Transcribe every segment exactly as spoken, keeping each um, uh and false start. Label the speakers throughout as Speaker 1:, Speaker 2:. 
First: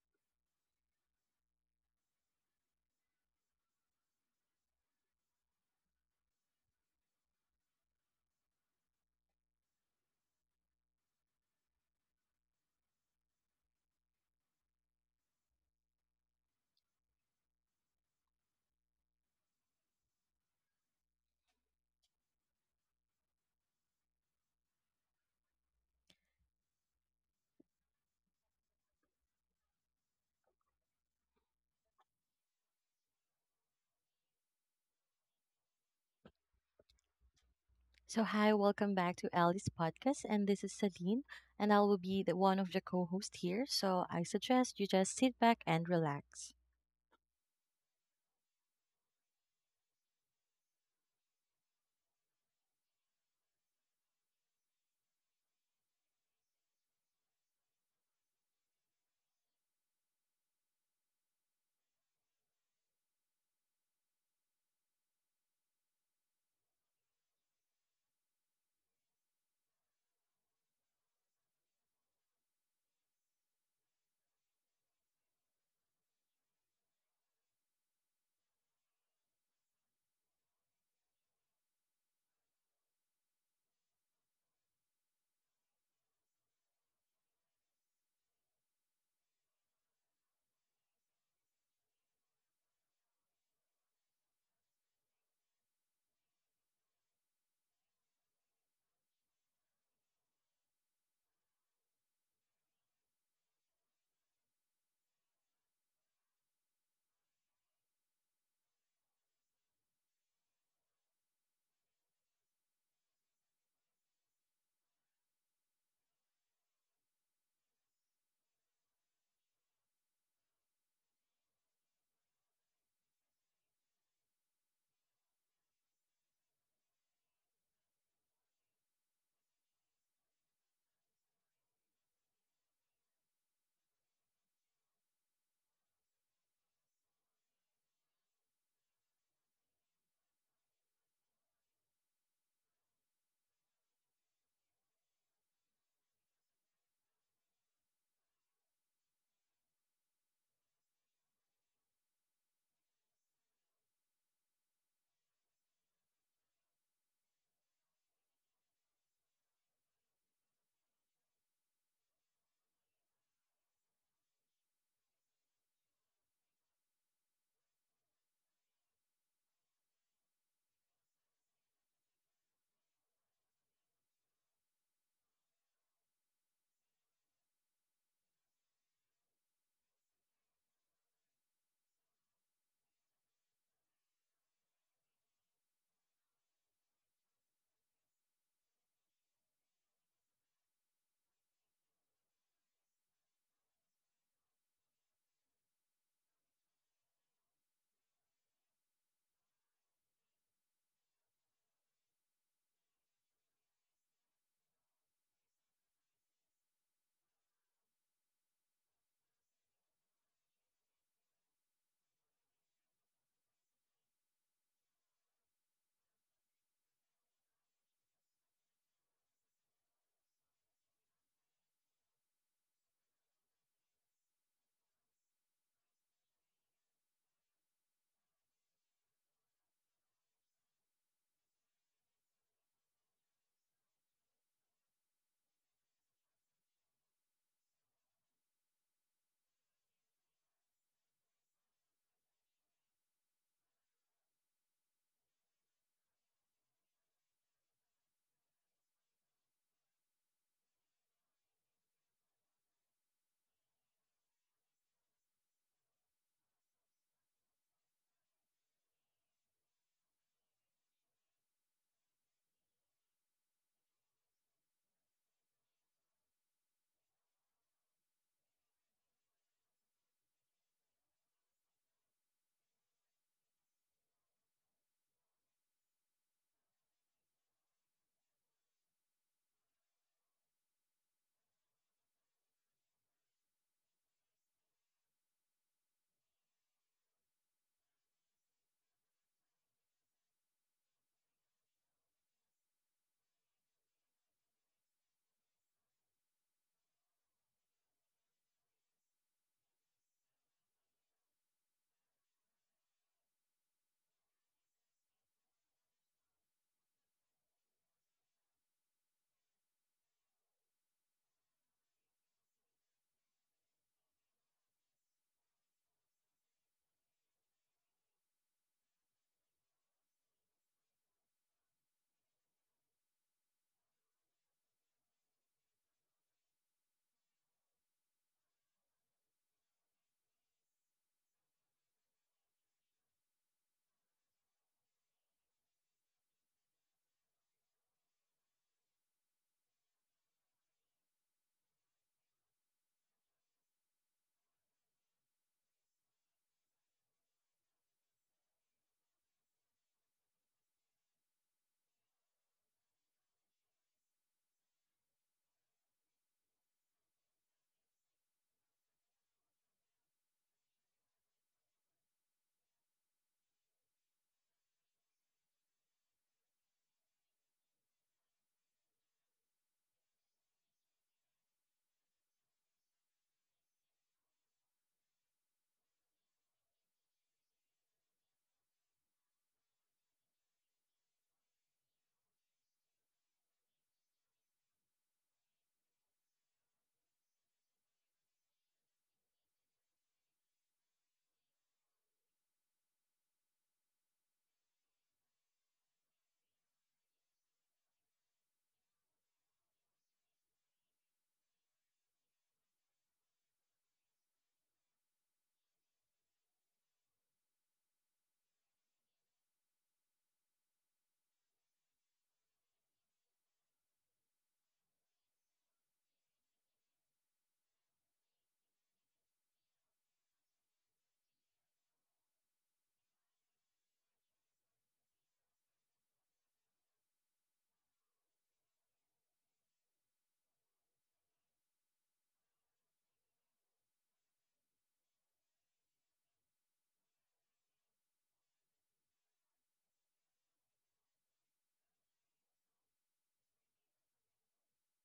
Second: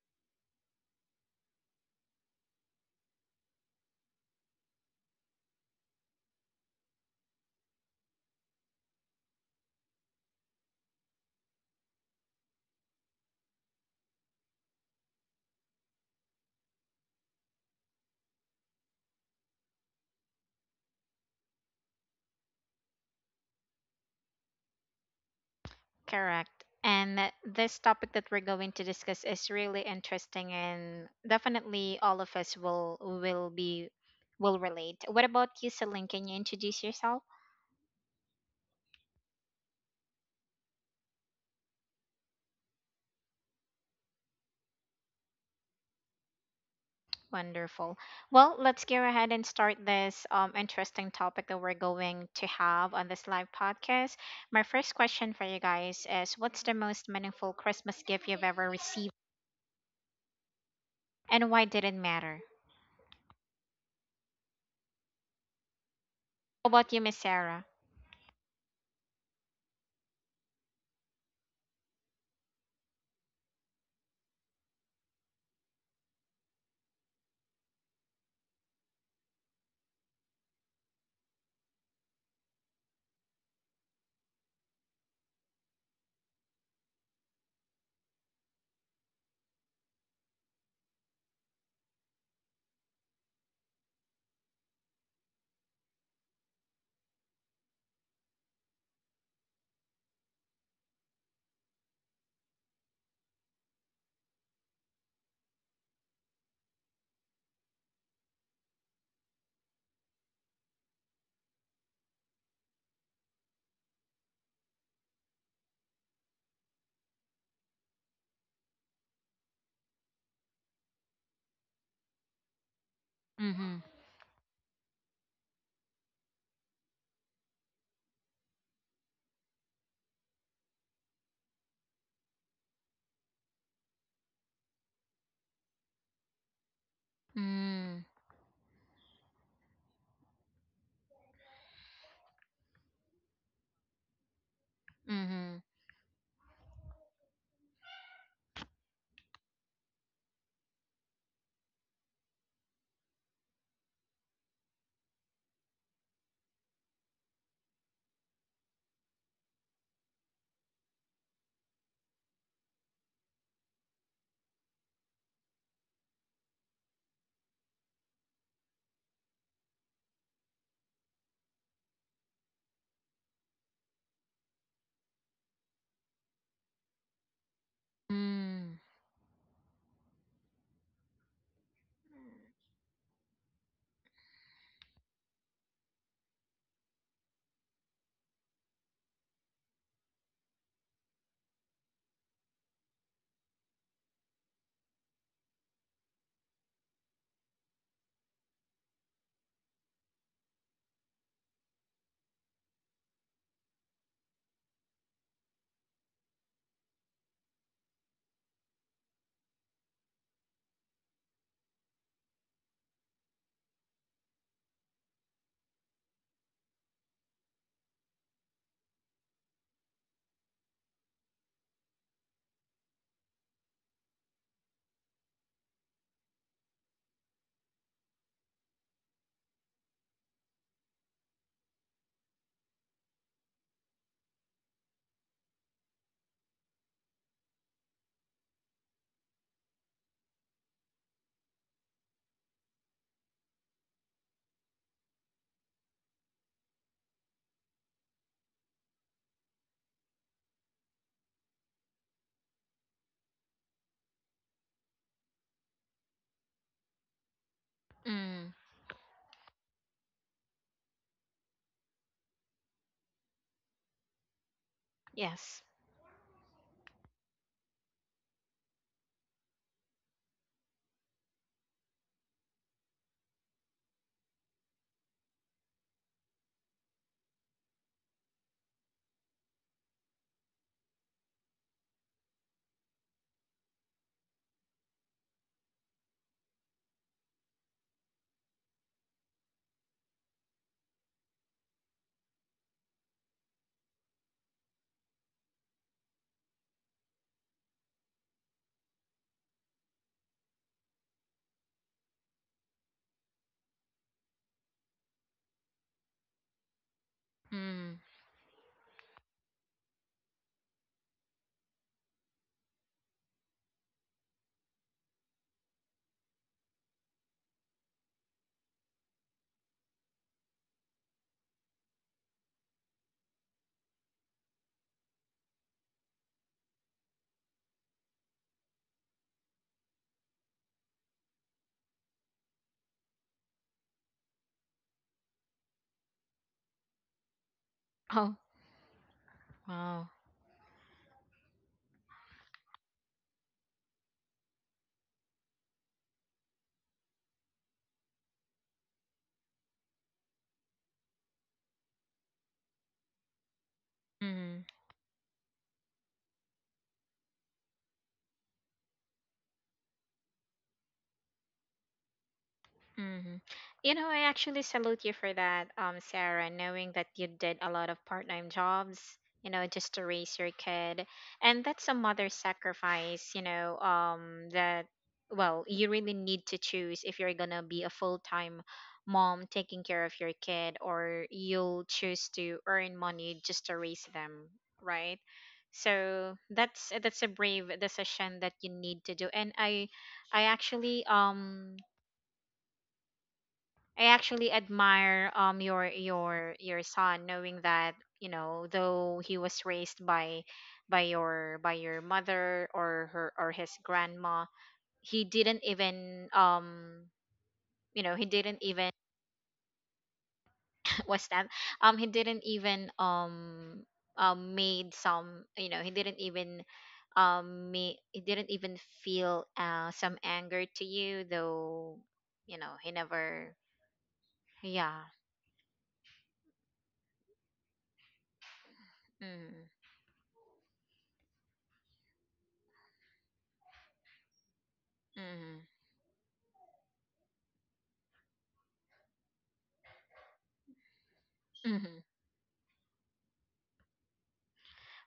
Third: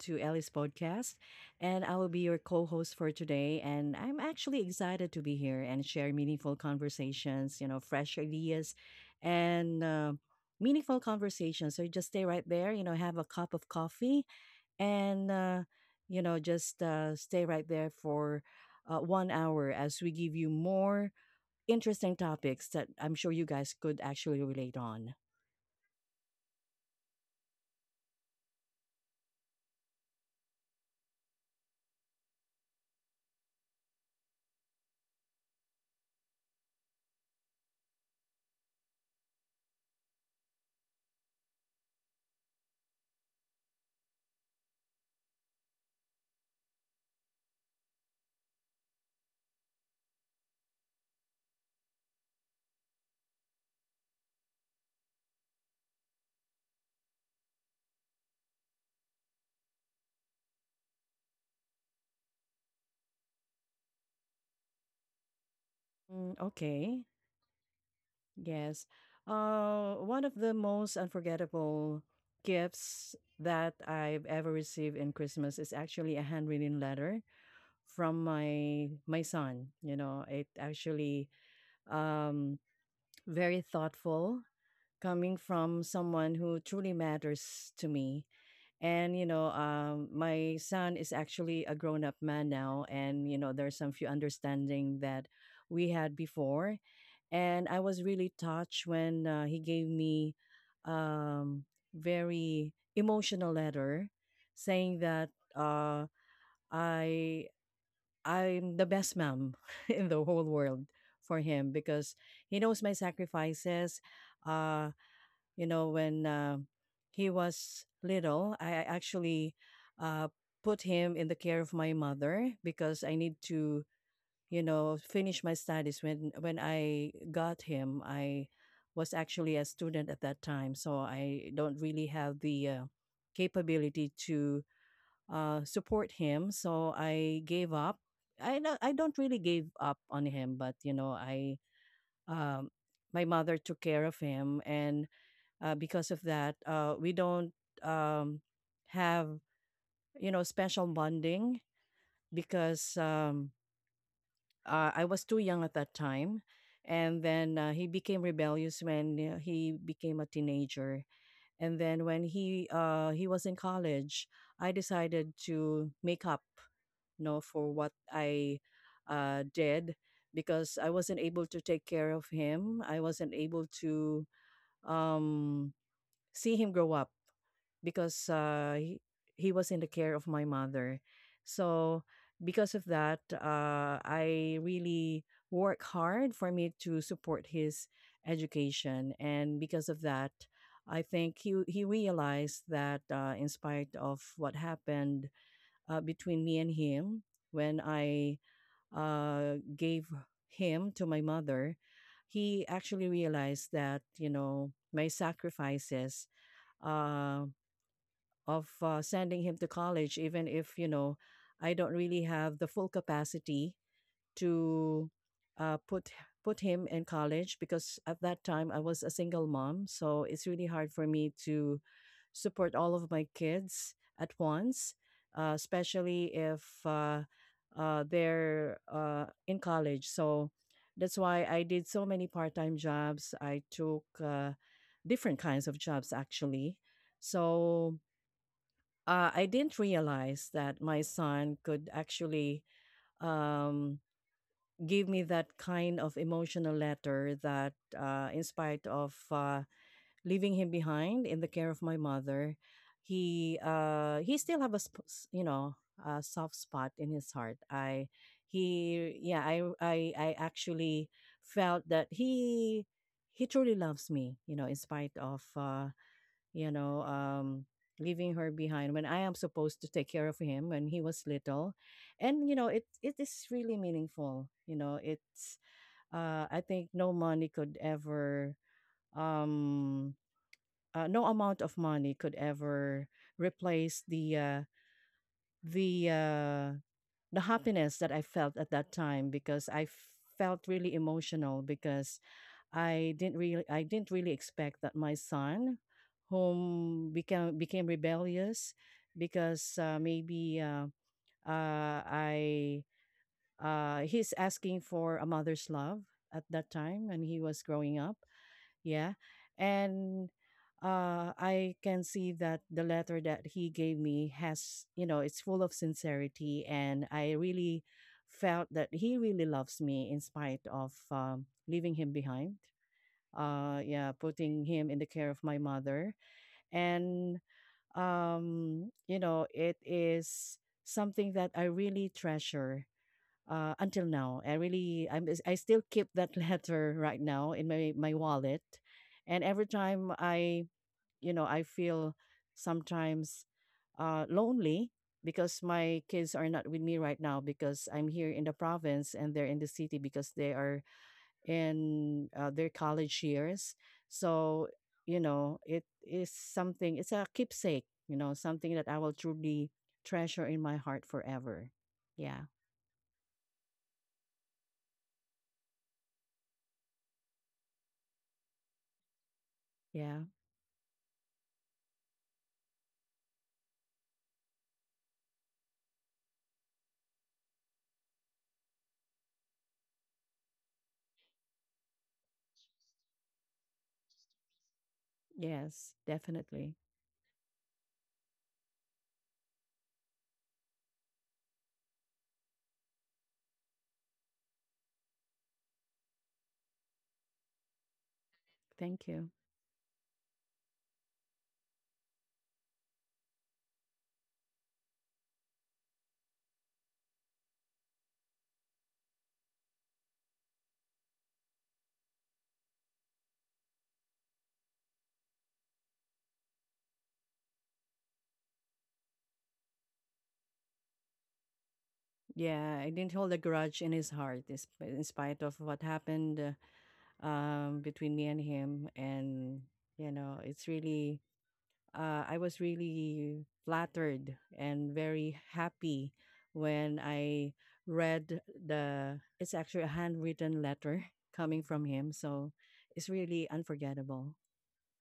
Speaker 1: to Ellie's podcast. And I will be your co host for today. And I'm actually excited to be here and share meaningful conversations, you know, fresh ideas and uh, meaningful conversations. So you just stay right there, you know, have a cup of coffee and, uh, you know, just uh, stay right there for uh, one hour as we give you more interesting topics that I'm sure you guys could actually relate on.
Speaker 2: Correct. And that- this topic that we're going to discuss is really interesting, and definitely all of us will will be will relate. What about you, Celine? Can you introduce yourself?
Speaker 3: So, hi, welcome back to Ali's podcast. And this is Sadine, and I will be the one of the co hosts here. So, I suggest you just sit back and relax.
Speaker 2: Wonderful. Well, let's go ahead and start this um, interesting topic that we're going to have on this live podcast. My first question for you guys is, what's the most meaningful Christmas gift you've ever received, and why did it matter?
Speaker 1: Mm,
Speaker 2: How about you,
Speaker 1: okay.
Speaker 2: Miss Sarah?
Speaker 1: Yes. Uh, one of the most unforgettable gifts that I've ever received in Christmas is actually a handwritten letter from my my son. You know, it actually um very thoughtful, coming from someone who truly matters to me. And you know, um, my son is actually a grown up man now, and you know, there's some few understanding that we had before, and I was really touched when uh, he gave me um, very emotional letter saying that uh, I I'm the best mom in the whole world for him because he knows my sacrifices. Uh, you know when uh, he was little, I I actually uh, put him in the care of my mother because I need
Speaker 2: Mm-hmm.
Speaker 1: to, you know, finish my studies. When when I got him, I was actually a student at that time, so I don't really have the uh, capability to uh, support him. So I gave
Speaker 2: Mm-hmm.
Speaker 1: up. I don't, I don't really gave up on him, but you know, I um, my mother took care of him, and uh, because of that, uh, we don't um, have, you know, special bonding because um, uh, I was too young at that time. And then uh, he became rebellious when uh, he became a teenager. And then when he uh, he was in college, I decided to make up, you know, for what I uh, did, because I wasn't able to take care of him. I wasn't able to um, see him grow up because
Speaker 2: Mm-hmm.
Speaker 1: uh, he, he was in the care of my mother. So because of that, uh, I really work hard for me to support his education, and because of that, I think he he realized that uh, in spite of what happened uh, between me and him when I uh, gave him to my mother, he actually realized that, you know, my sacrifices uh, of uh, sending him to college, even if, you know, I don't really have the full capacity to uh, put put him in college, because at that time I was a single mom, so it's really hard for me to support all of my kids at once, uh, especially if uh, uh, they're uh, in college. So that's why I did so many part time jobs. I took uh, different kinds of jobs actually. So uh, I didn't realize that my son could actually um, give me that kind of emotional letter that, uh, in spite of uh, leaving him behind in the care of my mother, he uh, he still have a sp- s- you know, a soft spot in his heart. I
Speaker 2: Mm.
Speaker 1: he Yeah, I I I actually felt that he he truly loves me, you know, in spite of,
Speaker 2: Yes.
Speaker 1: uh, you know, um, leaving her behind when I am supposed to take care of him when he was little. And, you know, it, it is really meaningful. You know, it's, uh, I think no money could ever, um, uh, no amount of money could ever replace the, uh, the, uh, the happiness that I felt at that time, because I felt really emotional because I didn't really I didn't really expect that my son, whom became became rebellious, because uh, maybe uh, uh, I uh, he's asking for a mother's love at that time, and he was
Speaker 2: Mm.
Speaker 1: growing up. Yeah, and uh, I can see that the letter that he gave me has, you know, it's full of sincerity, and I really felt that he really loves me in spite of, um, leaving him behind, uh yeah, putting him in the care of my mother. And um you know, it is something that I really treasure uh until now. I really I'm I still keep that letter right now in my my
Speaker 2: Oh,
Speaker 1: wallet, and every
Speaker 2: wow.
Speaker 1: time I you know, I feel sometimes uh lonely because my kids are not with me right now, because I'm here in the province and they're in the city, because they are in uh, their college years.
Speaker 2: Mm.
Speaker 1: So, you know, it is something, it's a keepsake, you know, something that I will truly treasure in my heart forever. Yeah.
Speaker 2: Hmm. You know, I actually salute you for that, um, Sarah, knowing that you did a lot of part time jobs, you know, just to
Speaker 1: Yeah.
Speaker 2: raise your kid. And that's a mother sacrifice, you know, um, that, well, you really need to choose if you're going to be a full time mom taking care of your kid, or you'll choose to earn money just to raise them, right?
Speaker 1: Yes,
Speaker 2: So
Speaker 1: definitely.
Speaker 2: that's that's a brave decision that you need to do, and I I actually um I actually admire um your your your son, knowing that, you know,
Speaker 1: Thank
Speaker 2: though
Speaker 1: you.
Speaker 2: he was raised by by your by your mother, or her, or his grandma, he didn't even um you know he didn't even what's that um he didn't even um um made some you know he didn't even um me he didn't even feel uh some anger to you, though. You know,
Speaker 1: Yeah,
Speaker 2: he
Speaker 1: I didn't hold a
Speaker 2: never,
Speaker 1: grudge in his heart, is-
Speaker 2: yeah.
Speaker 1: in spite of what happened uh, um, between me and him.
Speaker 2: Mm,
Speaker 1: And, you know, it's really uh, I was really flattered and very
Speaker 2: mm,
Speaker 1: happy when I read the it's actually a handwritten letter coming from
Speaker 2: mhm.
Speaker 1: him. So it's really unforgettable.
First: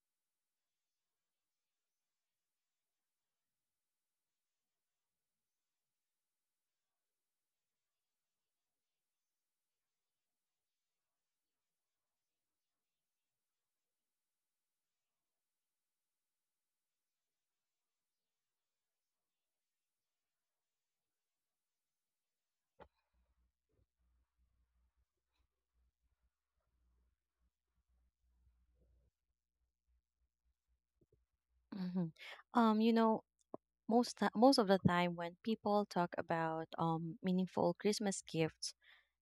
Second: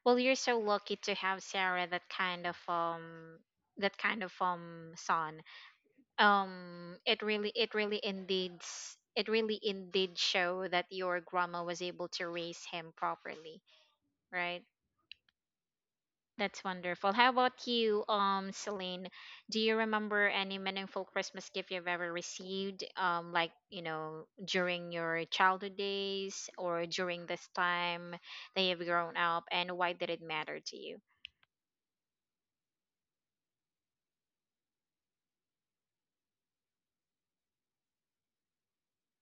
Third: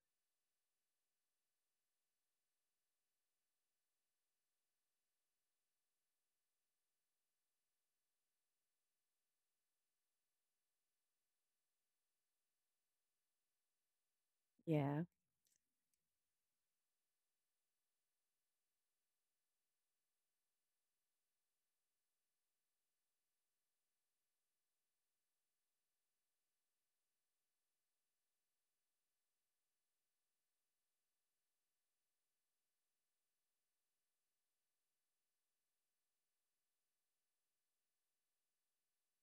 Speaker 2: Well, you're so lucky to have, Sarah, that kind of um that kind of um son. Um, it really, it really indeed s- it really indeed show that your grandma was able to raise him properly, right?
Speaker 1: Yeah.
Speaker 2: That's wonderful. How about you, um, Celine? Do you remember any meaningful Christmas gift you've ever received? Um, like, you know, during your childhood days, or during this time that you've grown up, and why did it matter to you?
Speaker 3: hmm Um, you know, most, ti- most of the time when people talk about um, meaningful Christmas gifts,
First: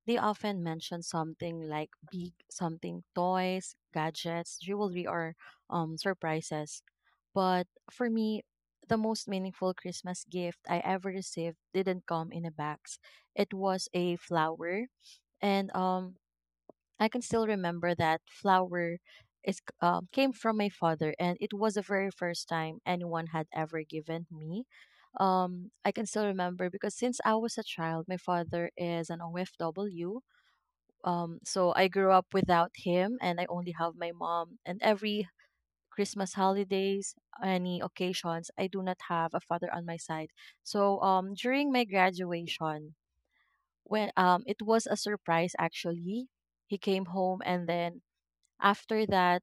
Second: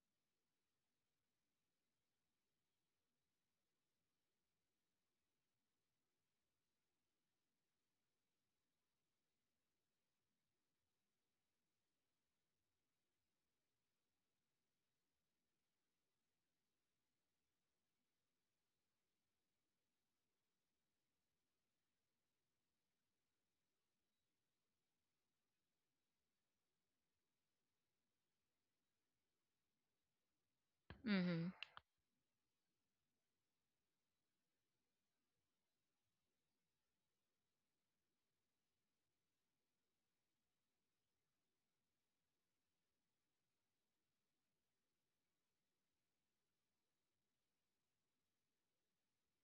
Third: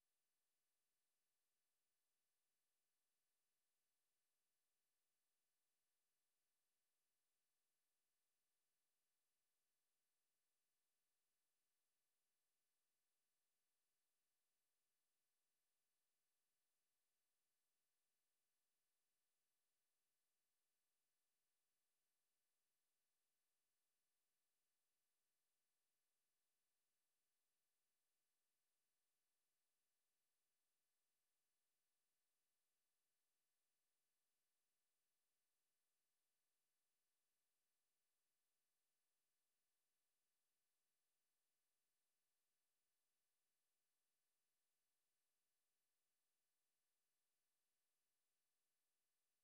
Speaker 3: they often mention something like big something toys, gadgets, jewelry, or um, surprises. But for me, the most meaningful Christmas gift I ever received didn't come in a box. It was a flower, and um, I can still remember that flower is um, came from my father, and it was the very first time anyone had ever given me um, I can still remember because since I was a child, my father is an O F W, um,
Speaker 2: Mm-hmm.
Speaker 3: so I grew up without him, and I only have my mom. And every Christmas holidays, any occasions, I do not have a father on my side. So um, during my graduation, when um, it was a surprise actually, he came home, and then after that,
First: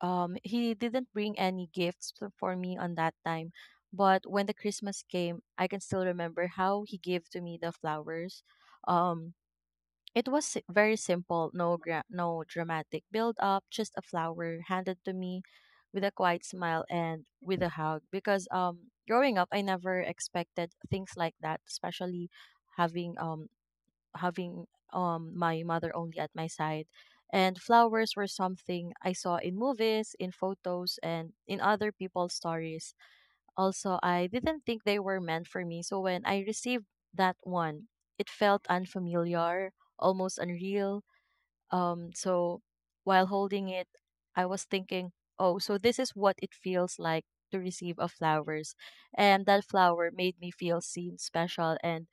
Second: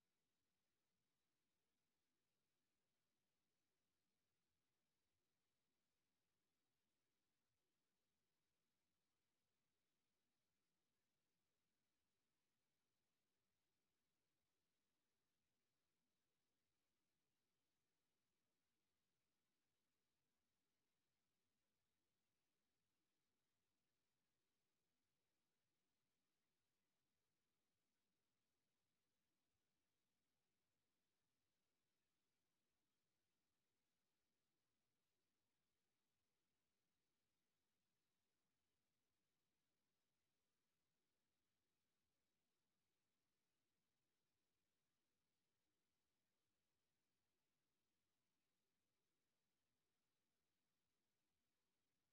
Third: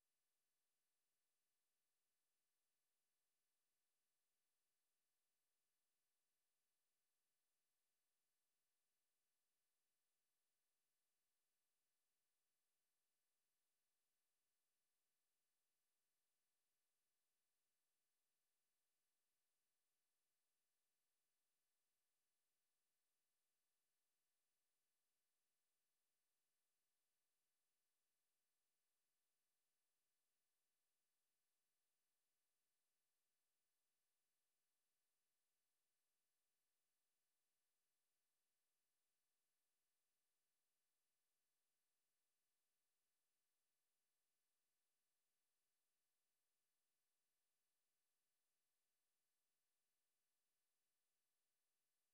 Speaker 3: um, he didn't bring any gifts to- for me on that time. But when the Christmas came, I can still remember how he gave to me the flowers. Um, it was si- very simple, no gra- no dramatic build up, just a flower handed to me with a quiet smile and with a hug, because um growing up I never expected things like that, especially having um having um my mother only at my side. And flowers were something I saw in movies, in photos, and in other people's stories also. I didn't think they were meant for me, so when I received that one, it felt unfamiliar, almost unreal. Um, so while holding it, I was thinking, oh, so this is what it feels like to receive a flowers. And that flower made me feel seen, special, and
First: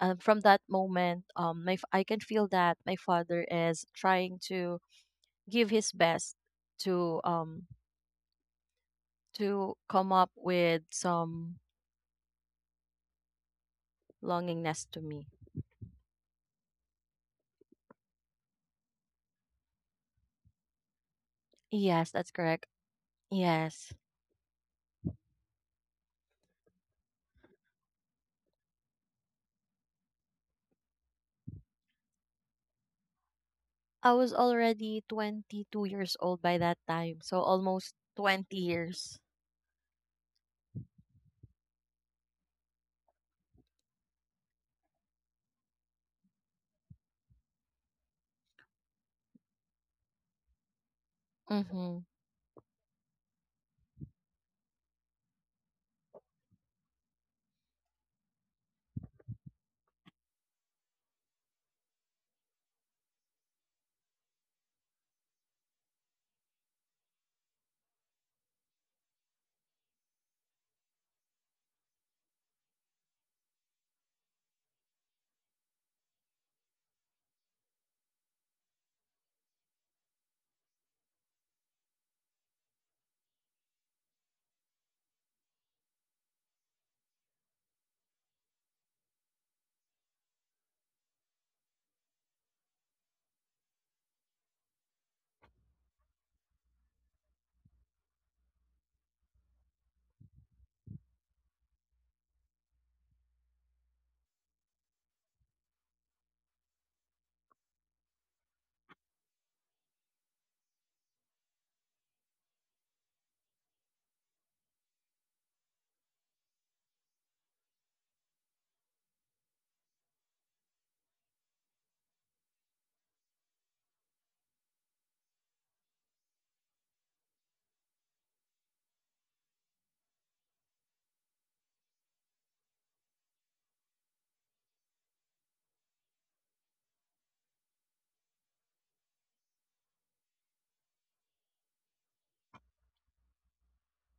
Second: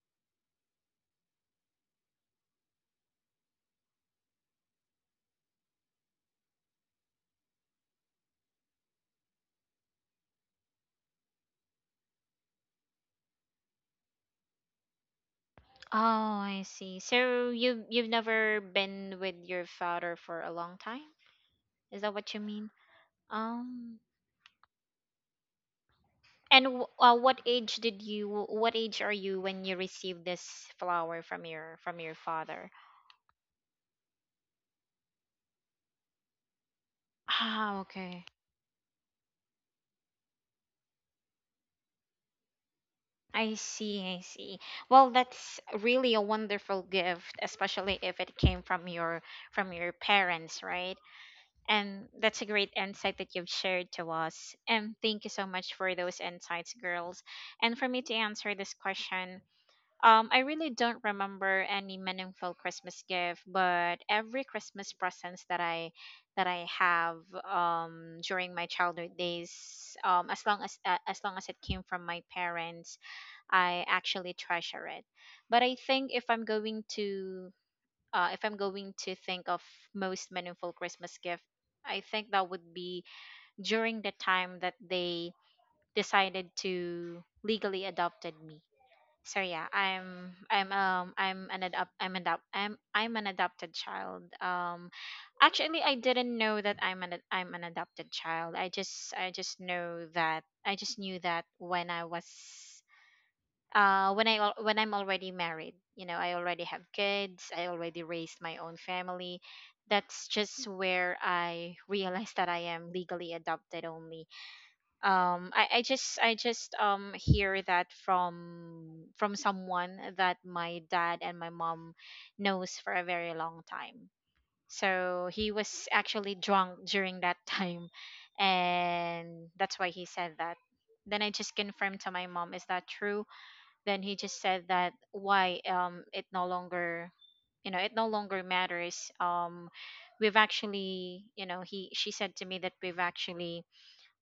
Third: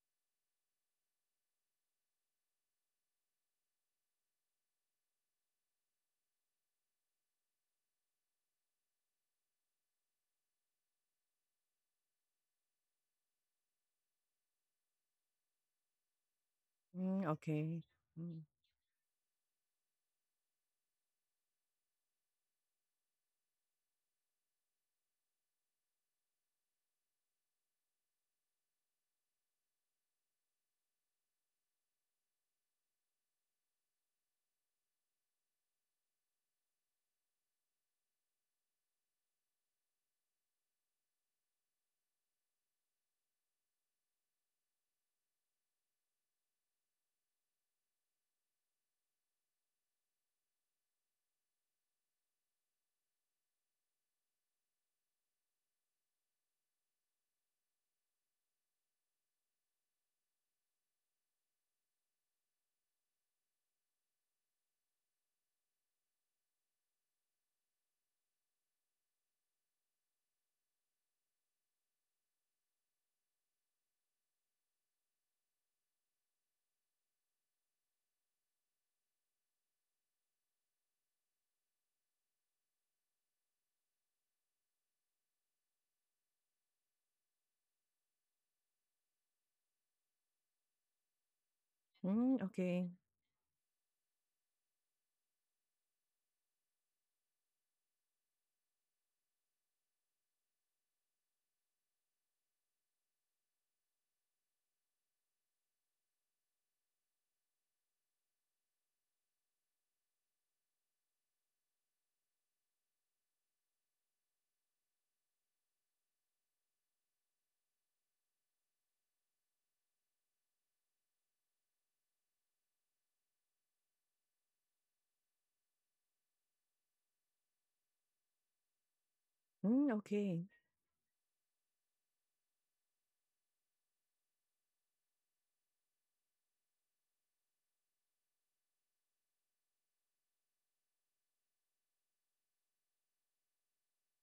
Speaker 3: um, from that moment, um, my f- I can feel that my father is trying to give his best to um to come up with some longingness to me.
Speaker 2: Oh, I see.
Speaker 1: Mm,
Speaker 2: So
Speaker 1: okay.
Speaker 2: you've you've
Speaker 1: Mm,
Speaker 2: never been with your father for a long time? Is
Speaker 3: Yes,
Speaker 2: that
Speaker 3: that's
Speaker 2: what you
Speaker 3: correct.
Speaker 2: mean?
Speaker 3: Yes.
Speaker 2: Um, and w- uh, what age did you? What age are you when you received this flower from your from your father?
Speaker 3: I was already twenty-two years old by that time, so
Speaker 2: Ah,
Speaker 3: almost
Speaker 2: okay.
Speaker 3: twenty years.
Speaker 2: I see, I see. Well, that's really a wonderful gift, especially if it came from your from your parents, right?
Speaker 3: Mhm.
Speaker 2: And that's a great insight that you've shared to us. And thank you so much for those insights, girls. And for me to answer this question, um, I really don't remember any meaningful Christmas gift, but every Christmas presents that I that I have, um, during my childhood days, um, as long as uh, as long as it came from my parents, I actually treasure it. But I think if I'm going to, uh, if I'm going to think of most meaningful Christmas gift, I think that would be during the time that they decided to legally adopted me. So yeah, I'm I'm um I'm an adopt I'm
Speaker 1: mm,
Speaker 2: adopt I'm
Speaker 1: okay.
Speaker 2: I'm an adopted child. Um, actually, I didn't know that I'm an ad- I'm an adopted child. I just I just know that I just knew that when I was uh when i al- when I'm already married. You know, I already have kids, I already raised my own family. That's just where I realized that I am legally adopted only. um i, I just i just um hear that from from someone that my dad and my mom knows for a very long time. So he was actually drunk during that time, and that's
Speaker 1: Mm,
Speaker 2: why he said
Speaker 1: okay.
Speaker 2: that. Then I just confirmed to my mom, is that true? Then he just said that, why, um it no longer, you know, it no longer matters. um we've actually, you know, he she said to me that we've actually,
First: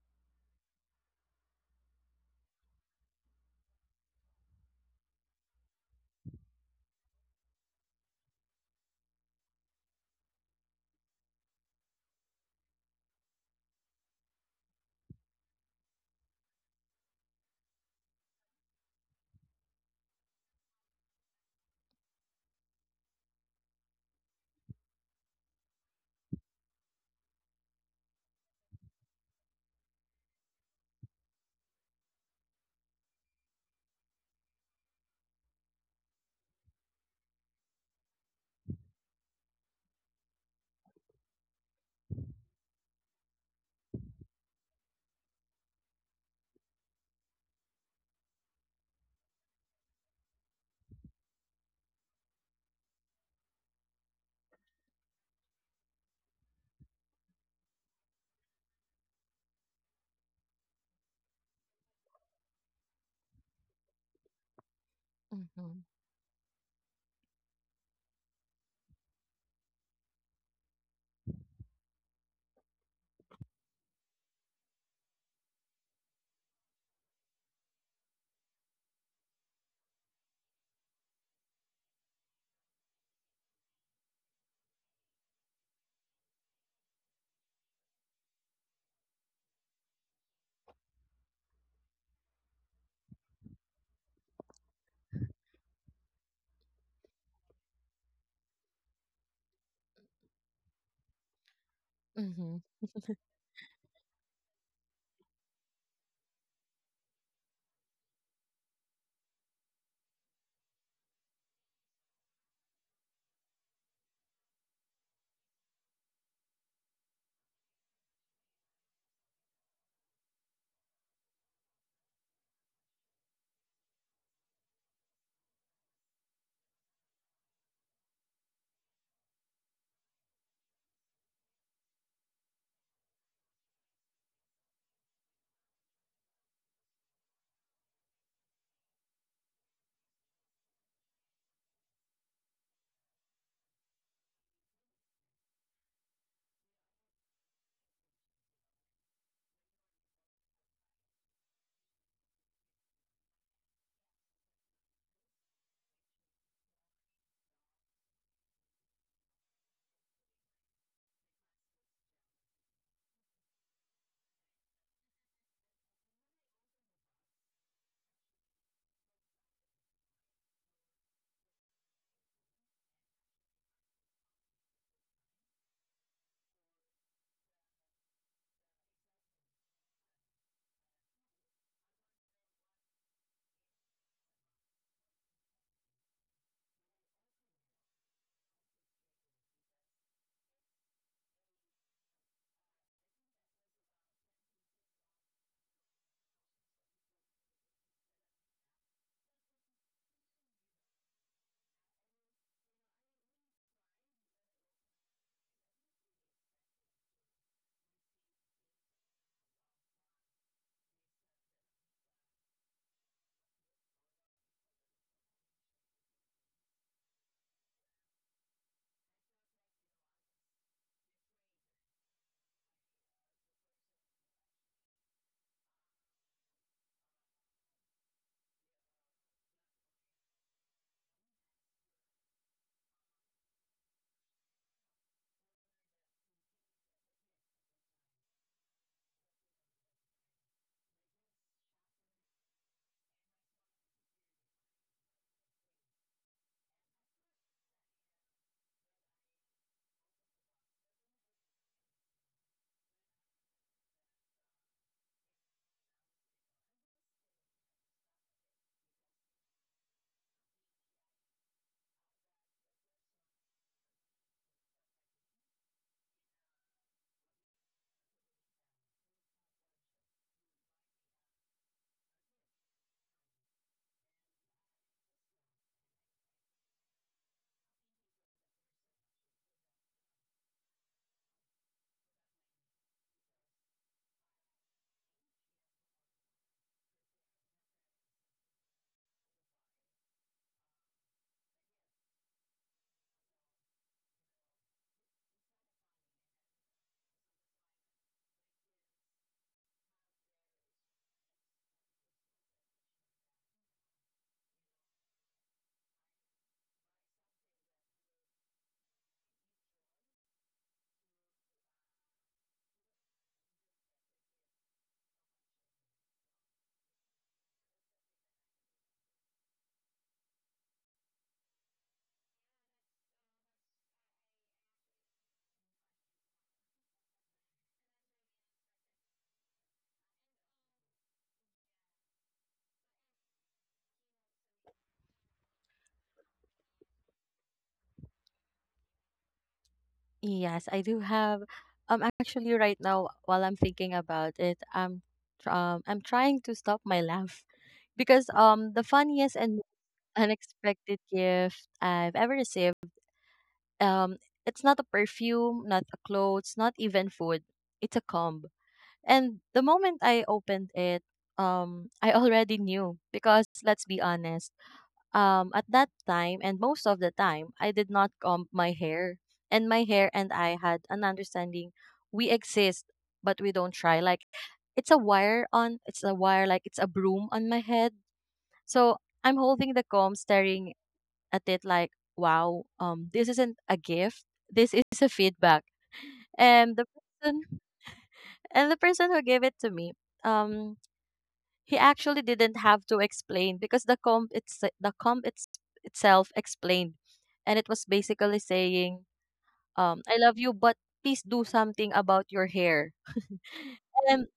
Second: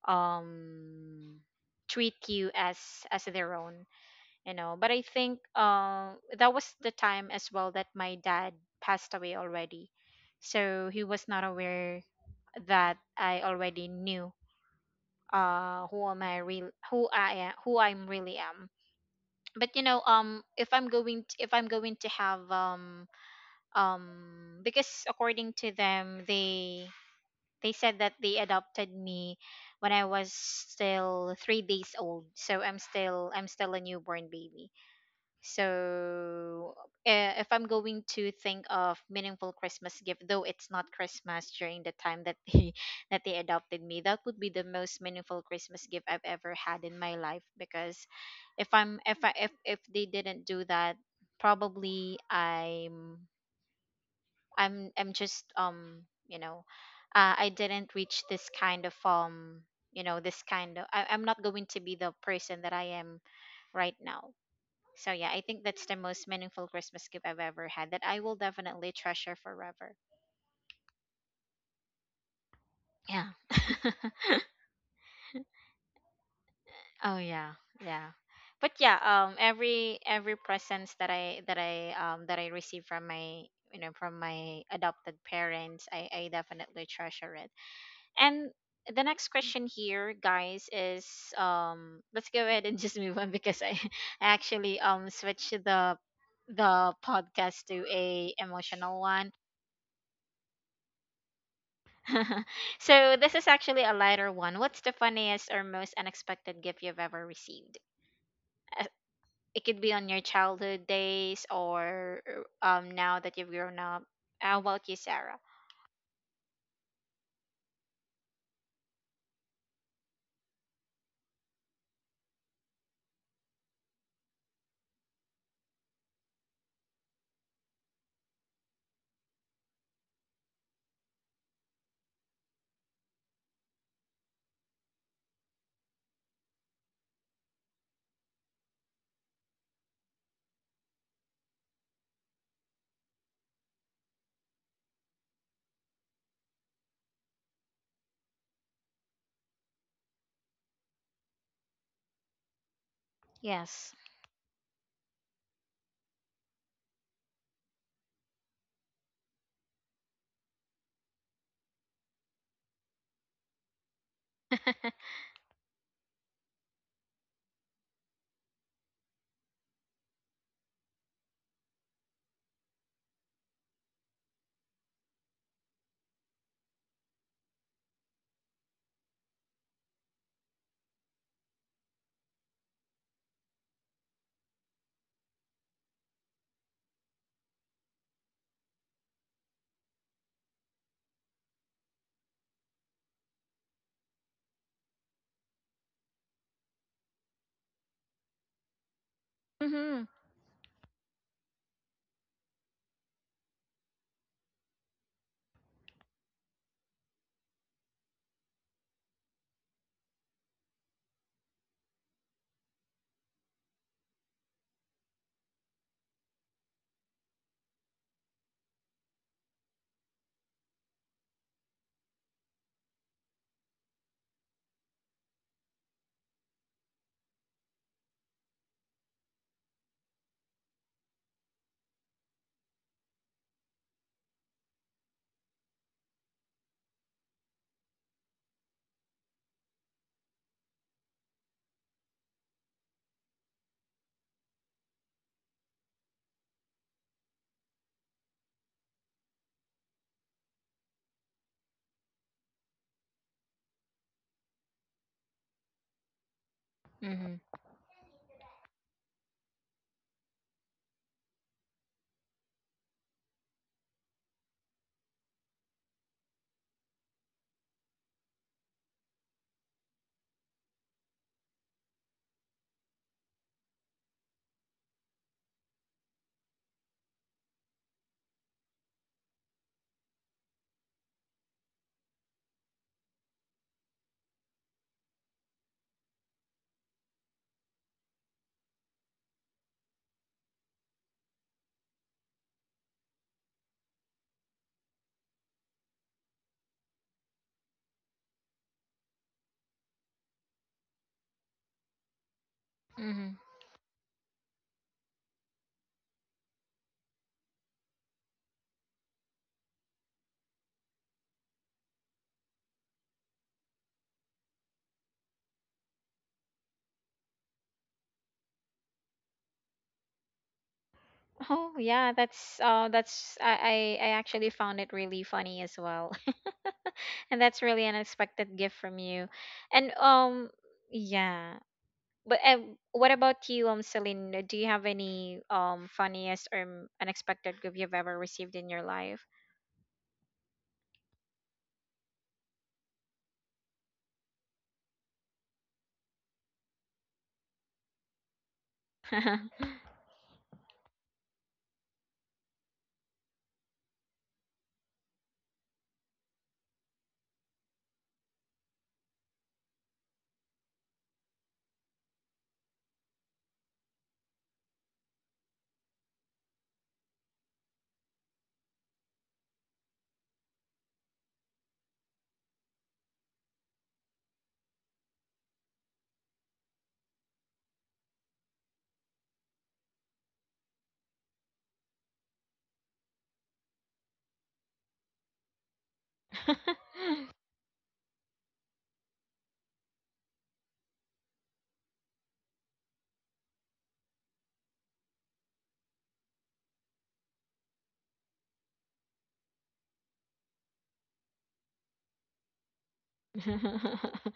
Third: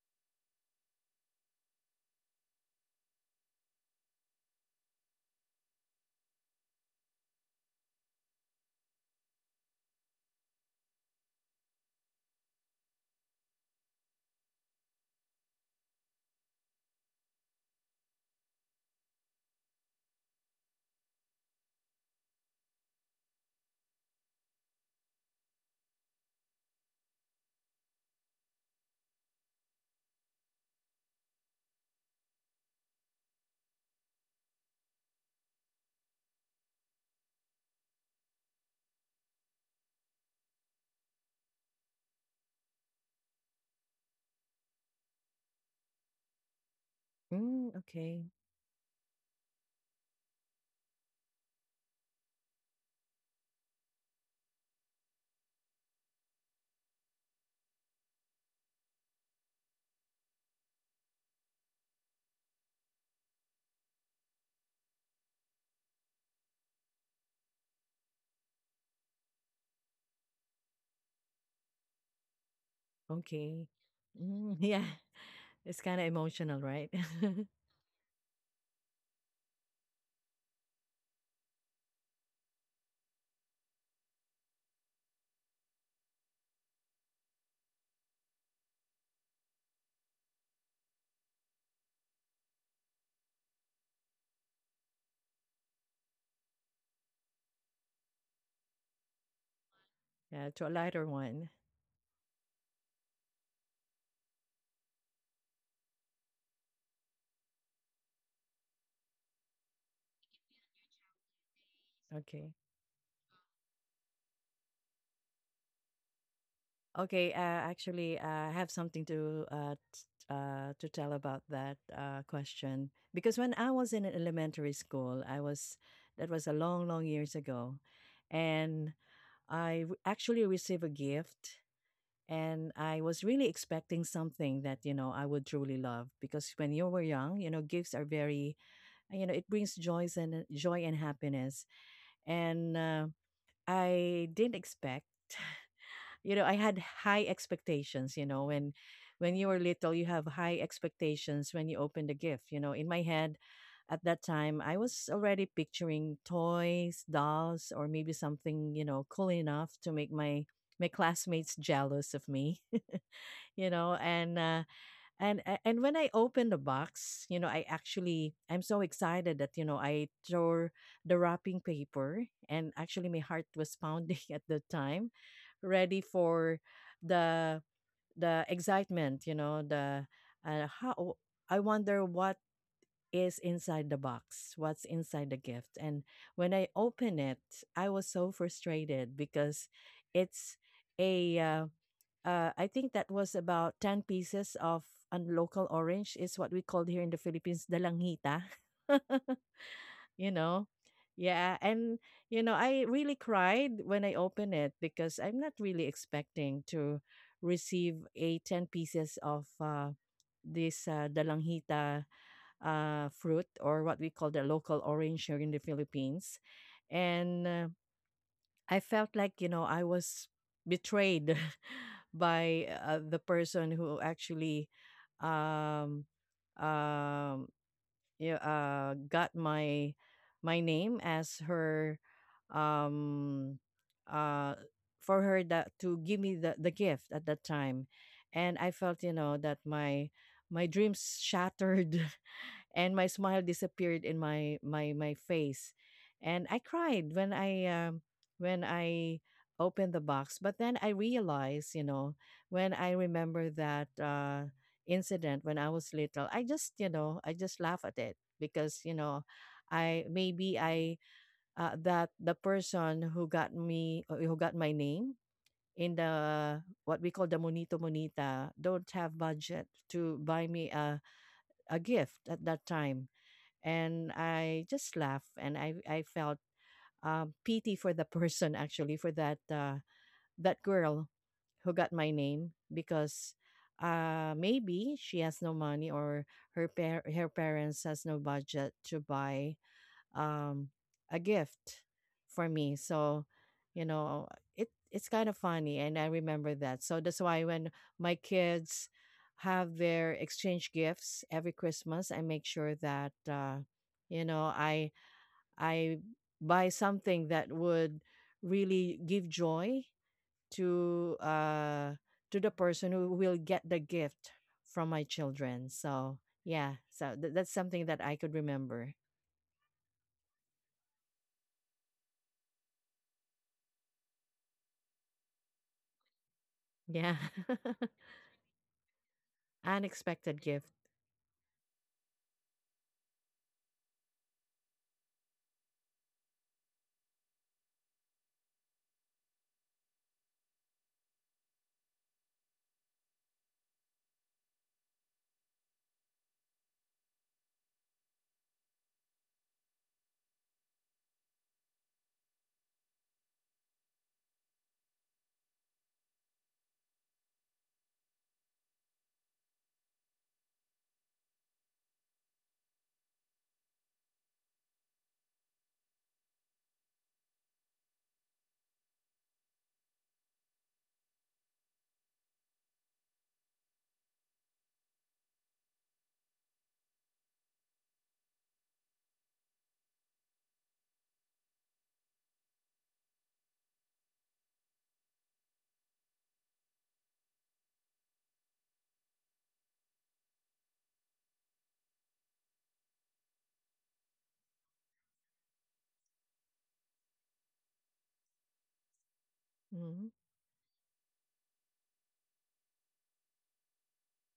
Speaker 2: um treat you as as their own, you know. But I think, uh, that was the time as well that my dad passed away already, so he was not aware that I already knew uh who am i real who I am, who I'm really am but you know, um if i'm going to, if I'm going to have, um, um because according to them they they said that they adopted me when I was still three days old, so I'm still i'm still a newborn baby. So, uh, if I'm going to think of meaningful Christmas gift, though it's not Christmas during the time that they that they adopted me, that would be the most meaningful Christmas gift I've ever had in my life.
Speaker 1: Mm,
Speaker 2: Because
Speaker 1: okay.
Speaker 2: if I'm if I if if they didn't do that, probably I'm I'm I'm just um you know, uh, I didn't reach this kind of um you know this kind of I, I'm not going to be the person that I am right now. So yeah, I think
Speaker 3: Mhm.
Speaker 2: that's the most meaningful Christmas gift I've ever had that I will definitely treasure forever. Yeah.
Speaker 1: Okay. Mm, yeah. It's kind of emotional, right?
Speaker 2: Oh yeah, yeah. But yeah, um, every every presents that I that I um that I receive from my, you know, from my adopted parents, I I definitely treasure it. And the next question here, guys, is, um, let's go ahead and just move on, because I I actually um switched the the podcast to a emotional one.
Speaker 1: Yeah. To a lighter one.
Speaker 3: Mhm.
Speaker 2: So this is actually a lighter one. What's the funniest or most unexpected gift you've ever received? Uh, It could be on your childhood days or
Speaker 1: Okay.
Speaker 2: uh, um now that you've grown up. How about you, Sarah?
Speaker 1: Okay, uh, actually, uh, I have something to uh, t- uh, to tell about that uh, question, because when I was in elementary school, I was, that was a long, long years ago, and I w- actually received a gift, and I was really expecting something that, you know, I would truly love, because when you were young, you know, gifts are very, you know, it brings joys and joy and happiness, and uh, I didn't expect, you know, I had high expectations. You know, when when you were little, you have high expectations when you open the gift. You know, in my head
Speaker 2: Yes.
Speaker 1: at that time I was already picturing toys, dolls, or maybe something, you know, cool enough to make my my classmates jealous of me. you know and uh, and a- and when I opened the box, you know, I actually, I'm so excited that, you know, I tore the wrapping paper, and actually my heart was pounding at the time, ready for the the excitement, you know, the uh, how I wonder what is inside the box, what's inside the gift. And when I open it, I was so frustrated because it's a uh, uh, I think that was about ten pieces of a local orange, is what we called here in the Philippines, dalangita.
Speaker 2: Mhm.
Speaker 1: You know? Yeah, and you know, I really cried when I opened it because I'm not really expecting to receive a ten pieces of uh, this uh, dalanghita uh, fruit, or what we call the local orange here in the Philippines. And uh, I felt like, you know, I was betrayed by uh, the person who actually um um yeah, uh got my my name as her um uh for her that to give me the, the gift at that time. And I felt, you know, that my my dreams shattered and my smile disappeared in my my my face. And I cried when i um, when I opened the box. But then I realized, you know, when I remember that uh incident when I was little, I just, you know, I
Speaker 2: Mhm.
Speaker 1: just laugh at it, because you know, I maybe I uh, that the person who got me, uh, who got my name in the, what we call the monito monita, don't have budget to buy me a, a gift at that time. And I just laughed, and I I felt um, pity for the person, actually for that uh, that girl who got my name, because uh, maybe she has no money, or her par- her parents has no budget to buy um a gift for me. So, you know, it it's kind of funny, and I remember that. So that's why when my kids have their exchange gifts every Christmas, I make sure that
Speaker 2: Mhm.
Speaker 1: uh you know, I I buy something that would really give joy to uh to the person who will get the gift from my children. So, yeah, so th- that's something that I could remember.
Speaker 2: Oh yeah, that's uh that's I, I I actually found it really funny as well.
Speaker 1: Yeah.
Speaker 2: And that's really an unexpected gift from you. And
Speaker 1: Unexpected
Speaker 2: um,
Speaker 1: gift.
Speaker 2: yeah. But um, what about you, um, Celine? Do you have any um funniest or um, unexpected gift you've ever received in your life?
Speaker 3: Yes, I do have, um actually right now while I'm thinking about it, I'm tr- um I'm trying to stop my laugh because um the funniest and
Speaker 2: Mm,
Speaker 3: most unexpected gift I've ever received, um it's not a perfume, not a clothes, not even food. It's a comb. And the moment I opened it, um, I already knew, because let's be honest, um, at that time and most of the time, I did not comb my hair. And my hair and I had an understanding, we exist, but we don't try. Like it's a wire on, it's a wire, like it's a broom on my head. So I'm holding the comb, staring at it like, wow, um, this isn't a gift. This is a feedback. And the person, and the person who gave it to me, um, he actually didn't have to explain, because the comp it's the comp it's itself explained, and it was basically saying, um,
Speaker 1: Mhm.
Speaker 3: "I love you, but please do something about your hair." And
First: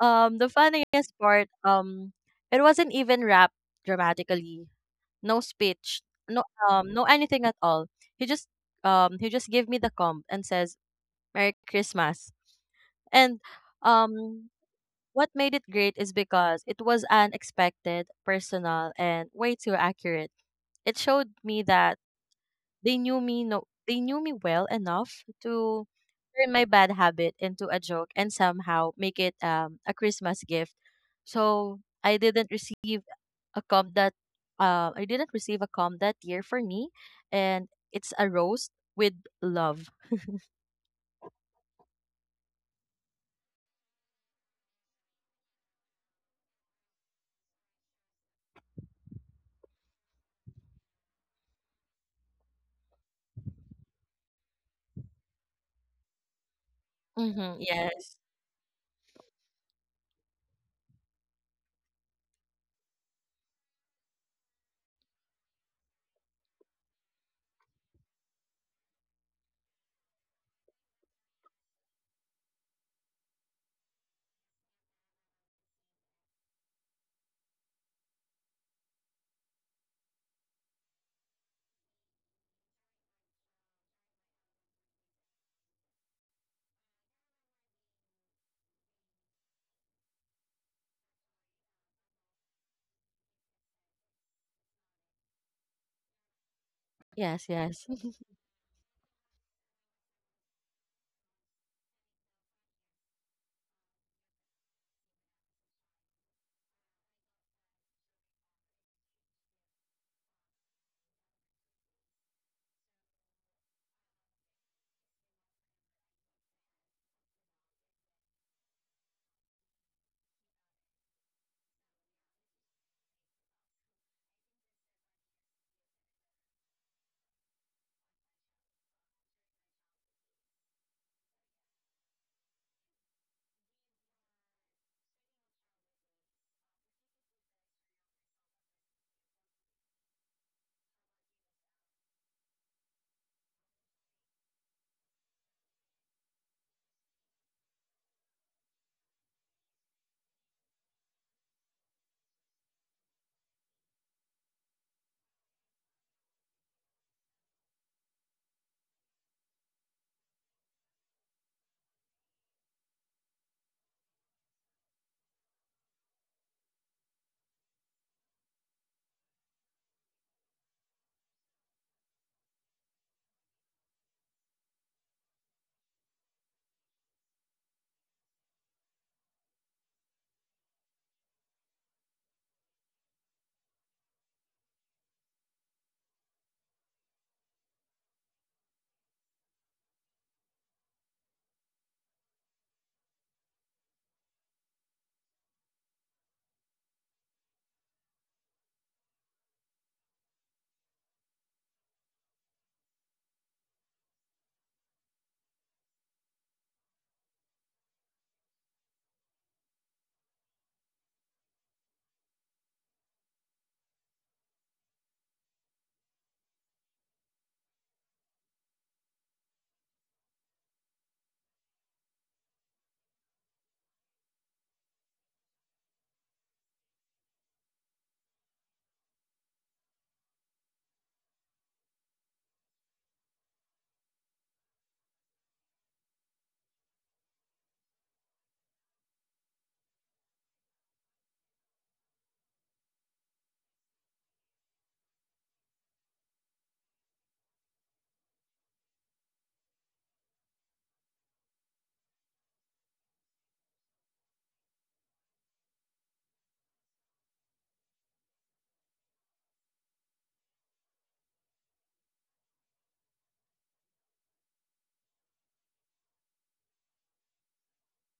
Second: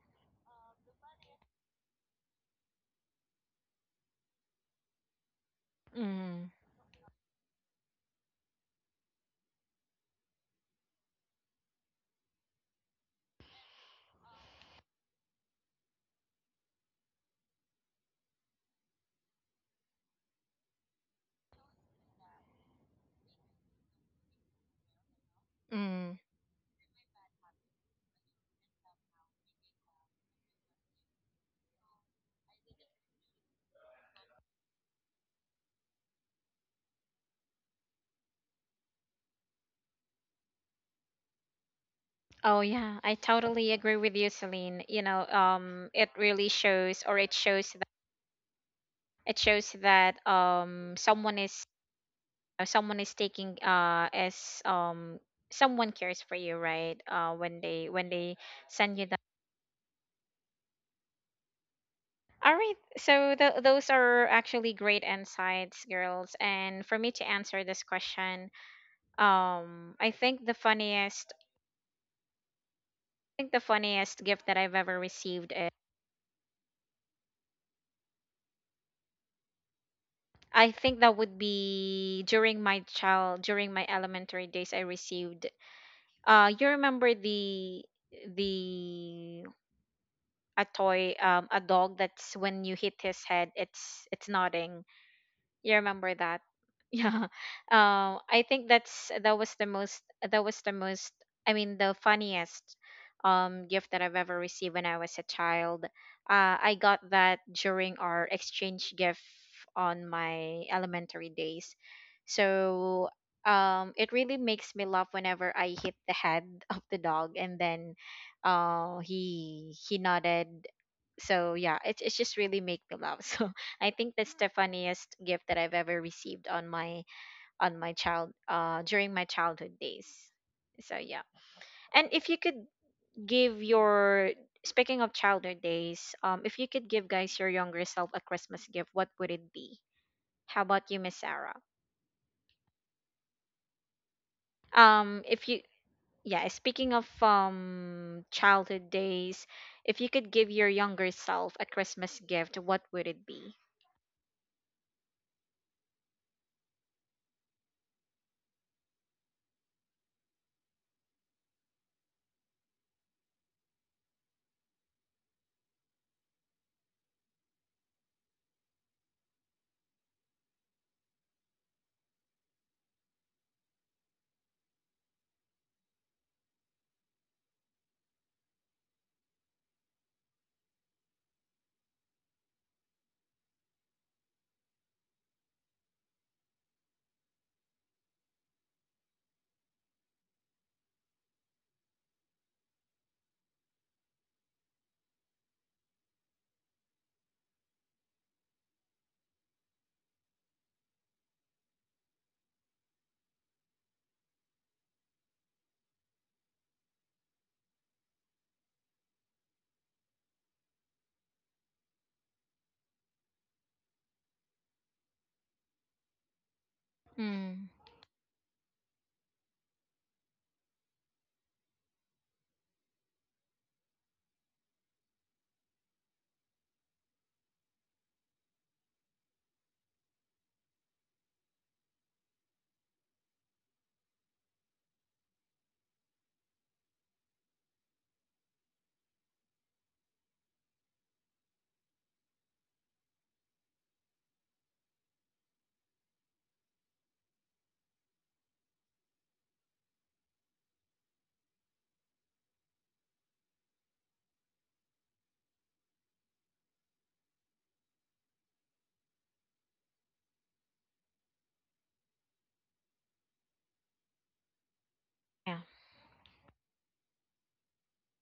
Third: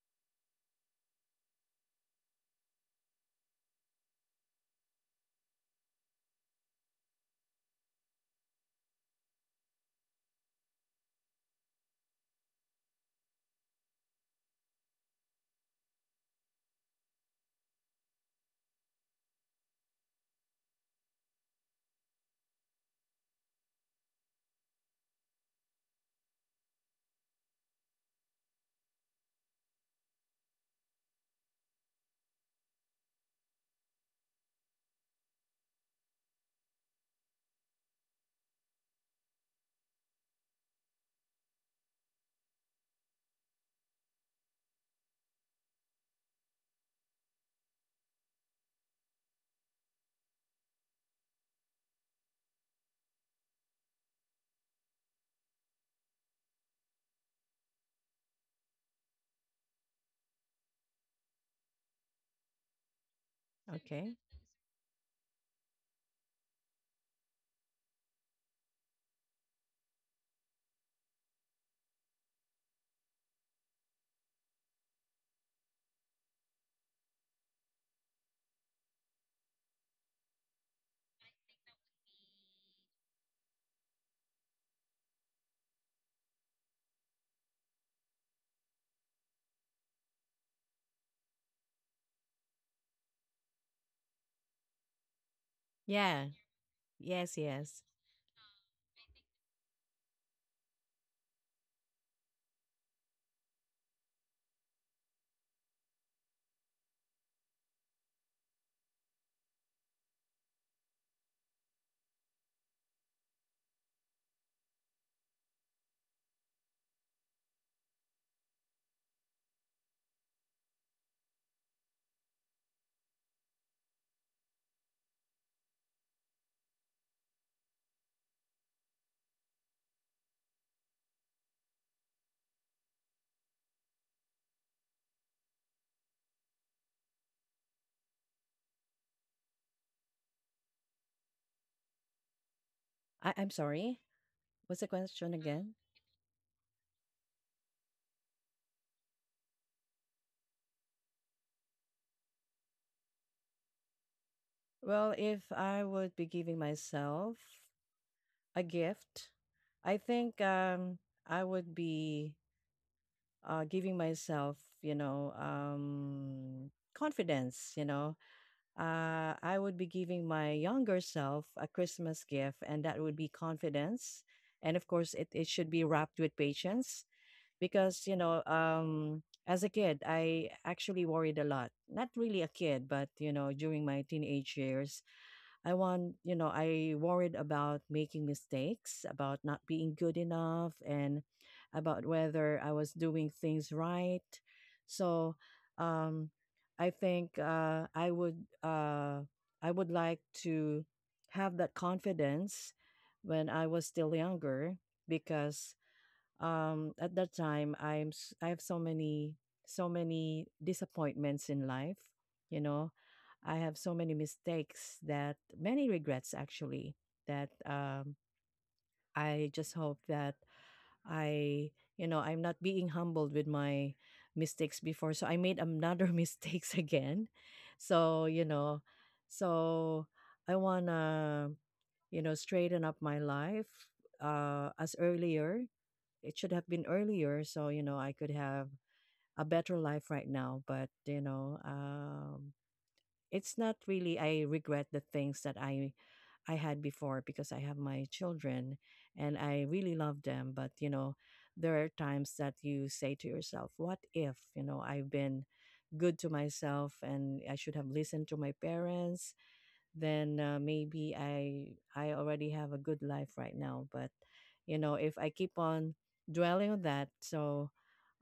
Speaker 3: um, the funniest part, um, it wasn't even wrapped dramatically. No speech, no um, no anything at all. He just um, he just gave me the comb and says, "Merry Christmas." And um, what made it great is because it was unexpected, personal, and way too accurate. It showed me that they knew me no they knew me well enough to
Speaker 2: mm.
Speaker 3: turn my bad habit into a joke and somehow make it, um, a Christmas gift. So I didn't receive a comp that, uh, I didn't receive a comp that year for me, and it's a roast with love.
Speaker 2: Oh yeah, I totally agree with you, Celine. You know, um, it really shows, or it shows that it shows that um someone is uh, someone is taking uh as um someone cares for you, right? Uh,
Speaker 3: Mm-hmm.
Speaker 2: when they when
Speaker 3: Yes,
Speaker 2: they send you. All right. So th- those
Speaker 1: Okay.
Speaker 2: are actually great insights, girls. And for me to answer this question, um, I think the funniest, I think the funniest gift that I've ever received is, I think that would be during my child, during my elementary days, I received. Uh, you remember the the a toy, um, a dog that's when you hit his head, it's it's nodding. You remember
Speaker 1: Yeah.
Speaker 2: that? Yeah.
Speaker 1: Yes,
Speaker 3: yes,
Speaker 1: yes.
Speaker 3: yes.
Speaker 2: Um, I think that's that was the most that was the most, I mean, the funniest um gift that I've ever received when I was a child. Uh, I got that during our exchange gift on my elementary days. So um, it really makes me laugh whenever I hit the head of the dog, and then uh he he nodded. So yeah, it, it's just really make me laugh. So I think that's the funniest gift that I've ever received on my on my child uh during my childhood days. So yeah. And if you could give your, speaking of childhood days, um, if you could give, guys, your younger self a Christmas gift, what would it be? How about you, Miss Sarah?
Speaker 1: I, I'm sorry. What's the
Speaker 2: Um
Speaker 1: question
Speaker 2: if you
Speaker 1: again?
Speaker 2: Yeah, speaking of um, childhood days, if you could give your younger self a Christmas gift, what would it be?
Speaker 1: Well, if I would be giving myself a gift, I think, um, I would be, uh, giving myself, you know, um, confidence. You know, uh, I would be giving my younger self a Christmas gift, and that would be confidence. And of course, it, it should be wrapped with patience because you know um as a kid, I actually worried a lot. Not really a kid, but you know, during my teenage years, I want you know I worried about making mistakes, about not being good enough, and about whether I was doing things right. So um I think uh I would uh I would like to have that confidence when I was still younger, because um at that time, i'm s- I have so many, so many disappointments in life. You know, I have so many mistakes, that many regrets, actually, that
Speaker 2: Mm,
Speaker 1: um I just hope that I, you know, I'm not being humbled with my mistakes before so I made another mistakes again. So you know, so I want to, you know straighten up my life, uh as earlier. It should have been earlier, so you know I could have a better life right now. But you know um it's not really, I regret the things that i i had before because I have my children and I really love them. But you know, there are times that you say to yourself, what if, you know, I've been good to myself and I should have listened to my parents, then uh, maybe I I already have a good life right now. But you know, if I keep
Speaker 2: yeah.
Speaker 1: on dwelling on that, so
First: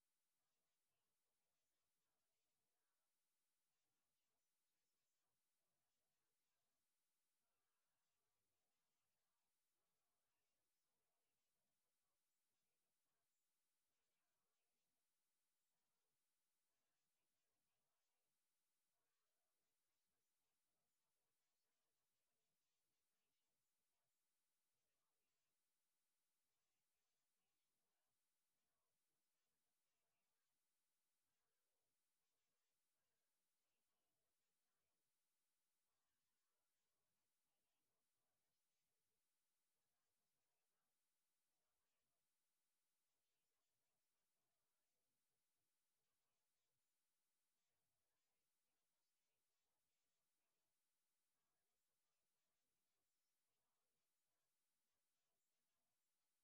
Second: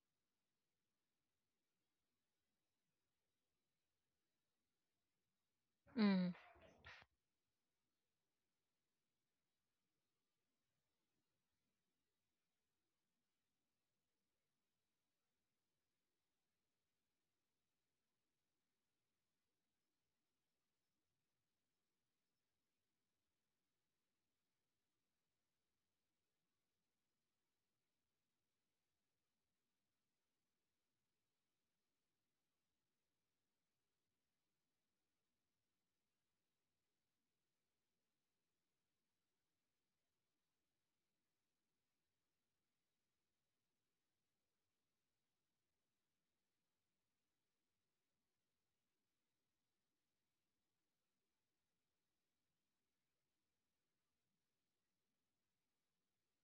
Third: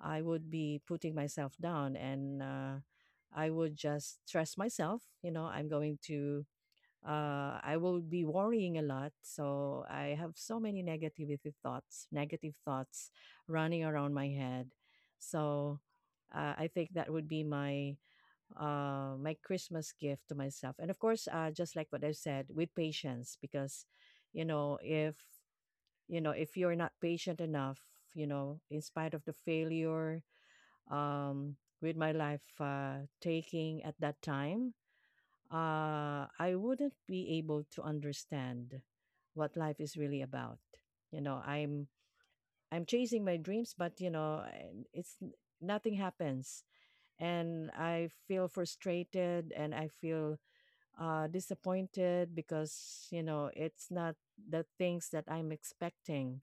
Speaker 1: I would be putting myself down, and uh, I would just stress myself. You know, I'm going
Speaker 2: Mm,
Speaker 1: to uh, I will be worrying a lot. So I have so many negativity thoughts, negative thoughts running around my head. So uh, I think that would be my uh, my Christmas gift to myself. And of course, uh, just like what I've said, with patience, because, you know, if, you know, if you're not patient enough, you know, in spite of the failure um, with my life uh, taking at that time, uh, I wouldn't be able to understand what life is really about. You know, I'm I'm chasing my dreams, but you know, I- it's n- nothing happens and I feel frustrated and I feel uh, disappointed because you know it's not the things that I'm expecting,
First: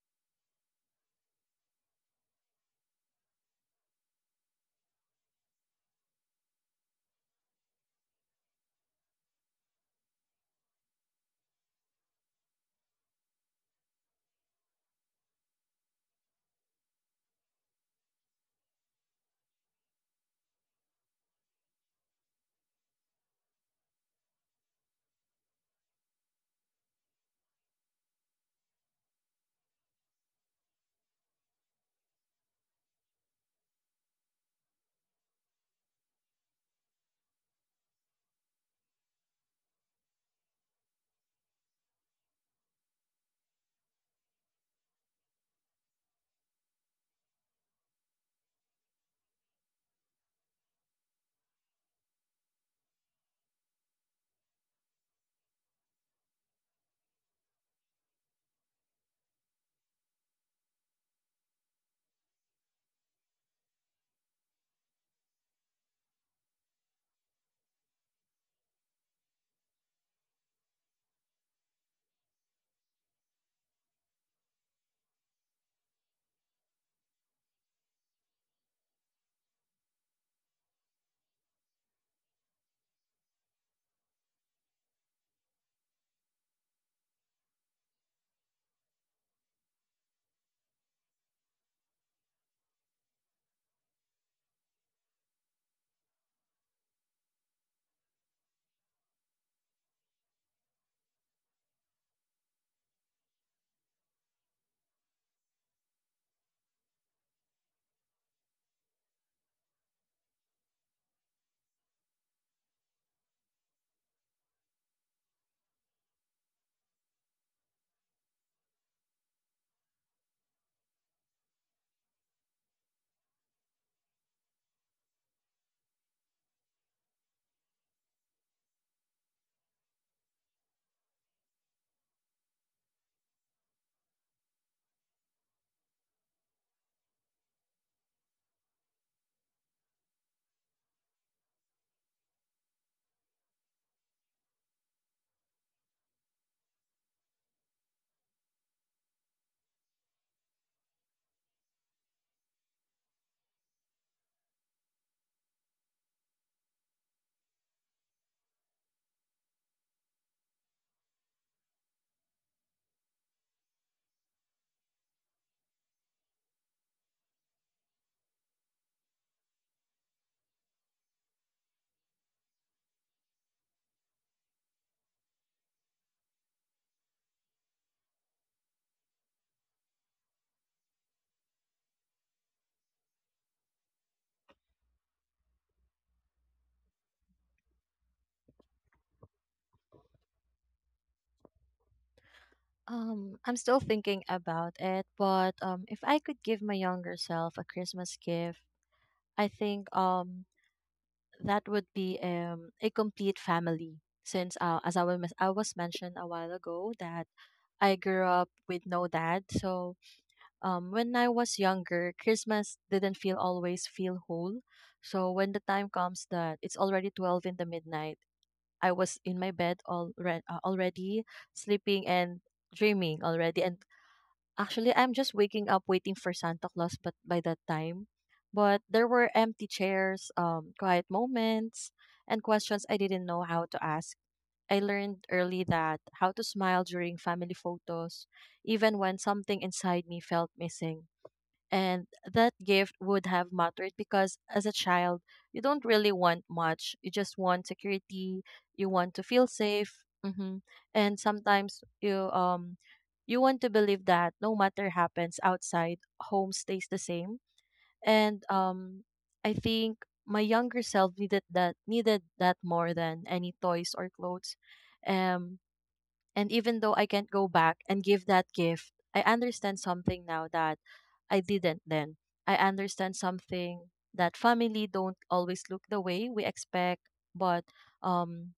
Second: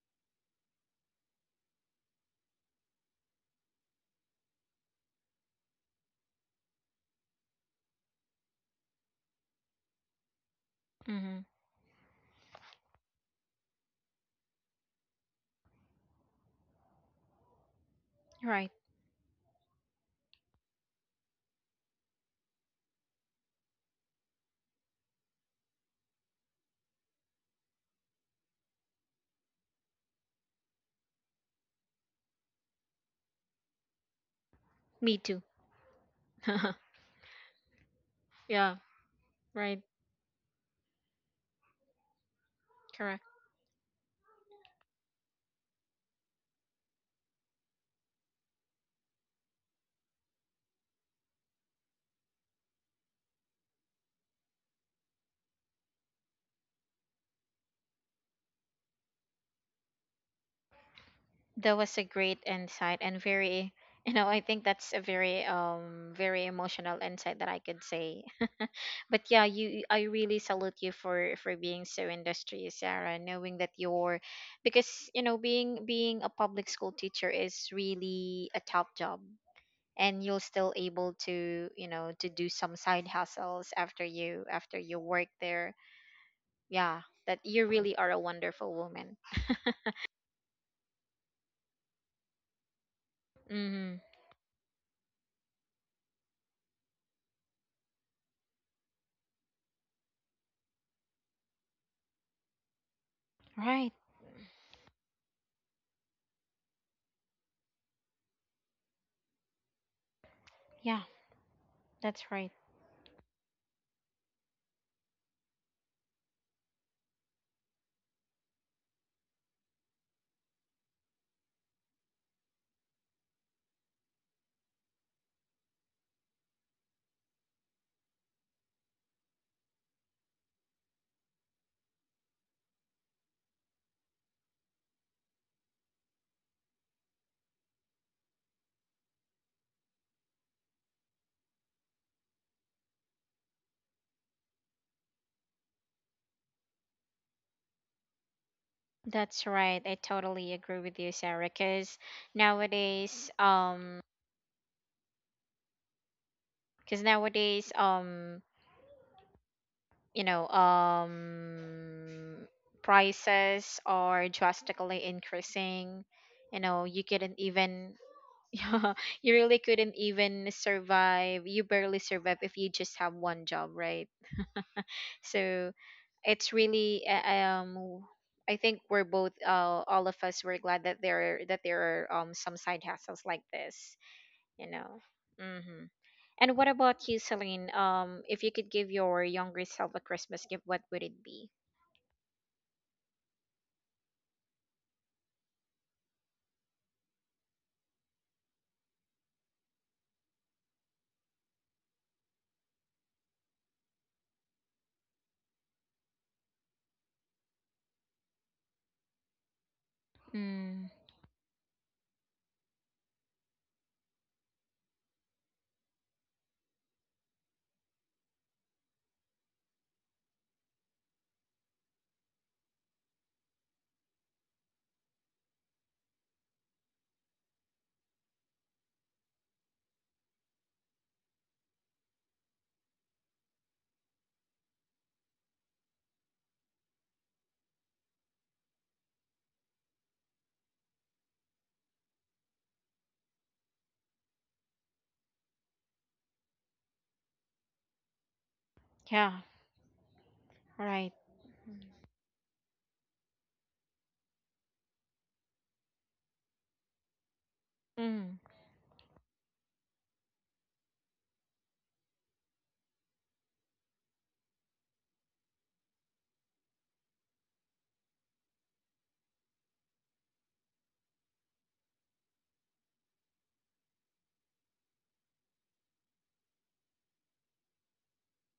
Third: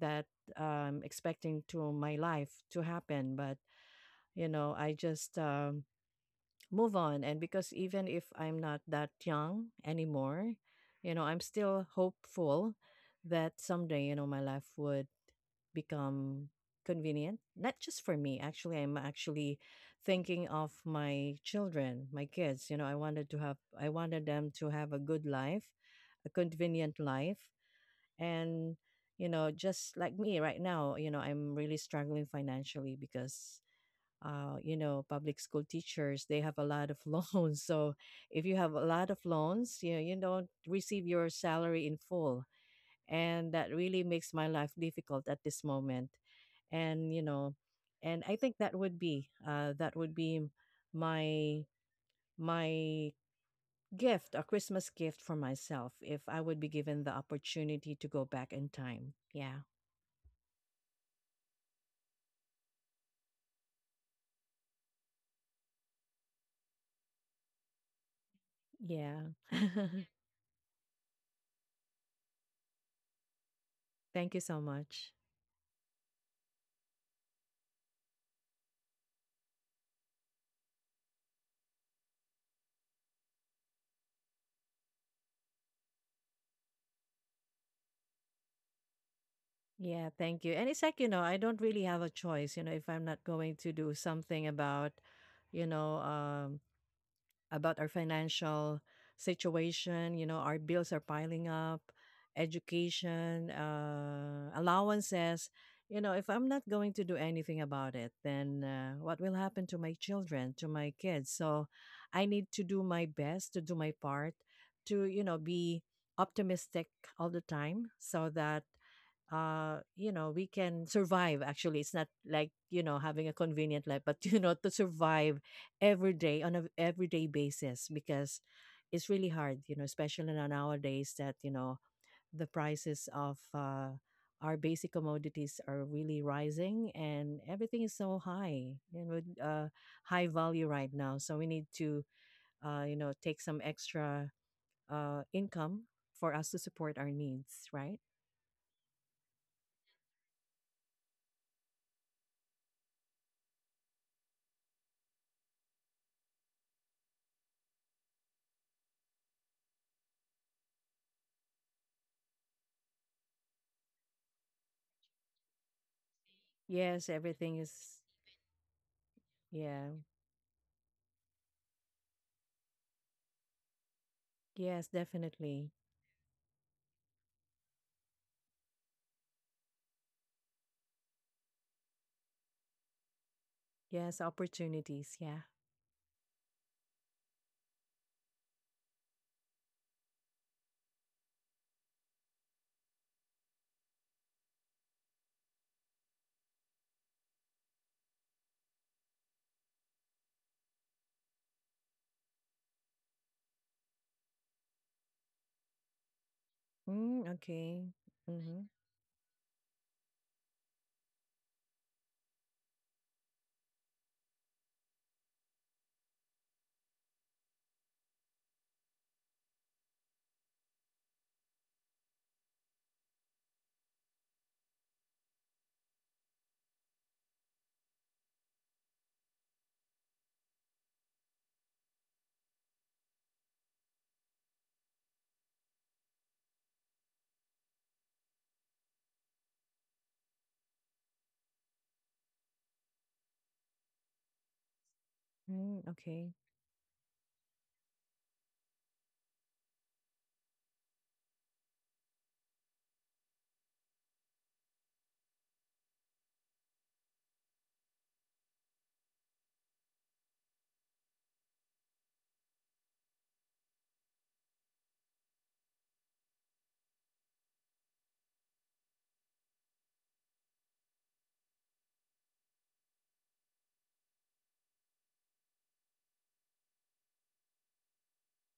Speaker 1: that um, expecting to my life to happen. But you know, I just um, move on. And because even if I'm not that young anymore, you know
Speaker 2: mm-hmm.
Speaker 1: I'm still hopeful that someday, you know my life would become convenient, not just for me.
Speaker 2: Right.
Speaker 1: Actually, I'm actually thinking of my children, my kids. you know i wanted to have I wanted them to have a good life, a convenient life. And you know just like me right now, you know I'm really struggling financially because uh, you know,
Speaker 2: Me
Speaker 1: public
Speaker 2: too.
Speaker 1: school teachers, they have a lot of loans. So if you have
Speaker 2: Yeah,
Speaker 1: a lot of loans,
Speaker 2: right.
Speaker 1: you know, you don't receive your salary in full.
Speaker 2: Correct.
Speaker 1: And that really makes my life difficult at this moment. And, you know, and I think that would be uh, that would be my my gift, a Christmas gift for myself if I would be given the opportunity to go back in time. Yeah.
Speaker 2: That was a great insight, and very, you know, I think that's a very um, very emotional insight that I could say. But
Speaker 1: Yeah.
Speaker 2: yeah, you, I really salute you for for being so industrious, Sarah, knowing that you're,
Speaker 1: Thank you so
Speaker 2: because,
Speaker 1: much.
Speaker 2: you know, being being a public school teacher is really a top job, and you're still able to, you know, to do some side hustles after you after you work there. Yeah, that you really are a wonderful woman.
Speaker 1: Yeah, thank you. And it's like, you know, I don't really have a choice. You know, if I'm not going to do
Speaker 2: Mhm.
Speaker 1: something about, you know, um, about our financial situation, you know, our bills are piling up, education,
Speaker 2: Right.
Speaker 1: uh, allowances. You know, if I'm not going to do anything about it, then uh, what will happen to my children, to my
Speaker 2: Yeah,
Speaker 1: kids? So I
Speaker 2: that's
Speaker 1: need
Speaker 2: right.
Speaker 1: to do my best to do my part to, you know, be optimistic all the time, so that uh you know we can survive. Actually, it's not like, you know having a convenient life, but you know to survive every day on a everyday basis, because it's really hard. You know especially now- nowadays, that you know the prices of uh our basic commodities are really rising and everything is so high. You know uh high value right now. So we need to uh you know take some extra uh income for us to support our needs, right?
Speaker 2: That's right. I totally agree with you, Sarah. Because nowadays, um, because nowadays, um, you know, um, prices are drastically increasing. You know, you
Speaker 1: Yes,
Speaker 2: couldn't
Speaker 1: everything is.
Speaker 2: even, you really
Speaker 1: Yeah.
Speaker 2: couldn't even survive. You barely survive if you just have one job, right?
Speaker 1: Yes, definitely.
Speaker 2: So, it's really uh, um I think we're both uh, all of us were glad that there that there are um, some side hassles like this,
Speaker 1: Yes,
Speaker 2: you know.
Speaker 1: opportunities. Yeah.
Speaker 2: Hmm. And what about you, Celine? Um, if you could give your younger self a Christmas gift, what would it be?
Speaker 3: Um, I'm still thinking about it, but um, if I could give my younger self a Christmas gift, I think um that would be um a complete family. Since, uh, as I was I was mentioned a while ago that
Speaker 1: Mm, okay.
Speaker 3: I grew up
Speaker 1: Mm-hmm.
Speaker 3: with no dad, so
Speaker 2: Mm,
Speaker 3: um when I was younger, Christmas didn't feel always feel whole. So when the time comes that it's already twelve in the midnight, I was in my bed all uh, already sleeping and dreaming already, and actually, I'm just waking up waiting for Santa Claus, but by that time, but there were empty chairs, um, quiet moments, and questions I didn't know how to ask. I learned early that how to smile during family photos, even when something inside me felt missing, and that gift would have mattered because as a child you
Speaker 1: Mm,
Speaker 3: don't really
Speaker 1: okay.
Speaker 3: want much, you just want security, you want to
Speaker 2: yeah,
Speaker 3: feel safe. Hmm
Speaker 2: right.
Speaker 3: and sometimes you um you want to believe that no matter happens outside, home stays the same.
Speaker 2: Mm,
Speaker 3: And um I think my younger self needed that, needed that more than any toys or clothes, um and even though I can't go back and give that gift, I understand something now that I didn't then. I understand something that family don't always look the way we expect, but um,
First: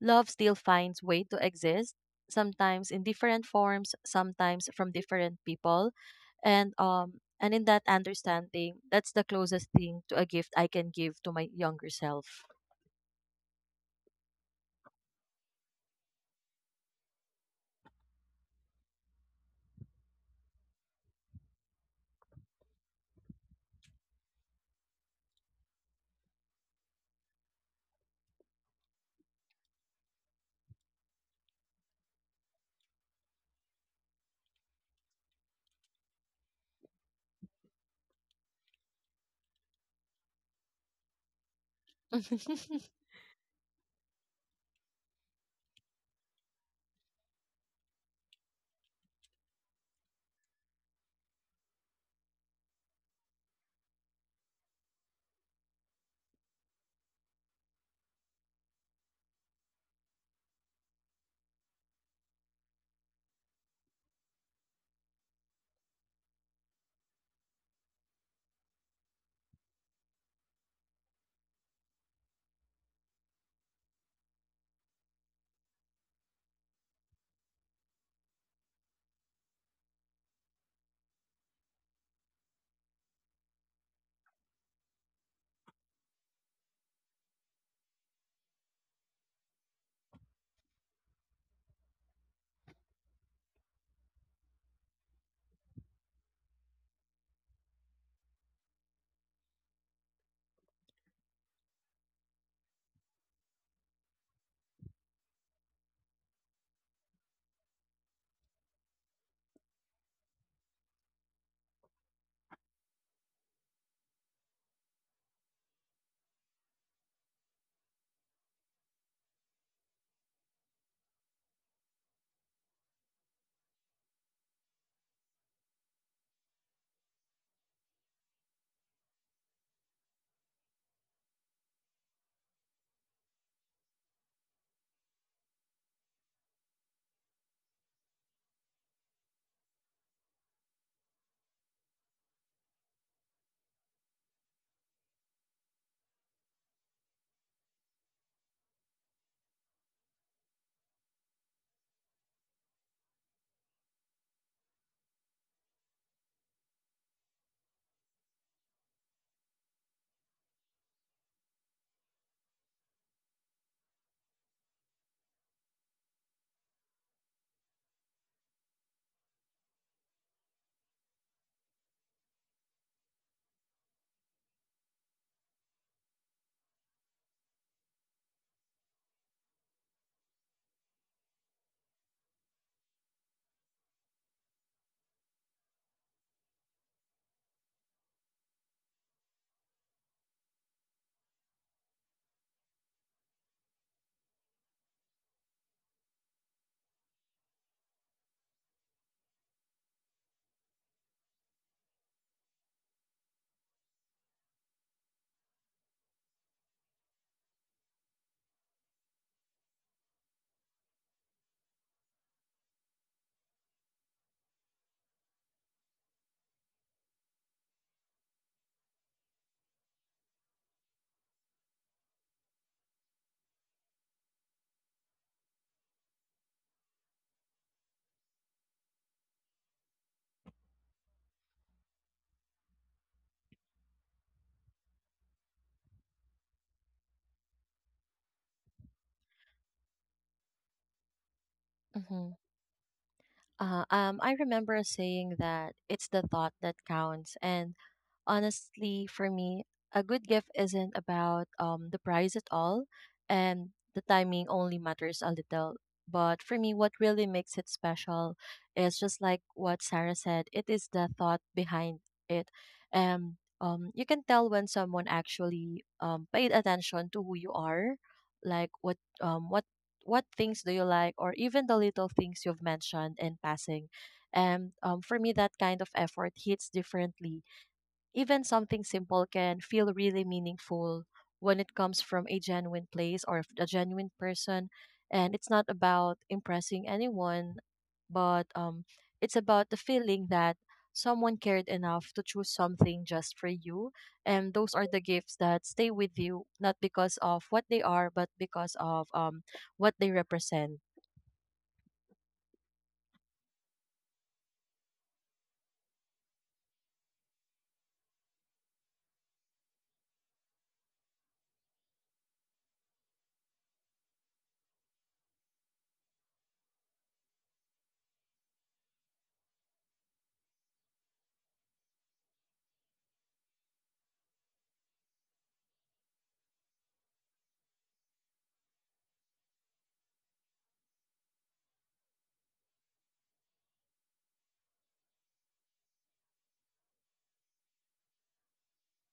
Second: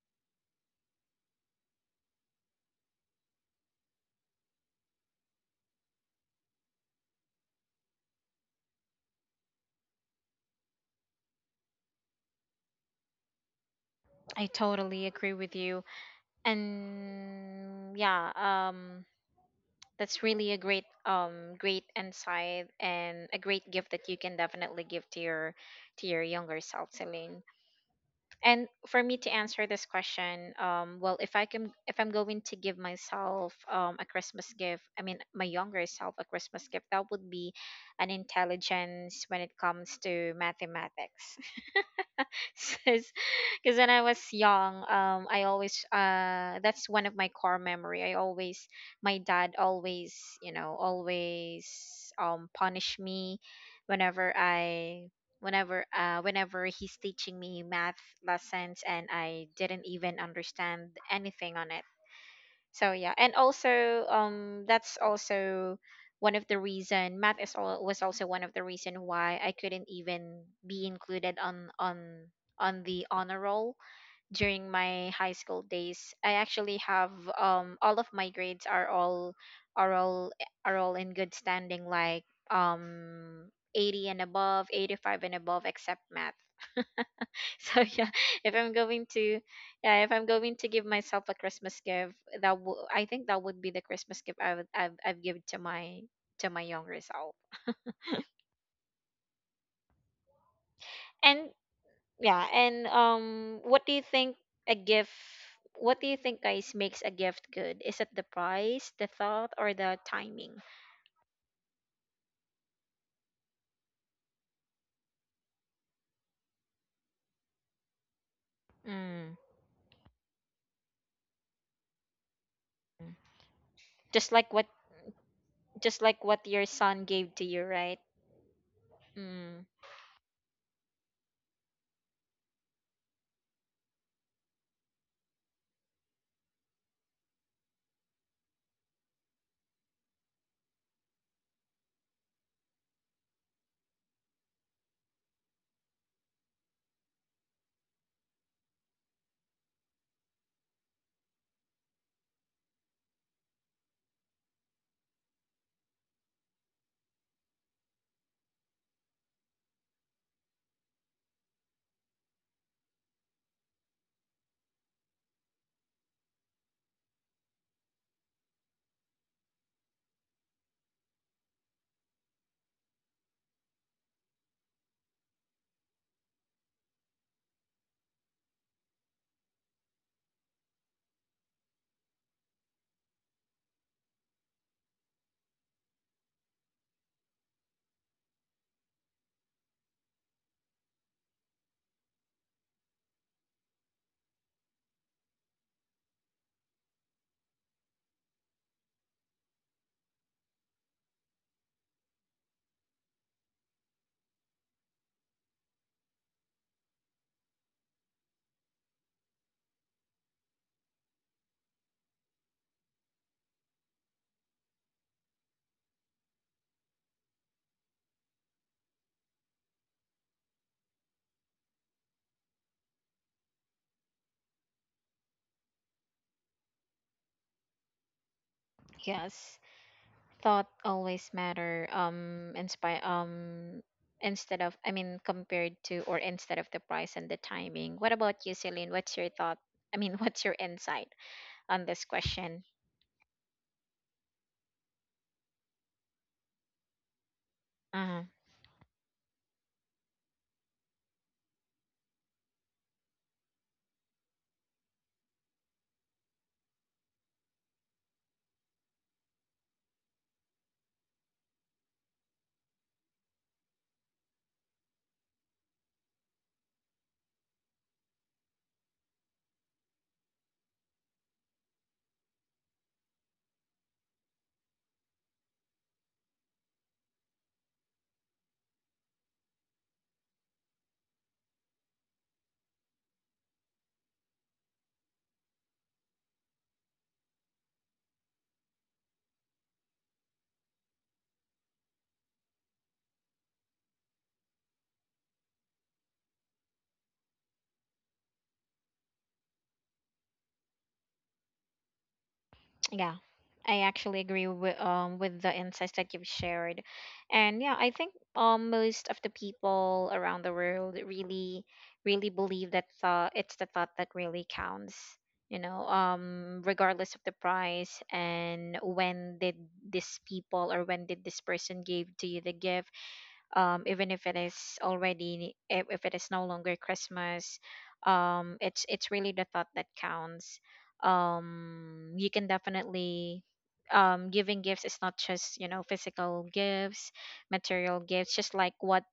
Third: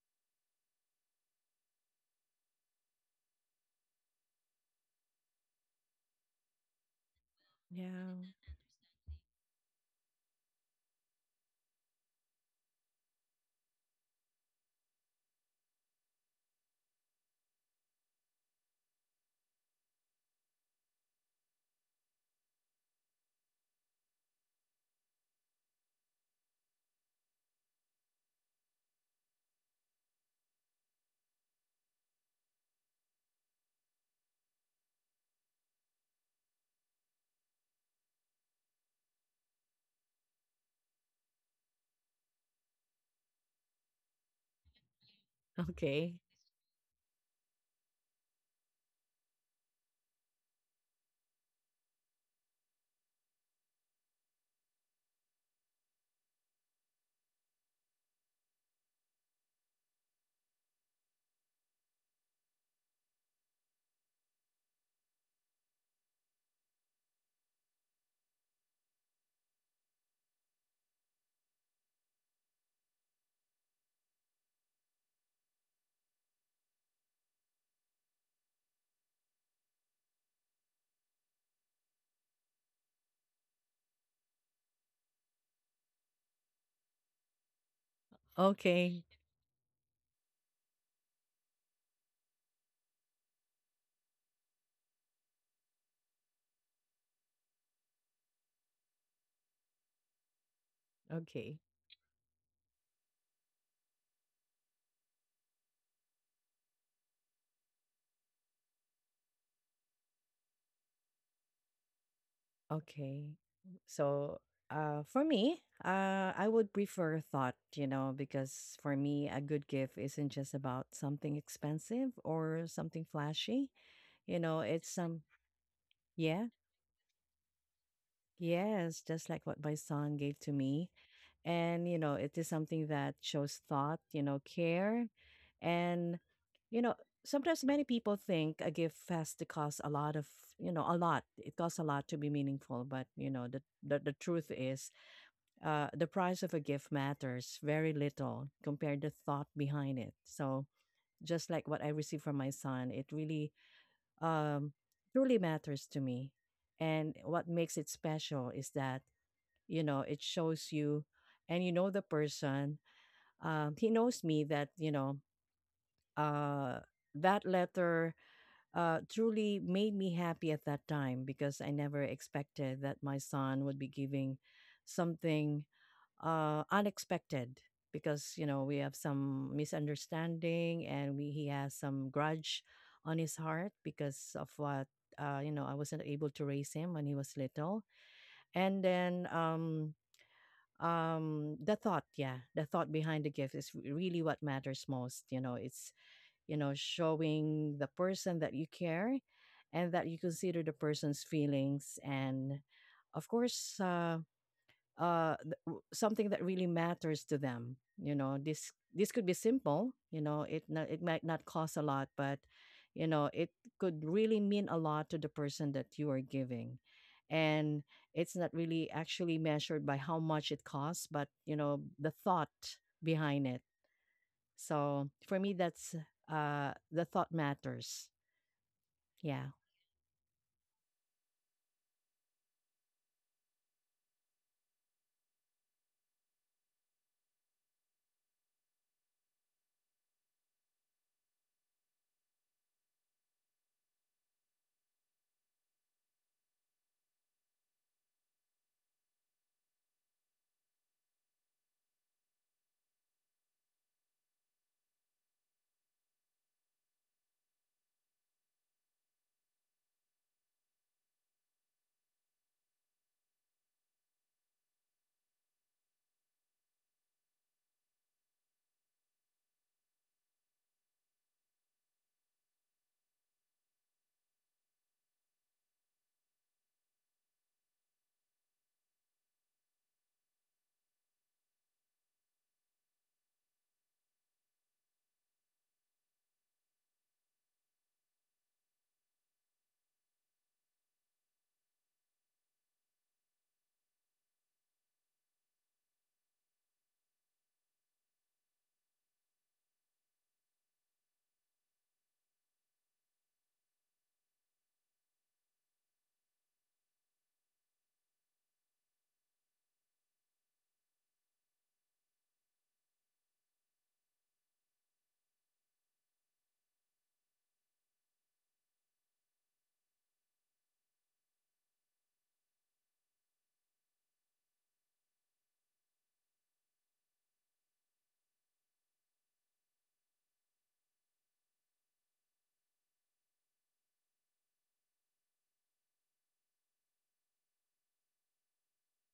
Speaker 3: love still finds way to exist, sometimes in different forms, sometimes from different people. And um and in that
Speaker 1: Yeah.
Speaker 3: understanding, that's the closest thing to a gift I can give to my younger self.
Speaker 2: I totally agree with you. And yeah, um, that's really a great um great insight and a great gift that you can definitely give to your to your younger self, Celine. And for me to answer this question, um well if I can if I'm going to give myself um a Christmas gift, I mean my younger self a Christmas gift, that would be an intelligence when it comes to mathematics. Because when I was young, um, I always
Speaker 1: Okay.
Speaker 2: uh, that's one of my core memory. I always my dad always you know always um punish me whenever I whenever uh whenever he's teaching me math lessons and I didn't even understand anything on it. So yeah, and also um that's also one of the reason math is all was also one of the reason why I couldn't even be included on on on the honor roll during my high school days. I actually have um all of my grades are all are all are all in good standing, like um 80 and above, 85 and above, except math. So yeah, if I'm
Speaker 1: Okay.
Speaker 2: going to, yeah, if I'm going to give myself a Christmas gift, that w- I think that would be the Christmas gift I would I've, I've given to my to my younger self. And
Speaker 1: Okay.
Speaker 2: yeah, and um, what do you think a gift? What do you think, guys, makes a gift good? Is it the price, the thought, or the timing?
Speaker 1: Okay. So, uh, for me, uh, I would prefer thought, you know, because for me,
Speaker 2: Mm.
Speaker 1: a good gift isn't just about something expensive or something flashy.
Speaker 2: Just
Speaker 1: You
Speaker 2: like
Speaker 1: know,
Speaker 2: what,
Speaker 1: it's some,
Speaker 2: just like
Speaker 1: yeah,
Speaker 2: what your son gave to you, right?
Speaker 1: yes, just like what
Speaker 2: Mm.
Speaker 1: my son gave to me. And you know it is something that shows thought, you know care. And you know sometimes many people think a gift has to cost a lot of, you know a lot it costs a lot to be meaningful. But you know the the, the truth is, uh, the price of a gift matters very little compared to thought behind it. So just like what I received from my son, it really um truly matters to me. And what makes it special is that, you know it shows you and you know the person, um, he knows me. That, you know uh, that letter uh, truly made me happy at that time, because I never expected that my son would be giving something uh, unexpected, because you know we have some misunderstanding, and we he has some grudge on his heart because of what, uh, you know I wasn't able to raise him when he was little. And then, um um the thought. Yeah, the thought behind the gift is re- really what matters most. You know it's, you know showing the person that you care, and that you consider the person's feelings, and of course, uh uh th- w- something that really matters to them. you know this this could be simple. You know it not, it might not cost a lot, but you know it could really mean a lot to the person that you are giving. And it's not really actually measured by how much it costs, but you know the thought behind it. So for me, that's uh the thought matters. Yeah,
Speaker 2: Yes. Thought always matter, um inspire um instead of I mean compared to or instead of the price and the timing. What about you, Celine? What's your thought? I mean, what's your insight on this
Speaker 3: Mhm.
Speaker 2: question?
Speaker 3: Uh, um, I remember a saying that it's the thought that counts, and
Speaker 2: Uh-huh.
Speaker 3: honestly, for me, a good gift isn't about um, the price at all, and the timing only matters a little. But for me, what really makes it special is just like what Sarah said, it is the thought behind it. And um, you can tell when someone actually um, paid attention to who you are, like what um, what what things do you like, or even the little things you've mentioned in passing. And um, for me, that kind of effort hits differently, even something simple can feel really meaningful when it comes from a genuine place or f- a genuine person. And it's not about impressing anyone, but um, it's about the feeling that someone cared enough to choose something just for you. And those are the gifts that stay with you, not because of what they are, but because of um, what they represent.
Speaker 2: Yeah, I actually agree with um with the insights that you've shared, and yeah, I think um most of the people around the world really really believe that thought it's the thought that really counts. You know, um, regardless of the price and when did this people or when did this person give to you the gift, um, even if it is already if, if it is no longer Christmas, um, it's it's really the thought that counts. Um, you can definitely um, giving gifts is not just you know physical gifts, material gifts, just like what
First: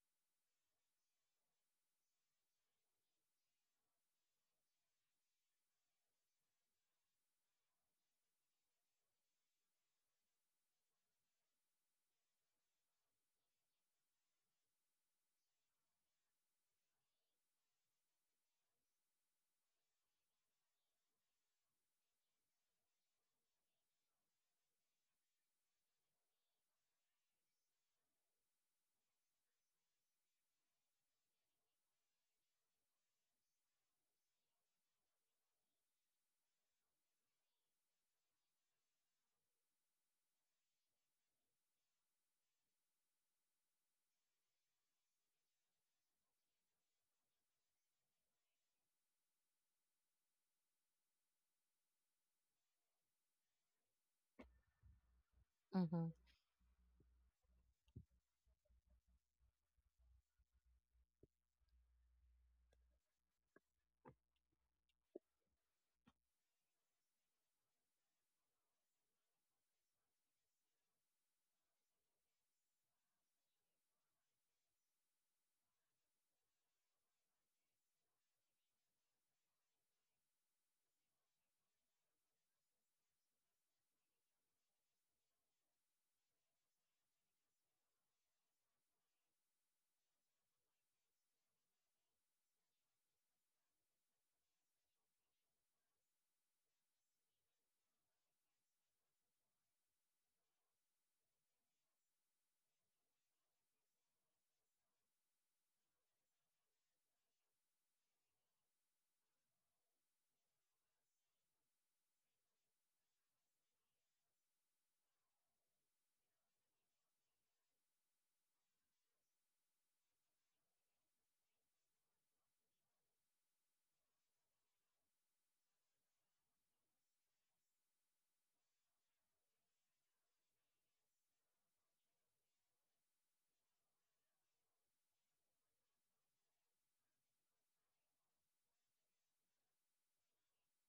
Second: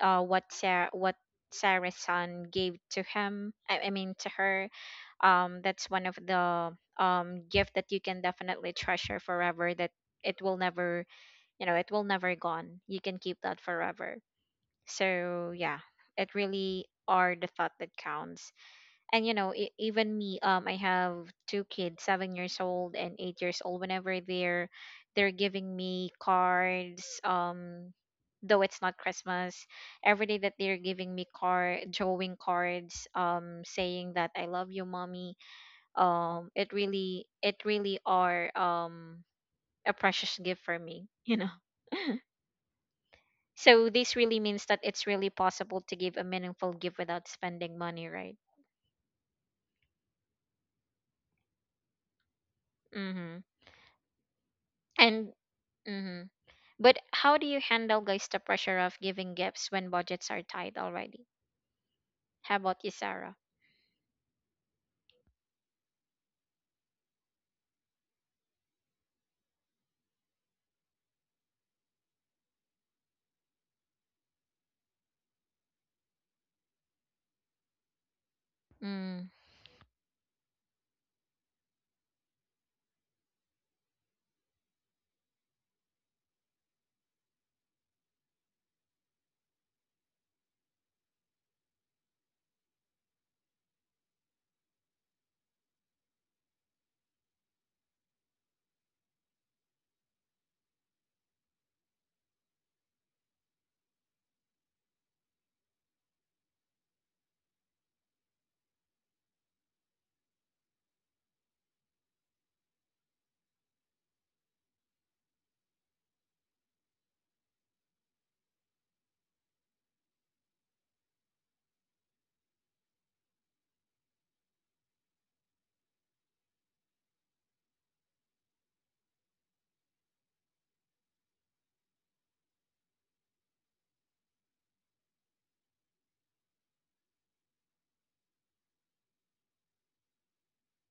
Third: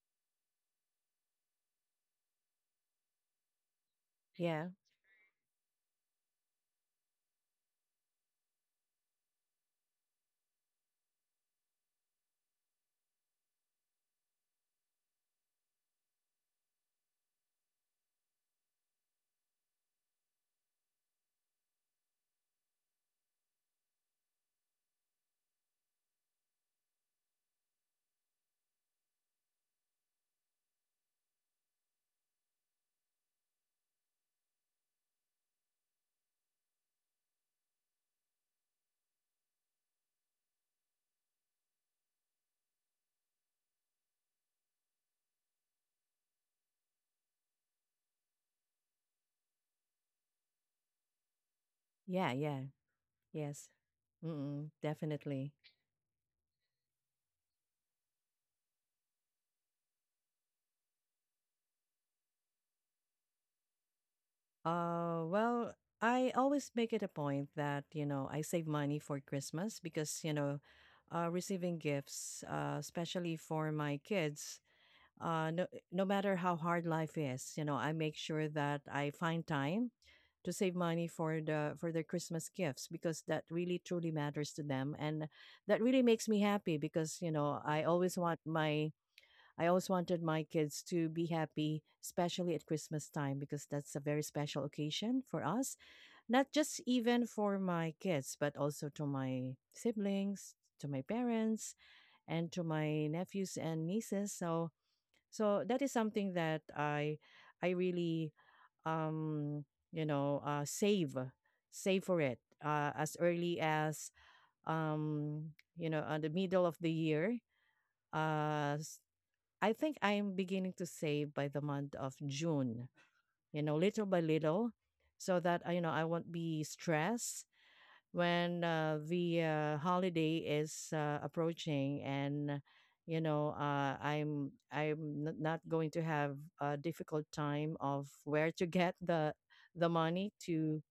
Speaker 2: uh what Sarah what Sarah's son gave to him. I, I mean to
Speaker 1: yeah,
Speaker 2: her. Um, that's one of the um gift that you can definitely treasure forever. That it will never you know it will never gone. You can keep that forever. So yeah, it really are the thought that counts. And you know, e- even me, um, I have two kids, seven years old and eight years old. Whenever they're they're giving me cards, um, though it's not Christmas, every day that they're giving me card, drawing cards, um, saying that I love you, mommy. Um, it really, it really are um a precious gift for me. You know. So this really means that it's really possible to give a meaningful gift without spending money, right?
Speaker 1: yeah, yeah.
Speaker 2: Mm-hmm.
Speaker 1: Yes. Mm,
Speaker 2: And
Speaker 1: definitely.
Speaker 3: Mm-hmm.
Speaker 2: mm-hmm. But how do you handle, guys, the pressure of giving gifts when budgets are tight already? How about you, Sarah?
Speaker 1: Uh, well, I always make it a point that, you know, I save money for Christmas, because, you know, uh, receiving gifts, uh, especially for my kids, uh, no, no matter how hard life is, you know, I make sure that I
Speaker 2: Mm,
Speaker 1: find time to save money for the for their Christmas gifts, because that really truly matters to them, and that really makes me happy, because, you know, I always want my I always wanted my kids to be happy, especially at Christmas time, because that's a very special occasion for us, not just even for my kids, but also to my siblings, to my parents, and to my nephews and nieces. So, so that is something that I, I really, um, you know, uh, save, save for it, uh, as early as, um, you know, at the middle of the year. Uh, s- I think I'm beginning to save by the month of June, you know, little by little, so that uh, you know I won't be stressed when, uh, the uh, holiday is uh, approaching, and you know uh, I'm I'm n- not going to have a difficult time of where to get the the money to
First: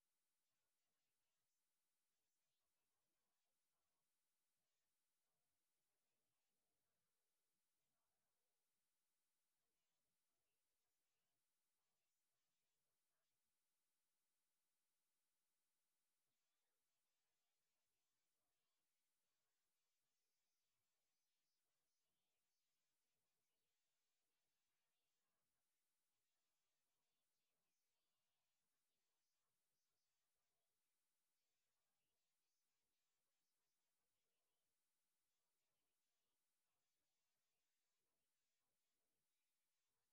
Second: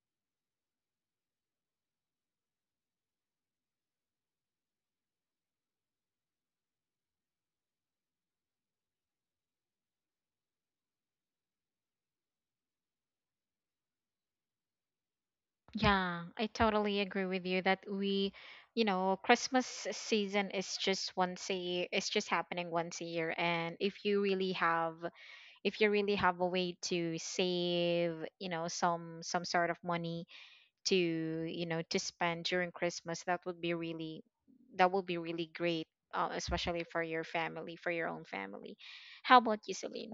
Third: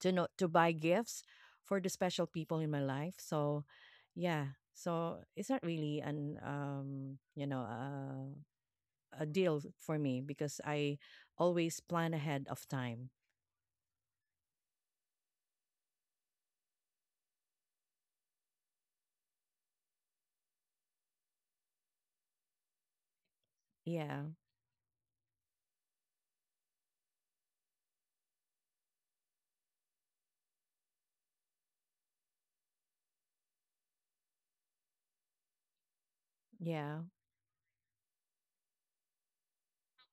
Speaker 1: to know to buy gifts for the special people in my life. So, yeah. So it's not really an um you know uh, a deal for me, because I always plan ahead of time.
Speaker 2: yeah, I totally agree with you that we, you know, Christmas season is just once a year. It's just happening once a year, and if you
Speaker 1: Yeah.
Speaker 2: really have, if you really have a way to save, you know, some some sort of money to you know to spend during Christmas, that would be really that would be really great, uh, especially
Speaker 1: Yeah.
Speaker 2: for your family for your own family. How about you, Celine?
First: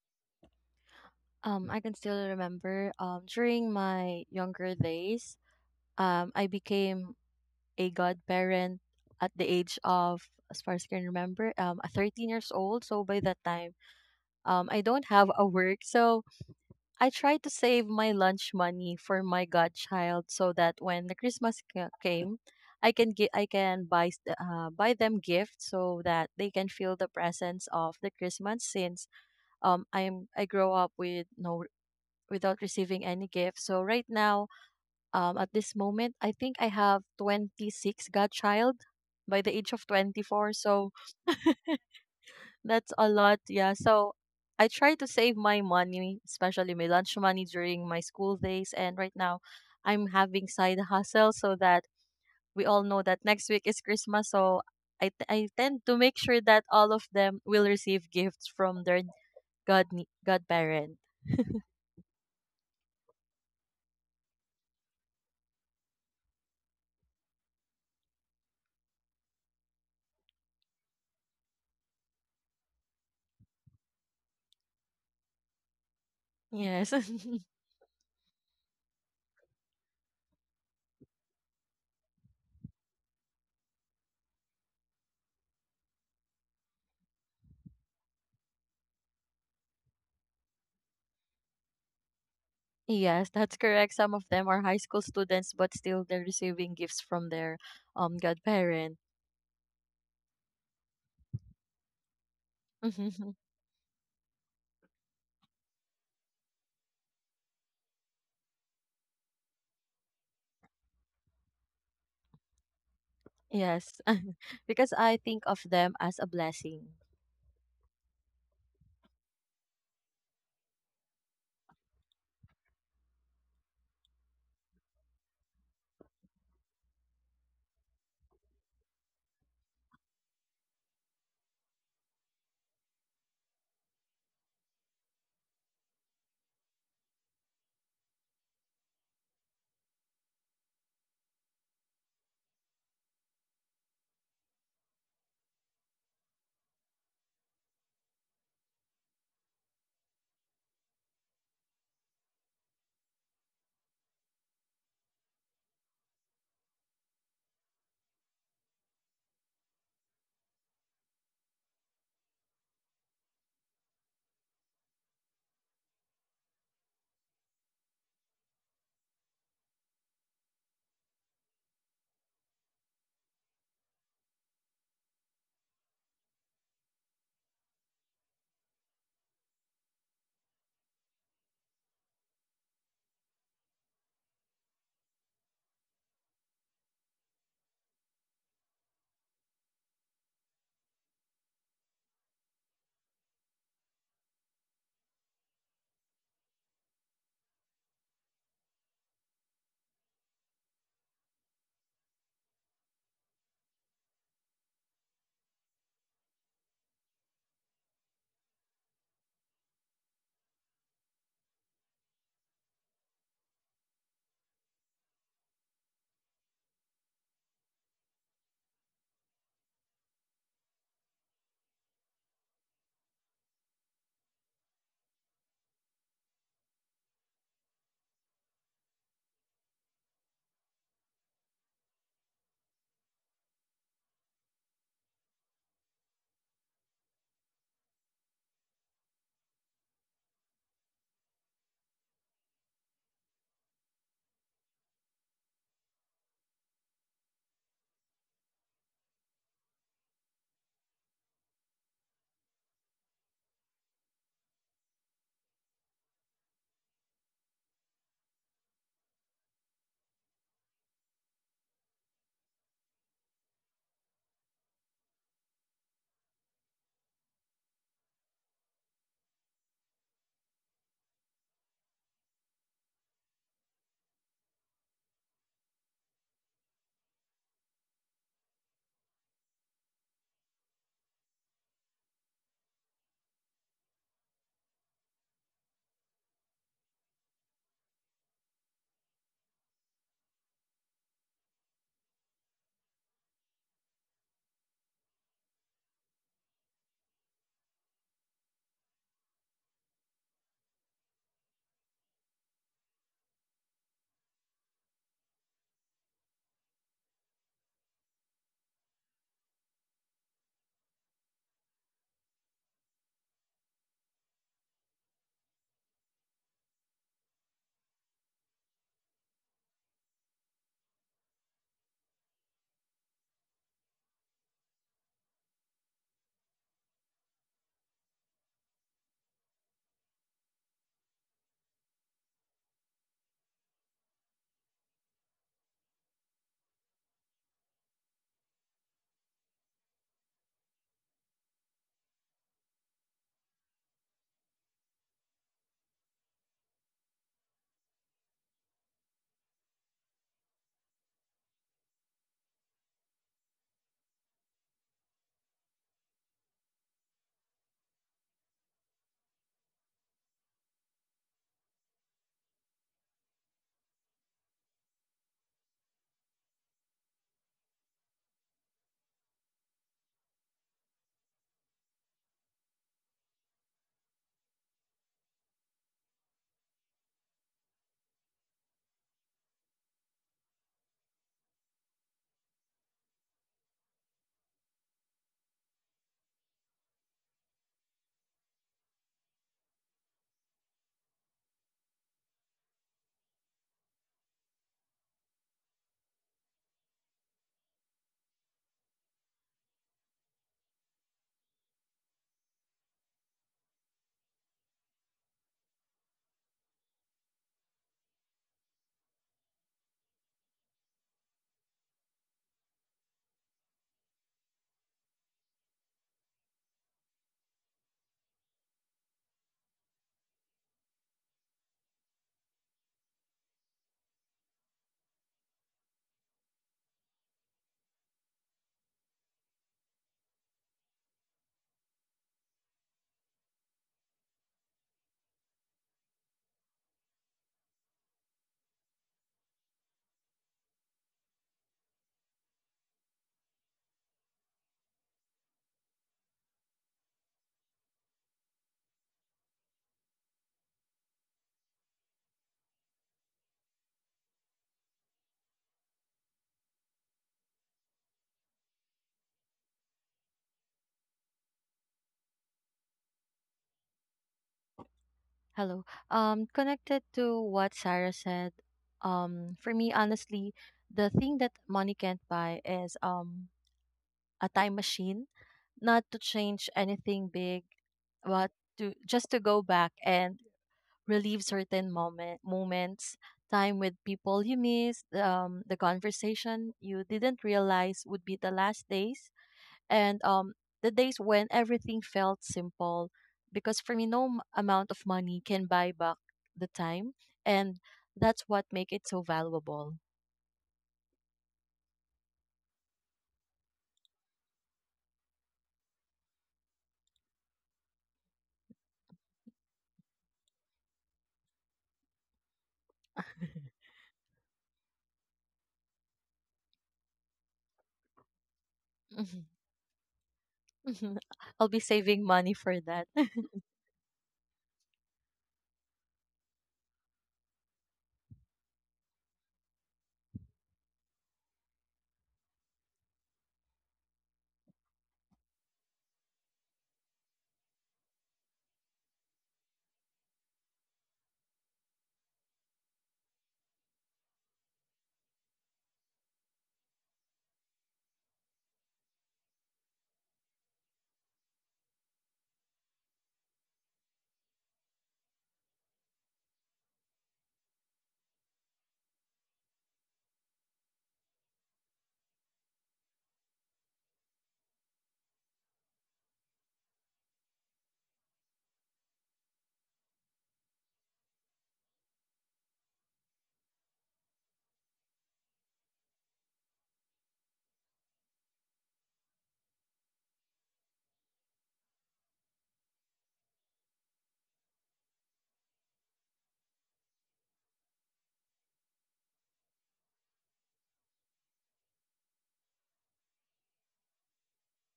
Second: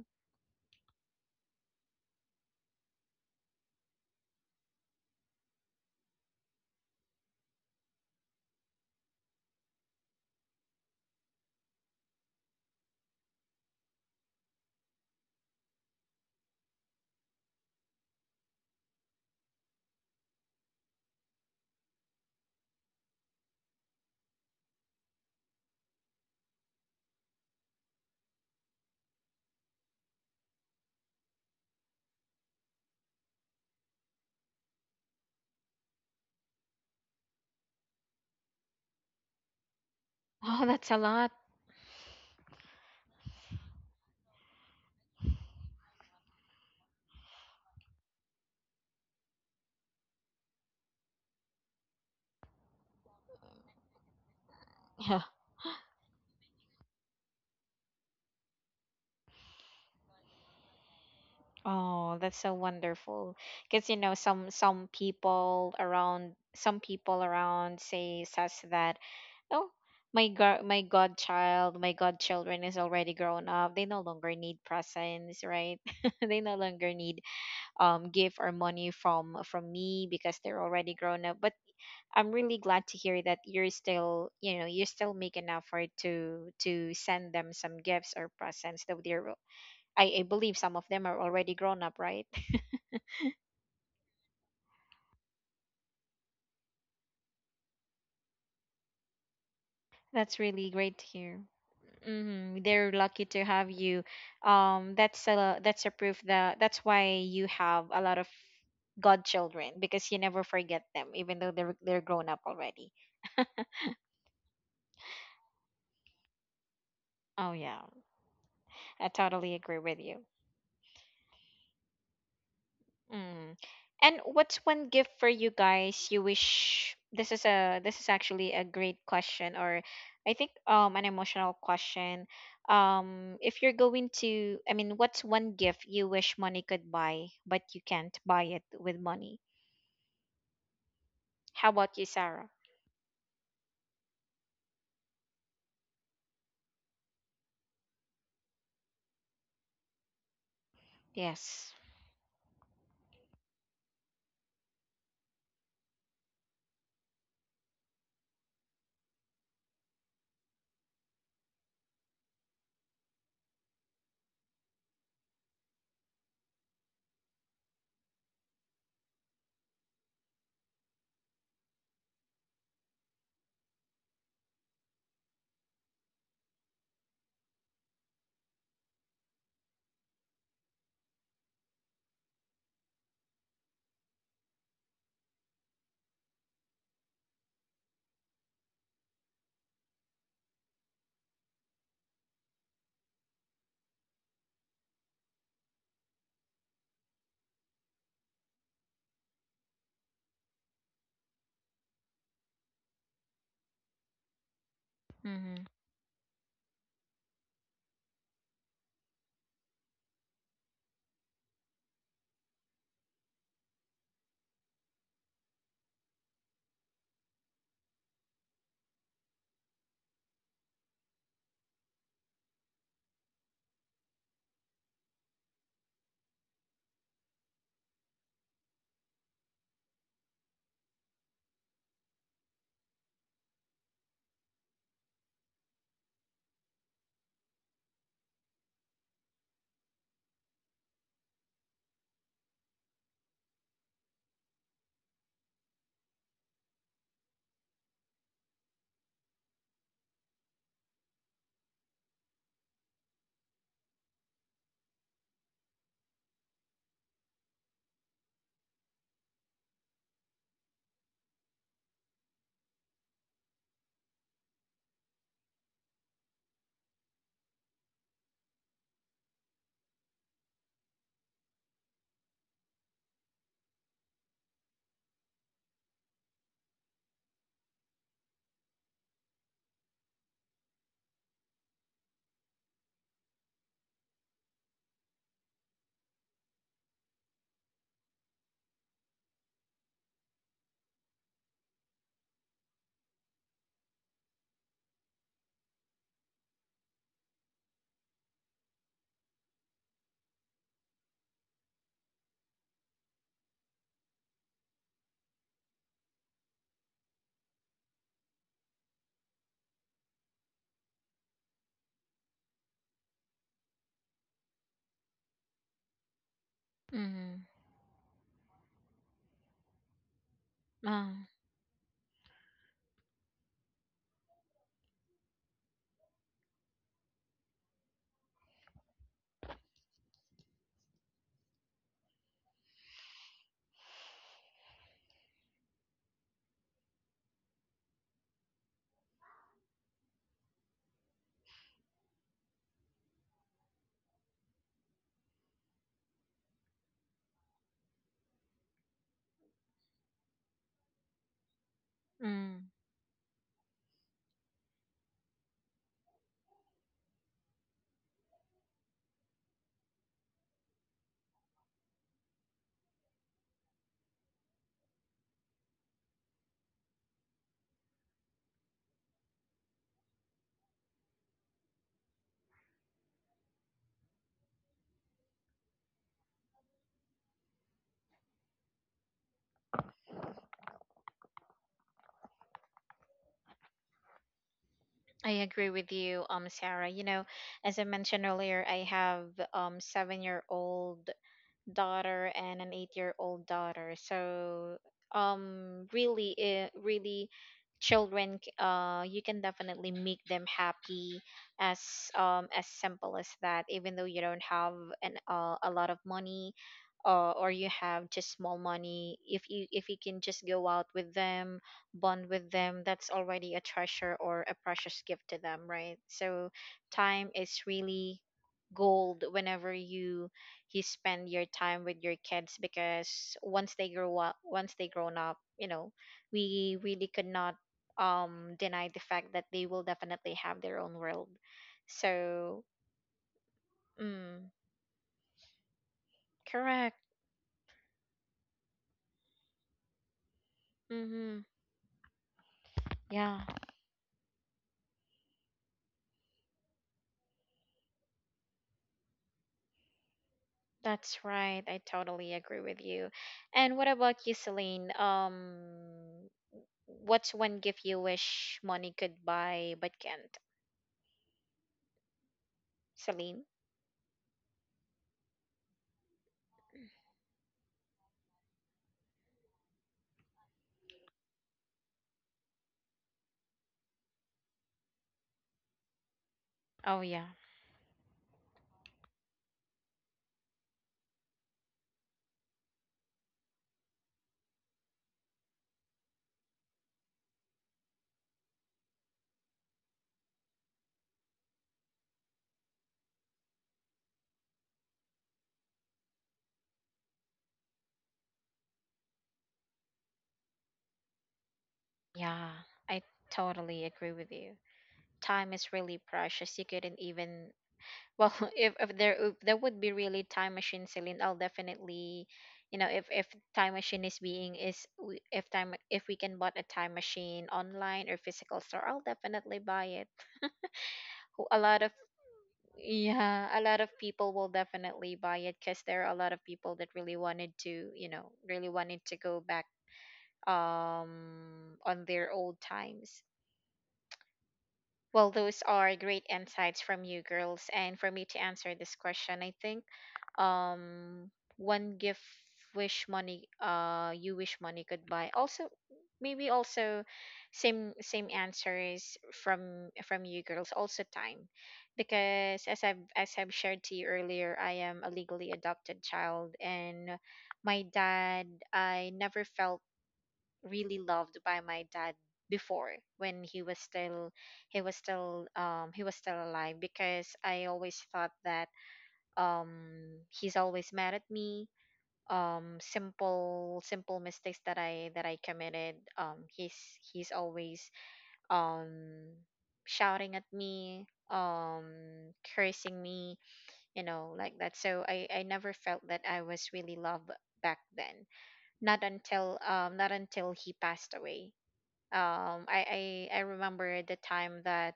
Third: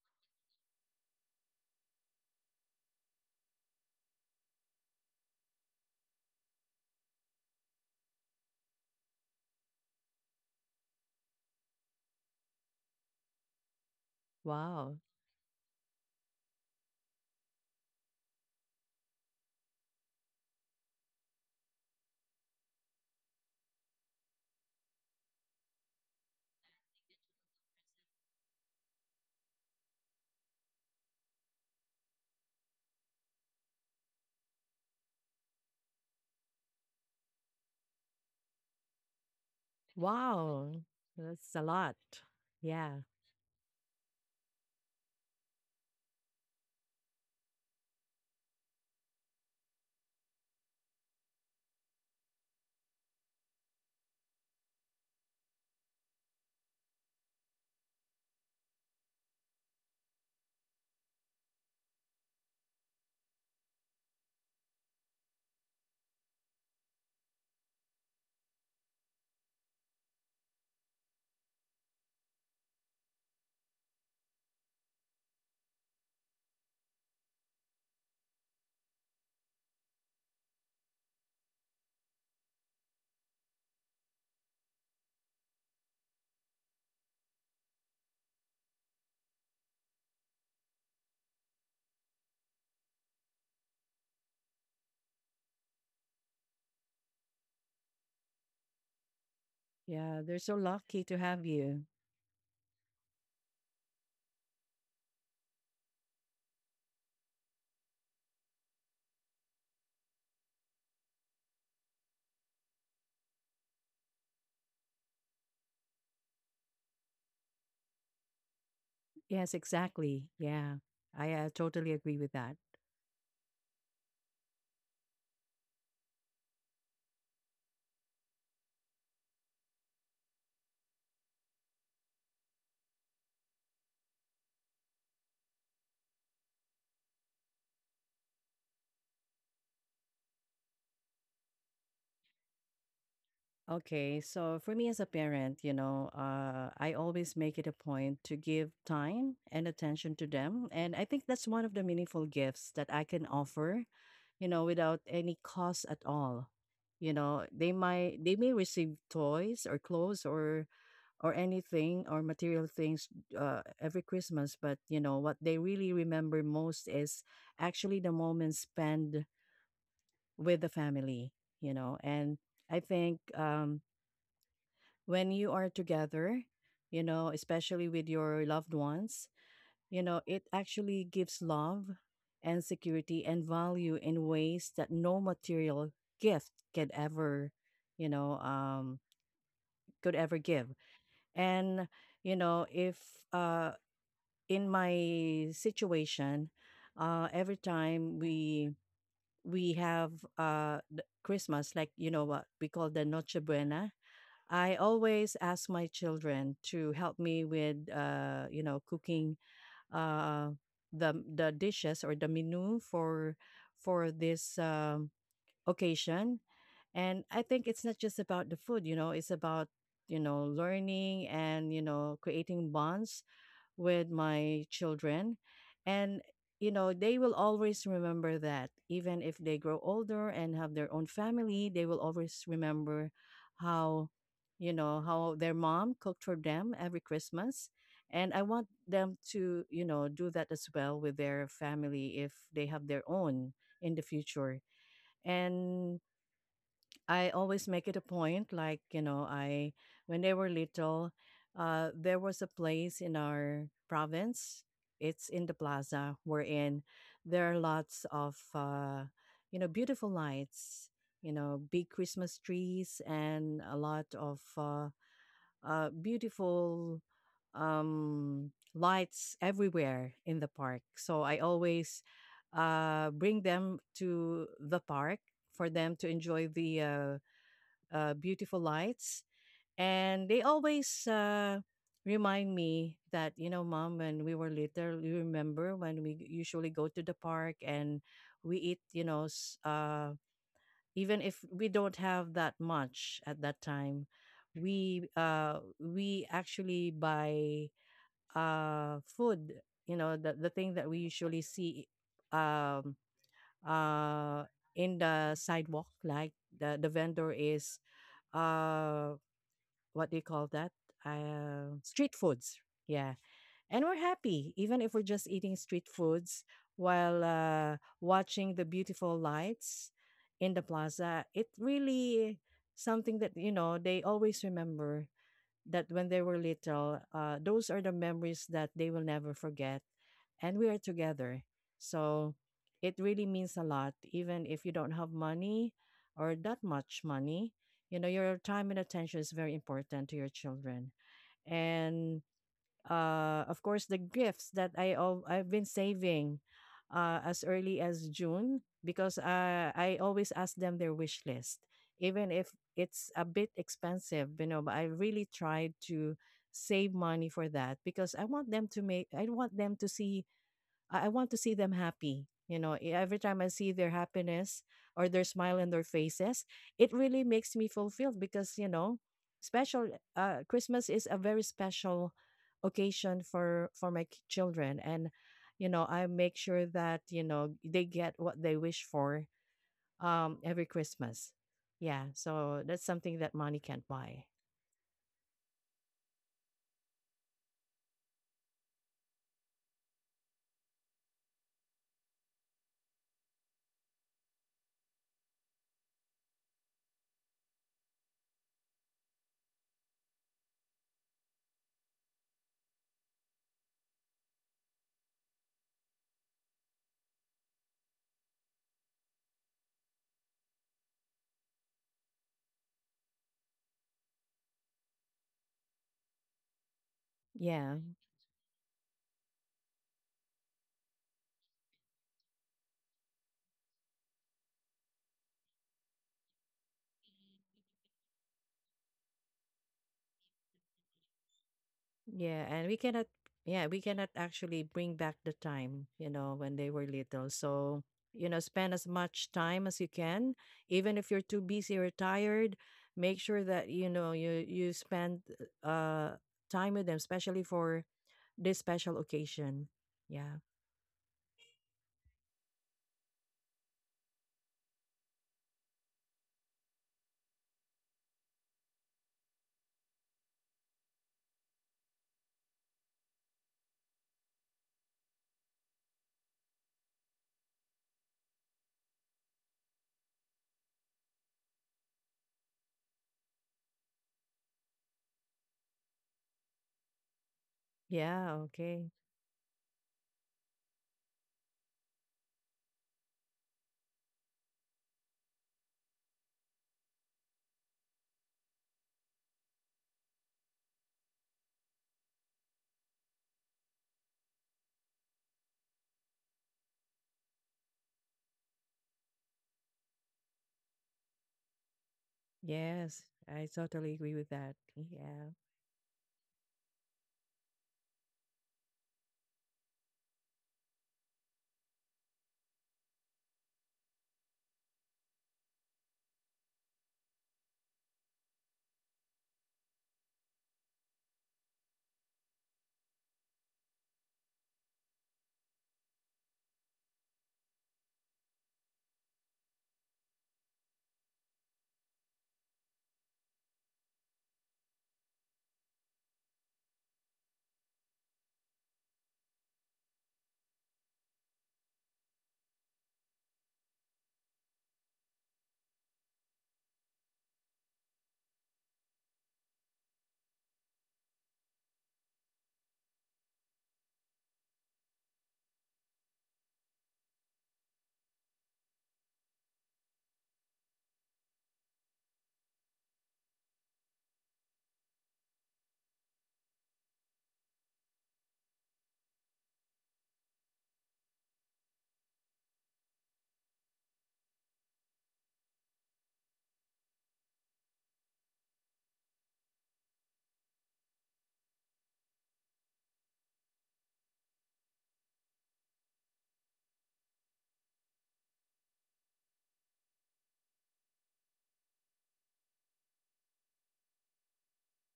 Speaker 3: Um, I can still remember, um, during my younger days, um, I became a godparent at the age of, as far as I can remember, um, thirteen years old. So by that time, um, I
Speaker 1: Wow.
Speaker 3: don't have a work. So I tried to save my lunch money for my godchild so that when the Christmas ca- came, I can gi- I can buy s- uh, buy them gifts so that they can feel the presence of the Christmas, since um I'm I grow up with no without receiving any gifts. So right now, um at this moment, I think I have twenty-six godchild by the age of twenty-four.
Speaker 2: oh,
Speaker 1: Wow.
Speaker 3: So
Speaker 2: that's a lot.
Speaker 1: That's a lot.
Speaker 3: that's
Speaker 1: Yeah.
Speaker 3: a lot, yeah. So I try to save my money, especially my lunch money during my school days. And right now, I'm having side hustle, so that we all know that next week is Christmas. So I, t-
Speaker 2: Yeah.
Speaker 3: I tend to make sure that all of them will receive gifts from their god godparent.
Speaker 2: Oh, that's so wonderful. Because you know, some some people around some people around say says that, oh, my god, my godchild, my godchildren is already grown up. They no longer need presents, right? They no
Speaker 3: Yes.
Speaker 2: longer need um, give our money from from me because they're already grown up. But I'm really glad to hear that you're still you know you still make an effort to to send them some gifts or presents though they're I, I believe some of them are already grown up, right?
Speaker 3: Yes, that's correct. Some of them are high school students, but still they're receiving gifts from their um godparent.
Speaker 1: Yeah.
Speaker 2: That's
Speaker 1: They're so
Speaker 2: really great
Speaker 1: lucky
Speaker 2: to
Speaker 1: to
Speaker 2: hear.
Speaker 1: have you.
Speaker 2: Hmm They're lucky to have you. Um, that's a that's a proof that that's why you have a lot of godchildren, because you never forget them, even though they're they're grown up already.
Speaker 3: Yes, because I think of them as a blessing.
Speaker 2: Oh yeah, I
Speaker 1: Yes,
Speaker 2: totally agree with you.
Speaker 1: exactly. Yeah. I uh, totally agree with that.
Speaker 2: Mm. And what's one gift for you guys you wish this is a this is actually a great question or I think um an emotional question. Um, if you're going to I mean what's one gift you wish money could buy but you can't buy it with money? How about you, Sarah?
Speaker 1: Okay, so for me as a parent, you know, uh, I always make it a point to give time and attention to them. And I think that's one
Speaker 2: Yes.
Speaker 1: of the meaningful gifts that I can offer, you know, without any cost at all. You know, they might they may receive toys or clothes or or anything or material things, uh, every Christmas, but you know what they really remember most is actually the moments spent with the family. You know, and I think, um, when you are together, you know, especially with your loved ones, you know, it actually gives love and security and value in ways that no material gift could ever, you know, um, could ever give. And, you know, if uh, in my situation, uh, every time we we have, uh, th- Christmas, like you know what we call the Noche Buena, I always
Speaker 2: Mhm.
Speaker 1: ask my children to help me with, uh, you know, cooking, uh, the the dishes or the menu for for this um, occasion. And I think it's not just about the food, you know, it's about you know learning and you know creating bonds with my children, and you know they will always remember that, even if they grow older and have their own family, they will always remember how you know how their mom cooked for them every Christmas. And I want them to, you know do that as well with their family if they have their own in the future. And I always make it a point, like, you know, I, when they were little, uh, there was a place in our province. It's in the plaza wherein there are lots of, uh, you know, beautiful lights, you know, big Christmas trees and a lot of uh, uh, beautiful um, lights everywhere in the park. So I always uh, bring them to the park for them to enjoy the uh, uh, beautiful lights. And they always uh, remind me that, you know, mom, when we were little, you remember when we usually go to the park and we eat, you know, s- uh, even if we don't have that much at that time, we uh, we actually buy uh, food, you know, the, the thing that we usually see um, uh, in the sidewalk, like the, the vendor is uh what do you call that? Uh, street foods. Yeah. And we're happy, even if we're just eating street foods while
Speaker 2: Mhm.
Speaker 1: uh, watching the beautiful lights in the plaza.
Speaker 2: Um,
Speaker 1: It really something that, you know, they always remember that when they were little, uh, those are the memories that they will never forget and we are together. So it really means a lot, even if you don't have money or that much money. You know, your time and attention is very important to your children. And uh, of course, the gifts that I al- I've been saving uh, as early as June because uh, I always ask them their wish list, even if
Speaker 2: mm.
Speaker 1: it's a bit expensive. You know, but I really tried to save money for that because I want them to make I want them to see I, I want to see them happy. You know, e- every time I see their happiness or their smile on their faces, it really makes me fulfilled because, you know, special uh, Christmas is a very special occasion for for my k- children, and you know i make sure that you know they get what they wish for um every Christmas. Yeah, so that's something that money can't buy.
Speaker 2: I agree with you, um Sarah. You know, as I mentioned earlier, I have um seven-year-old daughter and an eight-year-old daughter. So um really uh, really children c- uh you can definitely make them happy as um as simple as that, even though you don't have an uh, a lot of money, uh, or you have just small money. If you if you can just go out with them, bond with them, that's already a treasure or a precious gift to them, right? So time is
Speaker 1: Yeah.
Speaker 2: really gold whenever you you spend your time with your kids, because once they grow up once they grown up, you know, we really could not um deny the fact that they will definitely have their own world.
Speaker 1: Yeah,
Speaker 2: So
Speaker 1: and we cannot yeah, we cannot
Speaker 2: mm,
Speaker 1: actually bring back the time, you know, when they were
Speaker 2: correct.
Speaker 1: little. So, you know, spend as much time as you can. Even if you're
Speaker 2: Mm-hmm.
Speaker 1: too busy or tired, make
Speaker 2: Yeah,
Speaker 1: sure that you know you you spend uh time with them, especially for this special occasion. Yeah.
Speaker 2: that's right. I totally agree with you. And what about you, Celine? um what's one gift you wish money could buy but can't, Celine?
Speaker 3: Hello. Um, connected to what Sarah said. Um, for me, honestly, the thing that money can't buy is um a time machine, not to change
Speaker 2: Oh
Speaker 3: anything
Speaker 2: yeah.
Speaker 3: big,
Speaker 1: Yeah,
Speaker 3: but
Speaker 1: okay.
Speaker 3: to just to go back and relive certain moment moments, time with people you missed, um, the conversation you didn't realize would be the last days, and um, the days when everything felt simple. Because for me, no m- amount of money can buy back the time, and that's what make it so valuable.
Speaker 2: Yeah,
Speaker 1: Yes,
Speaker 2: I
Speaker 1: I
Speaker 2: totally
Speaker 1: totally agree
Speaker 2: agree
Speaker 1: with
Speaker 2: with you.
Speaker 1: that. Yeah.
Speaker 2: Time is really precious. You couldn't even well, if if there if there would be really time machine, Celine, I'll definitely, you know, if if time machine is being is we- if time if we can bought a time machine online or physical store, I'll
Speaker 3: Mhm.
Speaker 2: definitely buy it. Who- A
Speaker 3: I'll be
Speaker 2: lot of
Speaker 3: saving money for that.
Speaker 2: yeah, a lot of people will definitely buy it, because there are a lot of people that really wanted to, you know, really wanted to go back um on their old times. Well, those are great insights from you girls. And for me to answer this question, I think um one gift wish money uh you wish money could buy. Also maybe also same same answers from from you girls: also time. Because as I've as I've shared to you earlier, I am a legally adopted child, and my dad I never felt really loved by my dad before, when he was still he was still um he was still alive, because I always thought that um he's always mad at me, um simple simple mistakes that I that I committed, um he's he's always um shouting at me, um cursing me, you know, like that. So I I never felt that I was really loved back then, not until um not until he passed away. um I, I I remember the time that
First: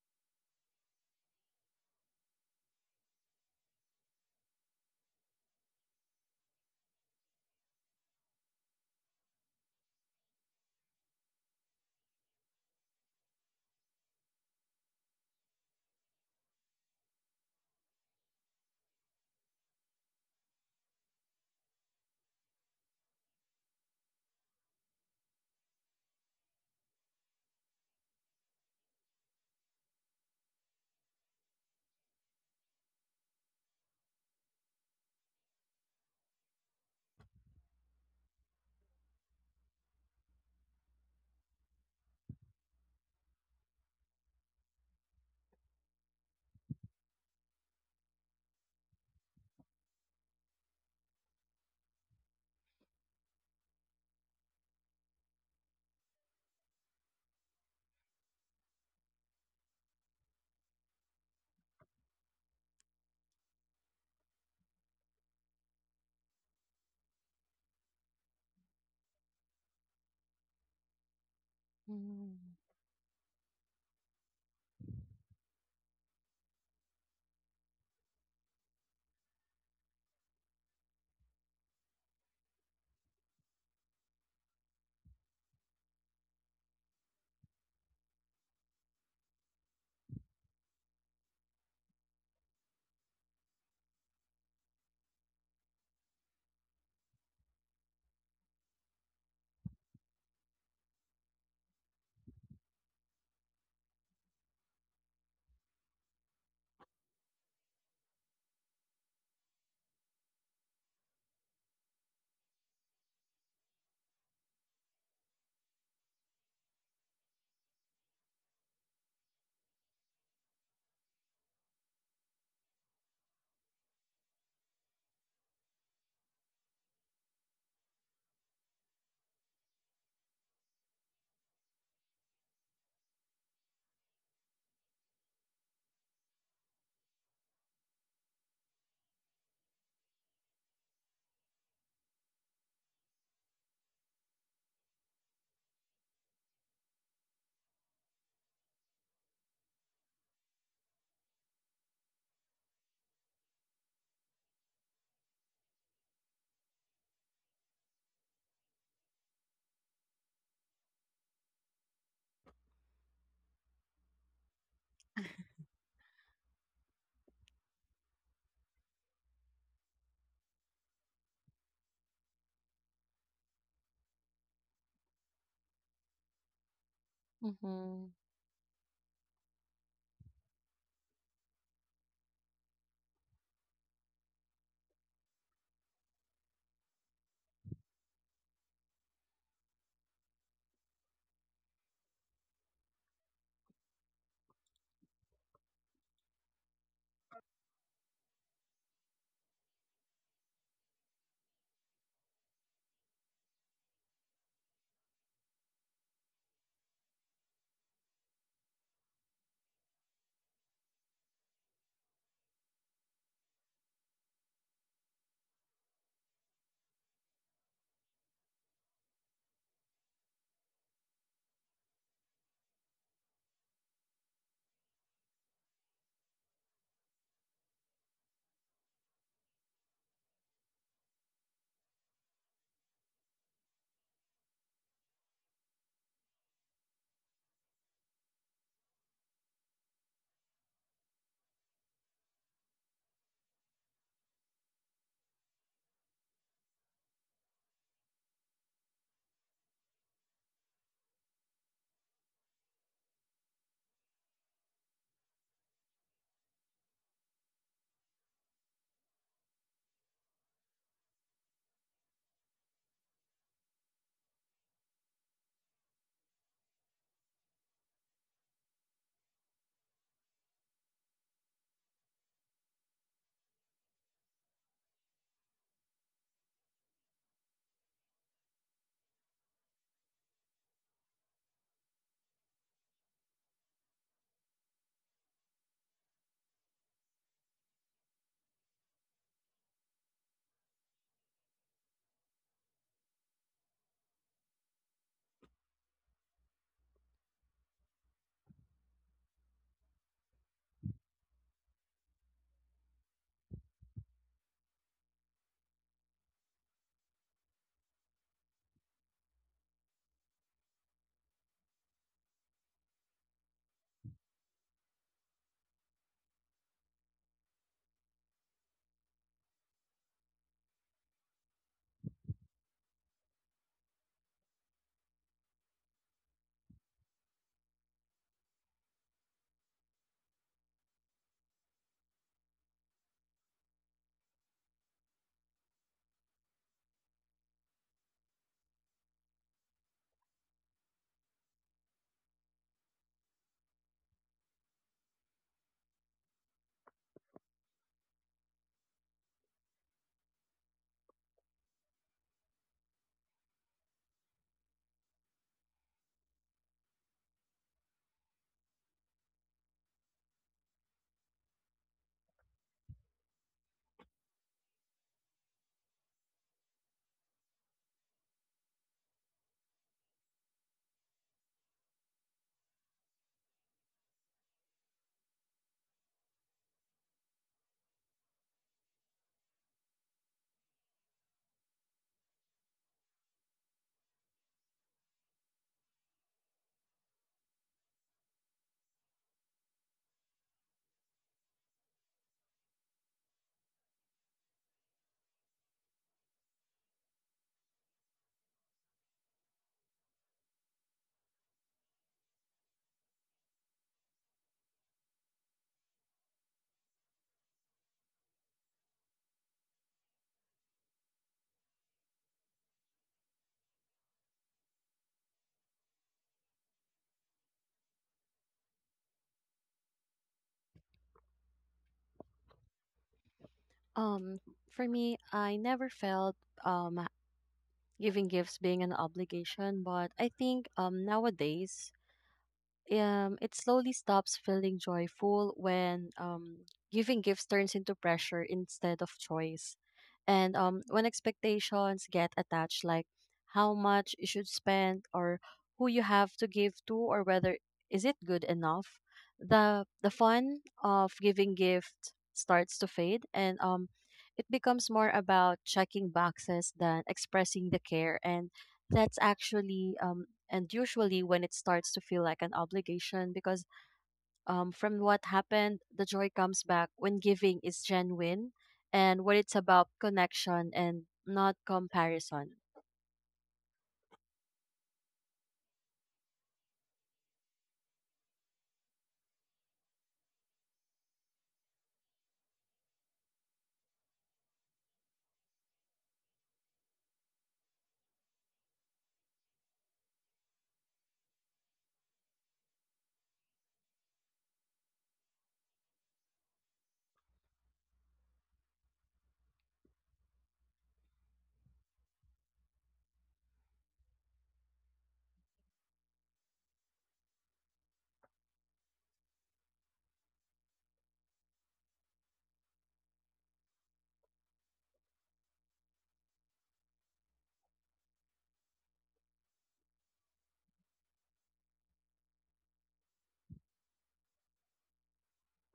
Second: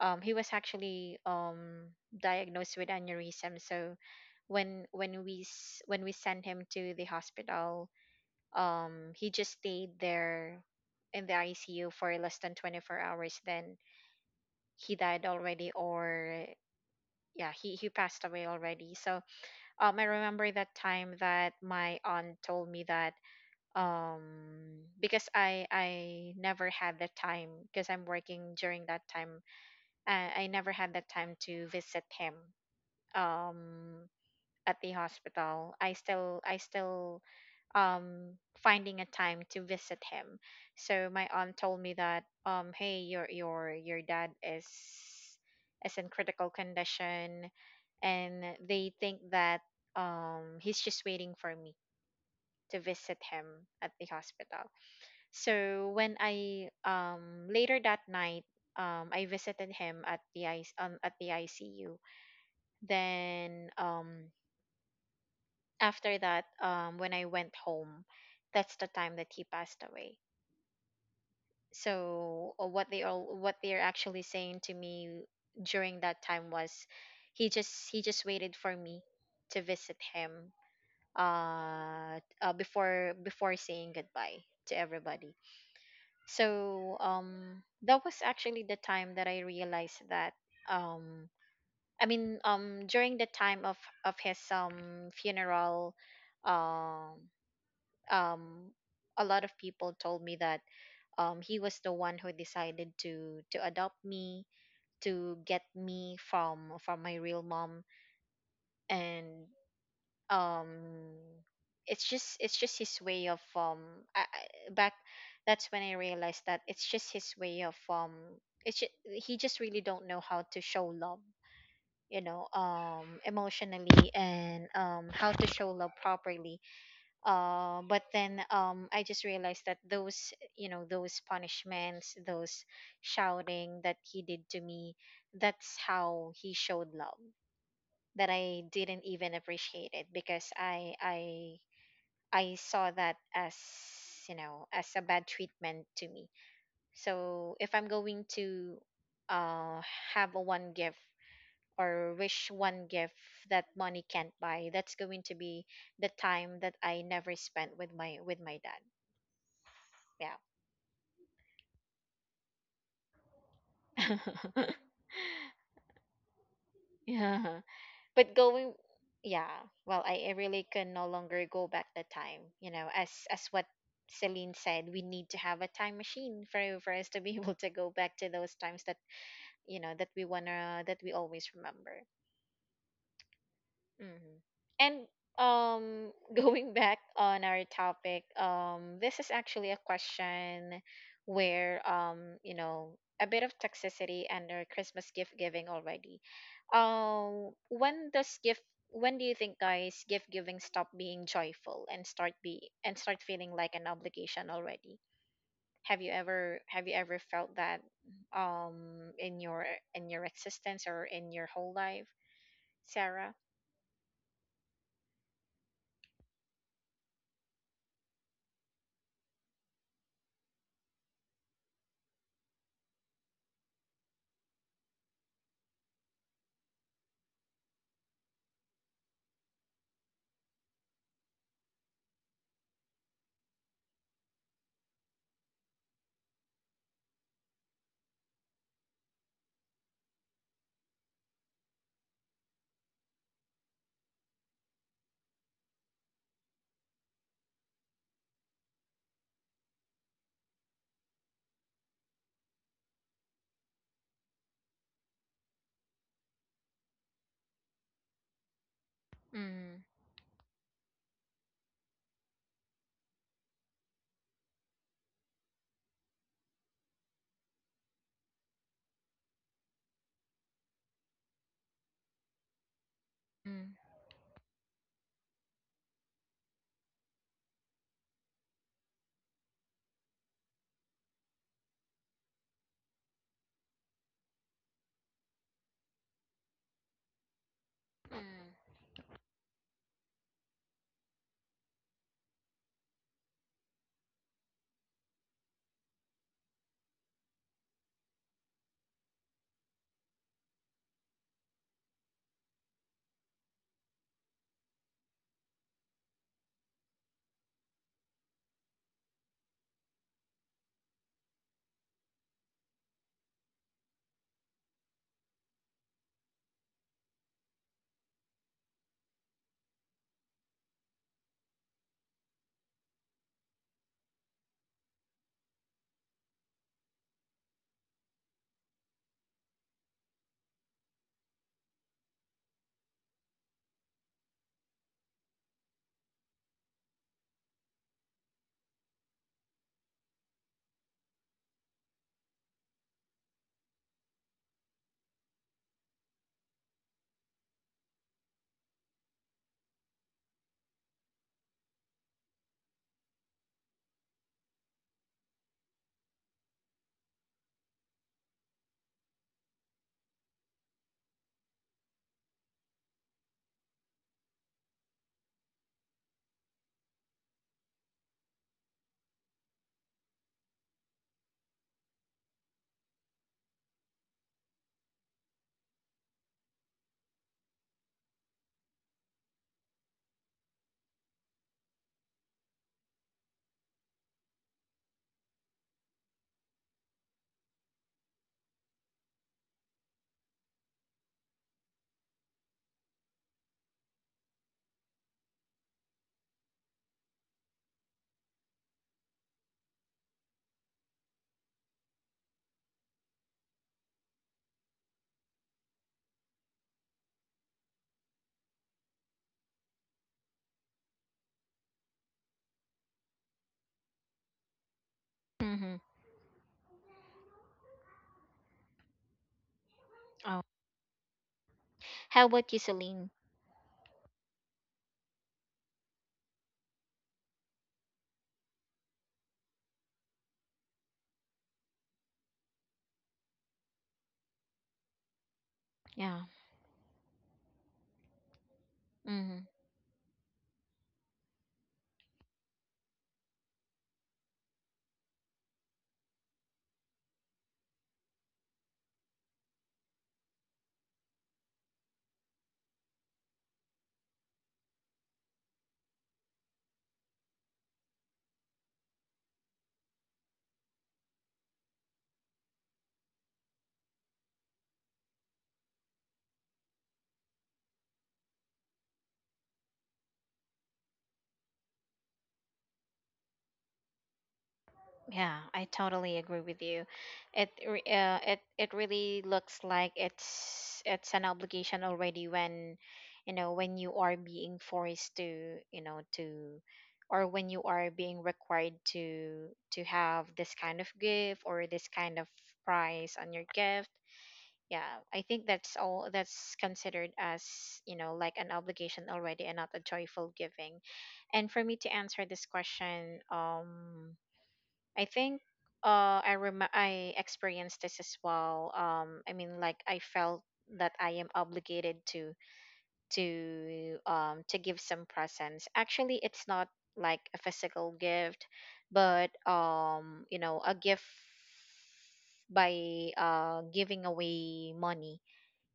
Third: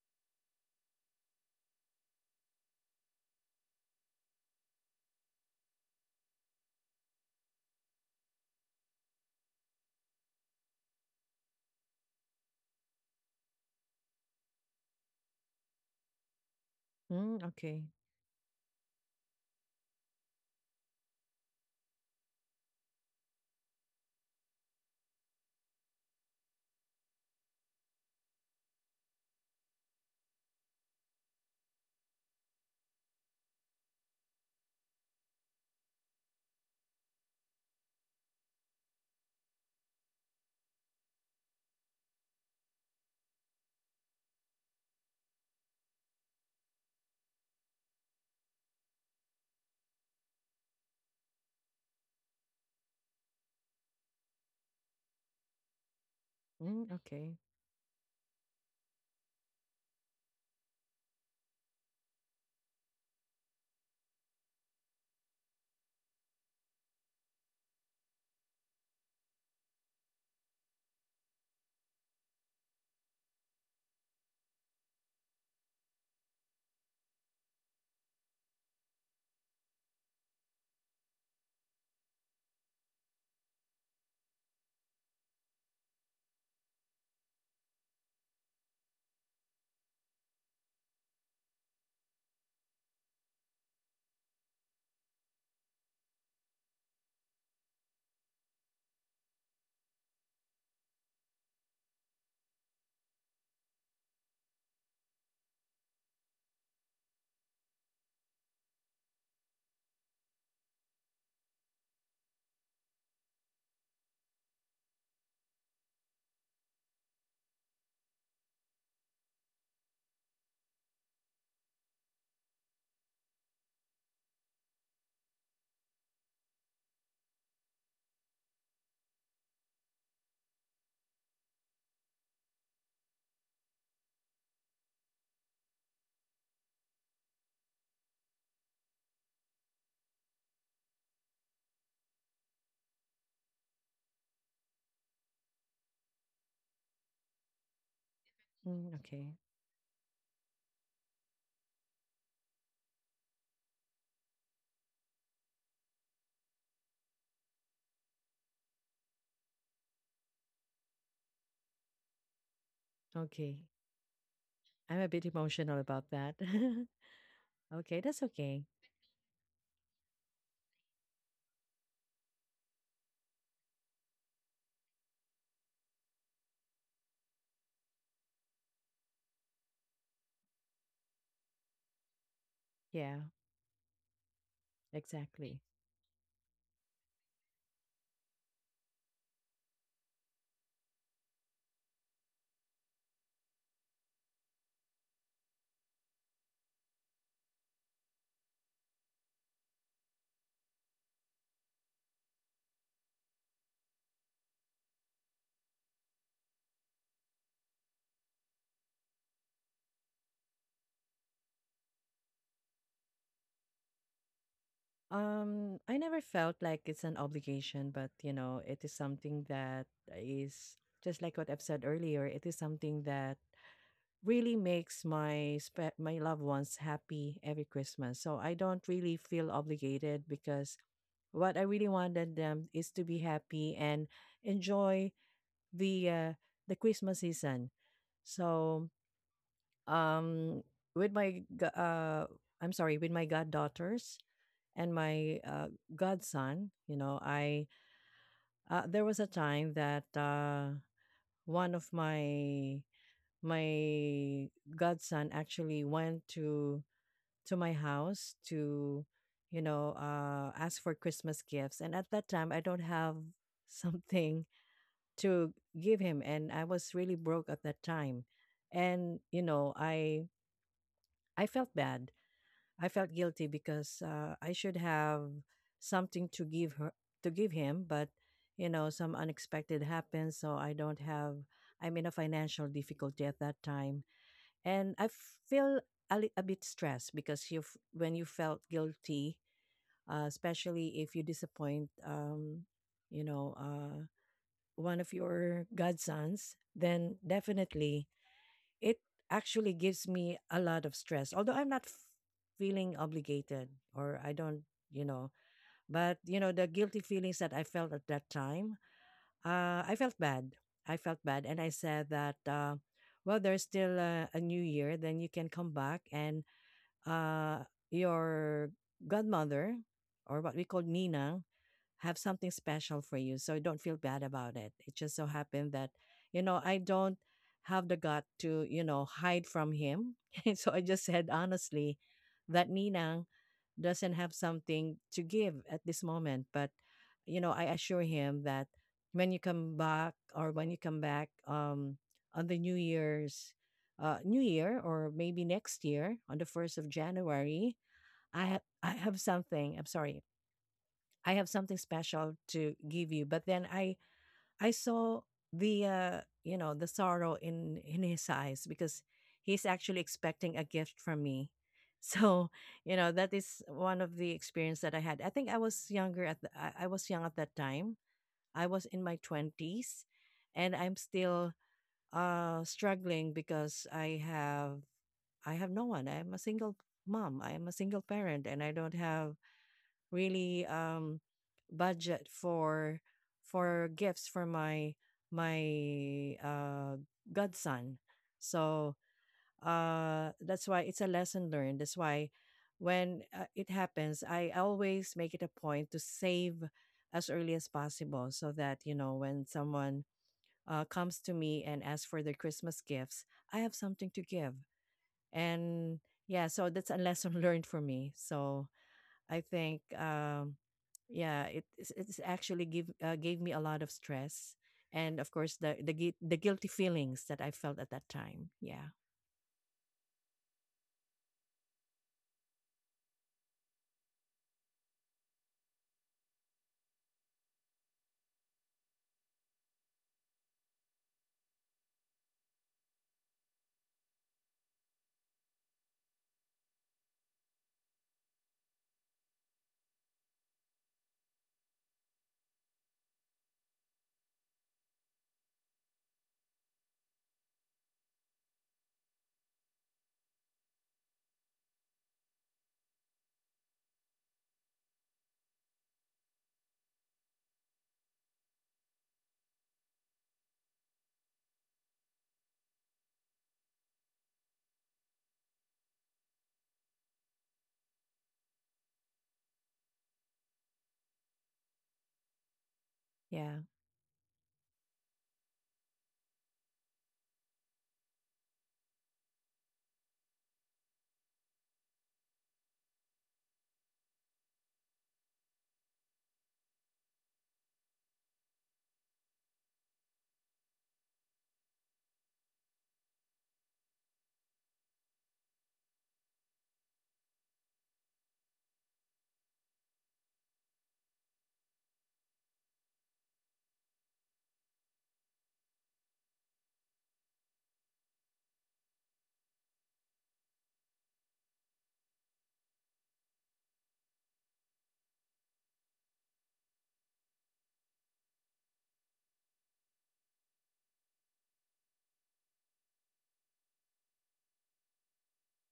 Speaker 2: um he was actually um diagnosed with aneurysm. So when when we s- when we sent him to the hospital, um he just stayed there in the I C U for less than twenty-four hours, then he died already, or
Speaker 1: Mm,
Speaker 2: yeah, he
Speaker 1: okay.
Speaker 2: he passed away already. So um I remember that time that my aunt told me that, um because I I never had the time, because I'm working during that time, uh, I never had the time to visit him, um at the hospital. I still I still um finding a time to visit him. So my aunt told me that, um hey, your your your dad is is in critical condition, and they think that um he's just waiting for me to visit him at the hospital. So when I
Speaker 1: Mm, okay.
Speaker 2: um later that night um I visited him at the I C, um, at the I C U. Then um after that um when I went home, that's the time that he passed away. So
Speaker 3: Mm.
Speaker 2: uh, what they all what they're actually saying to me during that time was he just he just waited for me to visit him uh, uh before before saying goodbye to everybody. So um, that was actually the time that I realized that um, I mean um, during the time of of his um, funeral, um, um, a lot of people told me that um, he was the one who decided to to adopt me to get me from from my real mom. And um it's just it's just his way of um I, I, back that's when I realized that it's just his way of um it's just, he just really don't know how to show love, you know, um emotionally, and um how to show love properly. Uh but then um I just realized that those, you know, those punishments, those shouting that he did to me, that's how he showed love, that I didn't even appreciate it because I I I saw that as, you know, as a bad treatment to me. So if I'm going to
Speaker 1: Mm, okay.
Speaker 2: uh, have a one gift, or wish one gift, that money can't buy, that's going to be the time that I never spent with my with my dad.
Speaker 1: Okay.
Speaker 2: Yeah.
Speaker 1: I'm a bit emotional about that.
Speaker 2: Yeah.
Speaker 1: Okay, that's
Speaker 2: but
Speaker 1: okay.
Speaker 2: going Yeah, well, I, I really can no longer go back the time, you know, as as what Celine said, we need to have a time machine for for us to be able to go
Speaker 3: hmm
Speaker 2: back to those times that, you know, that we wanna that we always remember.
Speaker 1: Yeah,
Speaker 2: Hmm. And
Speaker 1: exactly.
Speaker 2: um, going back on our topic, um, this is actually a question where, um, you know, a bit of toxicity under Christmas gift giving already. Um, when does gift? When do you think, guys, gift giving stop being joyful and start be and start feeling like an obligation already? Have you ever have you ever felt that um in your in your existence or in your whole life, Sarah?
Speaker 1: Um, I never felt like it's an obligation, but you know, it is something that is just like what I've said earlier. It is something that really makes my spe- my loved ones happy every Christmas. So I don't really feel obligated because what I really wanted them is to be happy and enjoy the uh, the Christmas season. So um with my g- uh I'm sorry with my goddaughters and my uh, godson. You know I uh, there was a time that uh one of my my godson actually went to to my house to you
Speaker 2: Mm-hmm.
Speaker 1: know uh ask for Christmas gifts, and at that time I don't have something to give him, and I was really broke at that time. And you know i i felt bad. I felt guilty because uh, I should have something to give her, to give him, but you know, some unexpected happens, so I don't have. I'm in a financial difficulty at that time, and I feel a, li- a bit stressed because you f- when you
Speaker 2: Mm.
Speaker 1: felt guilty, uh, especially if you disappoint, um, you know, uh, one of your godsons, then definitely it actually gives me a lot of stress, although I'm not f- feeling obligated, or I don't, you know but you know the guilty feelings that I felt at that time, uh, I felt bad. I felt bad, and I said that, uh, well, there's still a, a new year, then you can come back, and uh, your godmother, or what we call Ninang, have something special for you. So don't feel bad about it. It just so happened that, you know, I don't have the gut to, you know, hide from him. And so I just said honestly that Ninang doesn't have something to give at this moment. But, you know, I assure him that when you come back or when you come back, um, on the New Year's, uh, New Year, or maybe next year on the first of January, I have I have something. I'm sorry. I have something special to give you. But then I I saw the uh, you know, the sorrow in in his eyes because he's actually expecting a gift from me. So, you know, that is one of the experience that I had. I think I was younger at the, I, I was young at that time. I was in my twenties, and I'm still uh struggling because I have I have no one. I am a single mom. I am a single parent, and I don't have really um budget for for gifts for my my uh godson. So uh that's why it's a lesson learned. That's why when uh, it happens, I always make it a point to save as early as possible so that, you know, when someone uh, comes to me and asks for their Christmas gifts, I have something to give. And yeah, so that's a lesson learned for me. So I think um yeah, it it's it's actually give uh, gave me a lot of stress, and of course the
Speaker 2: Mm-hmm.
Speaker 1: the gui- the guilty feelings that I felt at that time. Yeah.
Speaker 2: Oh, how about you, Celine?
Speaker 3: Um, for me, I never felt um giving gifts being an obligation, but I think um nowadays um it slowly stops feeling joyful when
Speaker 2: Yeah.
Speaker 3: um giving gifts turns into pressure instead of
Speaker 2: Mm-hmm.
Speaker 3: choice. And um when expectations get attached, like how much you should spend, or who you have to give to, or whether is it good enough, the the fun of giving gift starts to fade, and um it becomes more about checking boxes than expressing the care, and that's actually um and usually when it starts to feel like an obligation, because um from what happened, the joy comes back when giving is genuine and what it's about connection and not comparison.
Speaker 1: Yeah.
Speaker 2: Yeah, I totally agree with you. It re- uh, it it really looks like it's it's an obligation already when, you know, when you are being forced to, you know, to, or when you are being required to to have this kind of gift or this kind of price on your gift. Yeah, I think that's all that's considered as, you know, like an obligation already and not a joyful giving. And for me, to answer this question, um I think uh i rem- I experienced this as well. um I mean, like, I felt that I am obligated to to um to give some presents. Actually, it's not like a physical gift, but um you know, a gift by uh giving away money,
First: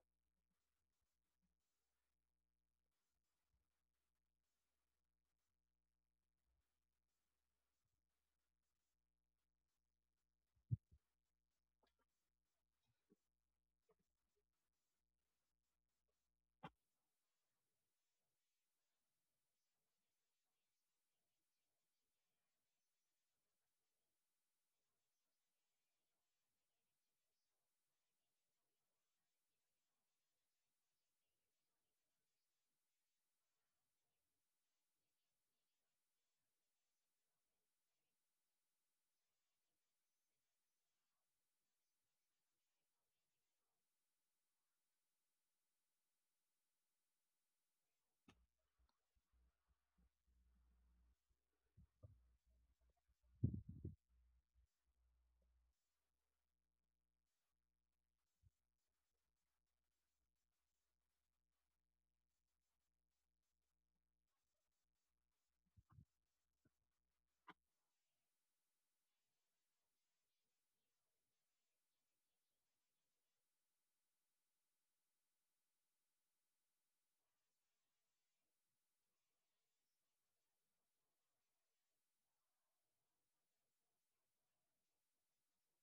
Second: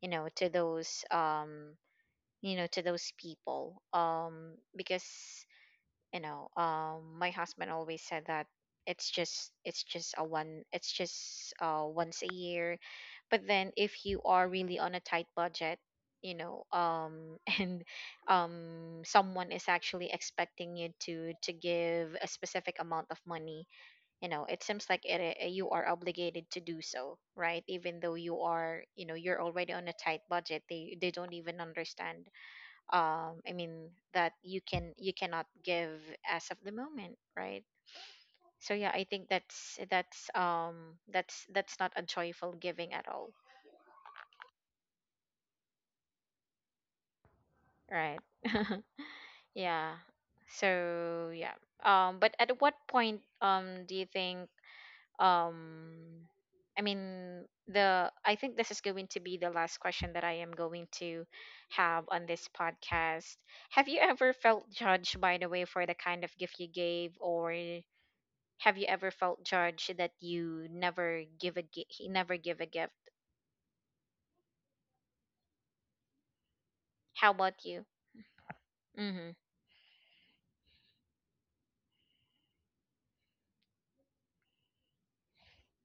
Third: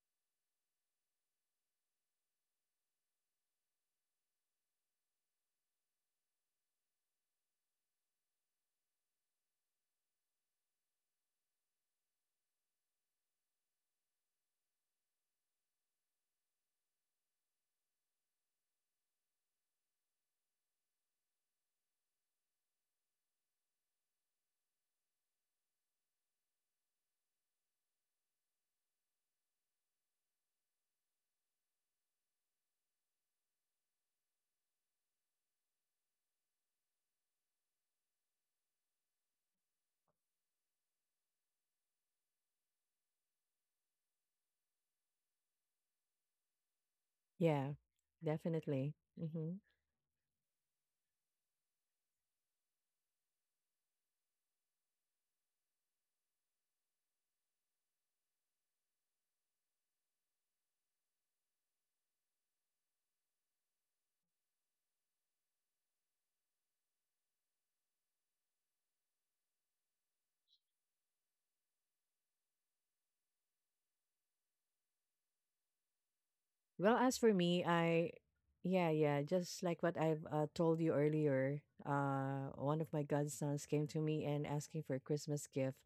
Speaker 2: you know, to those, um you know, to those people, um because, you know, um my husband always said that it's just it's just a one it's just uh once a year. But then, if you are really on a tight budget, you know, um and um someone is actually expecting you to to give a specific amount of money, you know, it seems like it, uh, you are obligated to do so, right? Even though you are, you know, you're already on a tight budget, they they don't even understand. um I mean, that you can, you cannot give as of the moment, right? So yeah, I think that's that's um that's that's not a joyful giving at all,
Speaker 1: Yeah,
Speaker 2: right?
Speaker 1: definitely. Hmm.
Speaker 2: Yeah. So yeah, um but at what point, um do you think, um I mean the I think this is going to be the last question that I am going to have on this podcast. Have you ever felt judged by the way for the kind of gift you gave, or have you ever felt judged that you never give a gi- never give a gift?
Speaker 1: Well, as
Speaker 2: How
Speaker 1: for me,
Speaker 2: about you?
Speaker 1: I yeah, yeah,
Speaker 2: Mhm.
Speaker 1: just like what I've uh, told you earlier, uh one of my godsons came to me and asking for a Christmas gift.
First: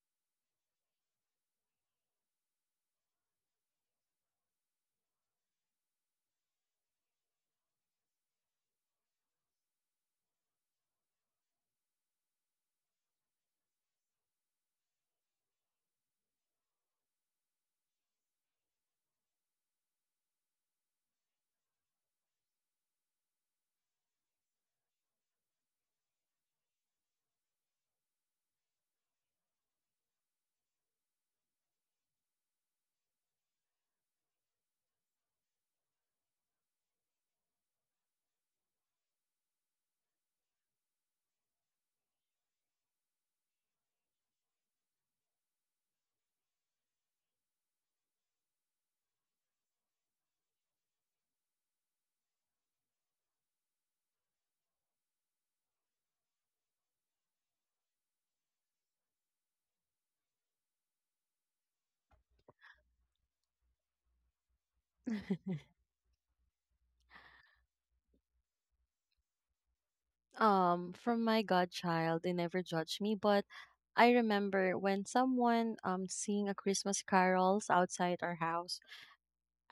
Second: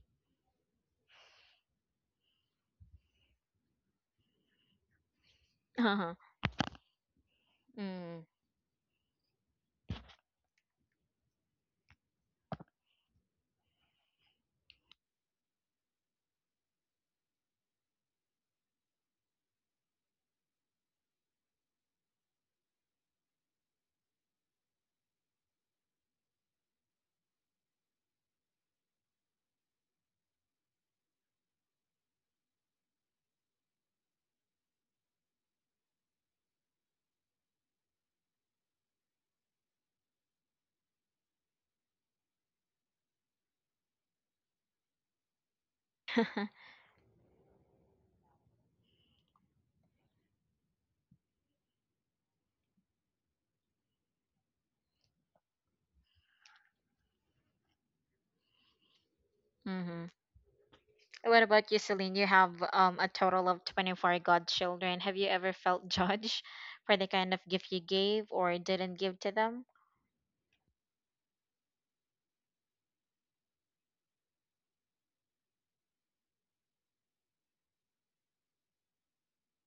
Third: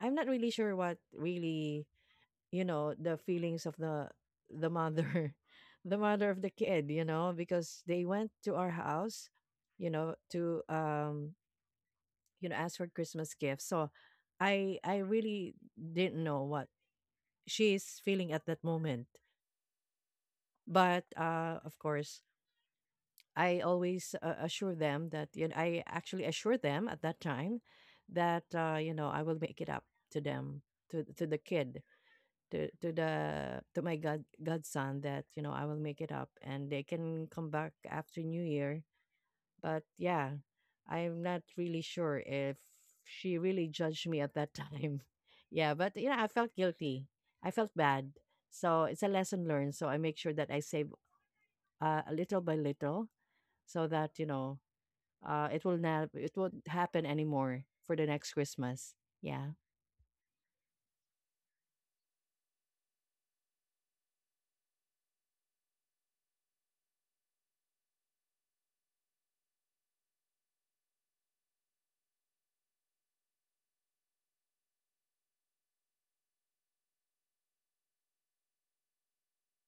Speaker 1: I'm not really sure what really, you know the feelings of the, the mother, the
Speaker 2: Uh-huh.
Speaker 1: mother of the kid, you know because they
Speaker 2: Mm.
Speaker 1: went to our house, you know to um you know ask for Christmas gifts. So i i really didn't know what she's feeling at that moment. But uh of course, I always uh, assure them that, you know I actually assure them at that time that uh you know I will make it up to them, to to the kid, to to the to my god godson, that you know I will make it up and they can come back after New Year. But yeah, I'm not really sure if she really judged me at that time. Yeah, but you know I felt guilty. I felt bad. So it's a lesson learned. So I make sure that I save uh, a little by little, so that you know uh, it will not it won't happen anymore for the next Christmas. Yeah.
Speaker 2: Mhm. What about you, Celine? You have um, a total of twenty-four godchildren. Have you ever felt judged for the kind of gift you gave or didn't give to them?
Speaker 3: um from my godchild they never judged me, but I remember when someone um sing a Christmas carols outside our house,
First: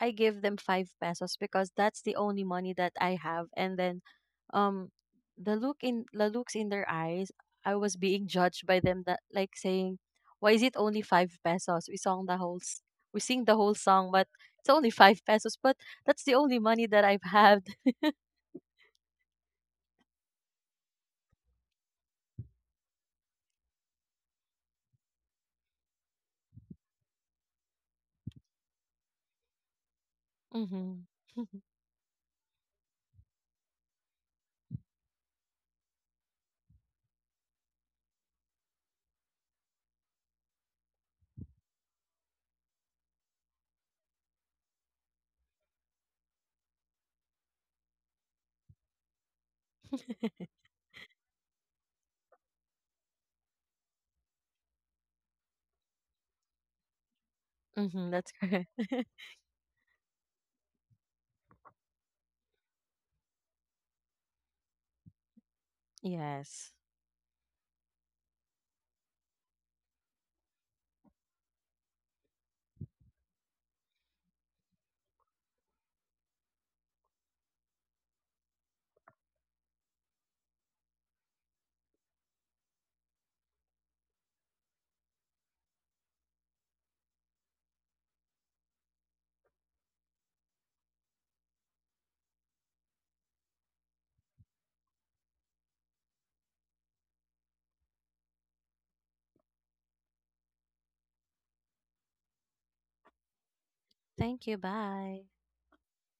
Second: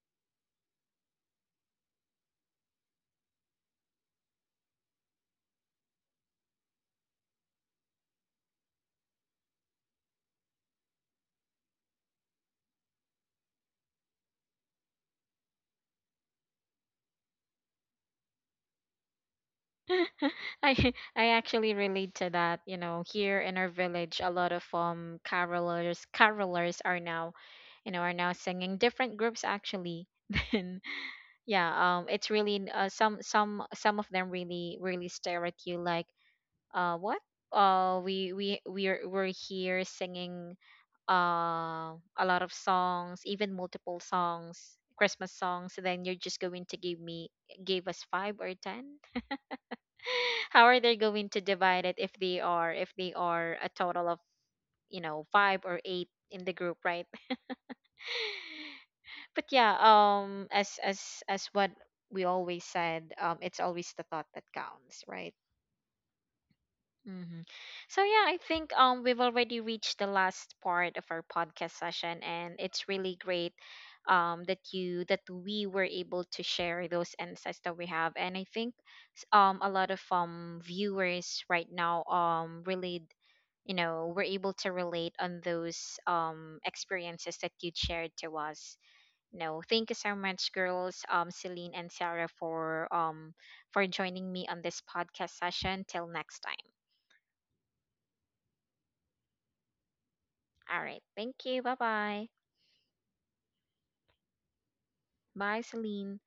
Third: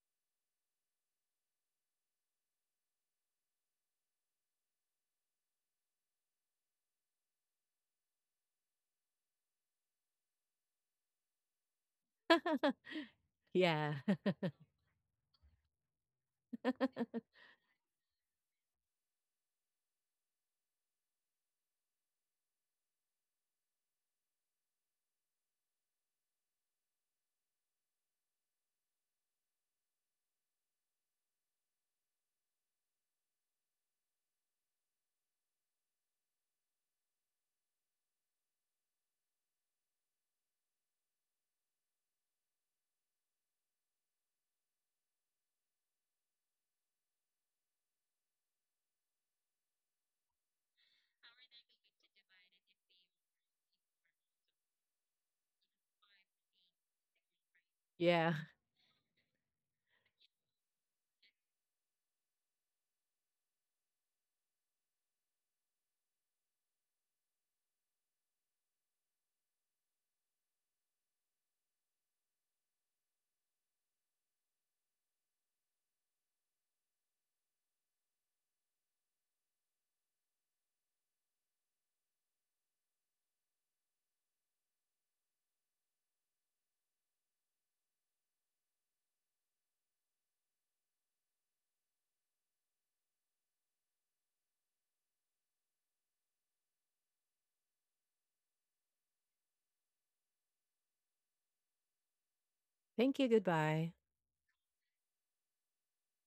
Speaker 3: I give them five pesos because that's the only money that I have. And then, um, the look in the looks in their eyes, I was being judged by them that like saying, "Why is it only five pesos? We sung the whole, s- we sing the whole
Speaker 1: Yeah.
Speaker 3: song, but it's only five pesos. But that's the only money that I've had."
Speaker 2: I I actually relate to that. You know, here in our village, a lot of um carolers carolers are now, you know, are now singing different groups actually. Then
Speaker 3: hmm
Speaker 2: yeah, um, it's really n- uh, some some some of them really really stare at you like, uh, what? Uh, we we we're we're here singing uh, a lot of songs, even multiple songs, Christmas songs, so then you're just going to give me give us five or ten? How are they going to divide it if they are if they are a total of, you know, five or eight in the group, right?
Speaker 3: Mm-hmm,
Speaker 1: Yeah.
Speaker 3: that's correct.
Speaker 2: But yeah, um, as as as what we always said, um, it's always the thought that counts, right?
Speaker 3: Yes.
Speaker 2: Mm-hmm. So yeah, I think um we've already reached the last part of our podcast session, and it's really great um that you that we were able to share those insights that we have, and I think s- um a lot of um viewers right now um really, you know, were able to relate on those um experiences that you shared to us. You know, thank you so much, girls, um Celine and Sarah, for um for joining me on this podcast session. Till next time. All right. Thank you. Bye bye.
Speaker 1: Thank you. Goodbye.
Speaker 3: Thank you. Bye.
Speaker 2: Bye, Celine.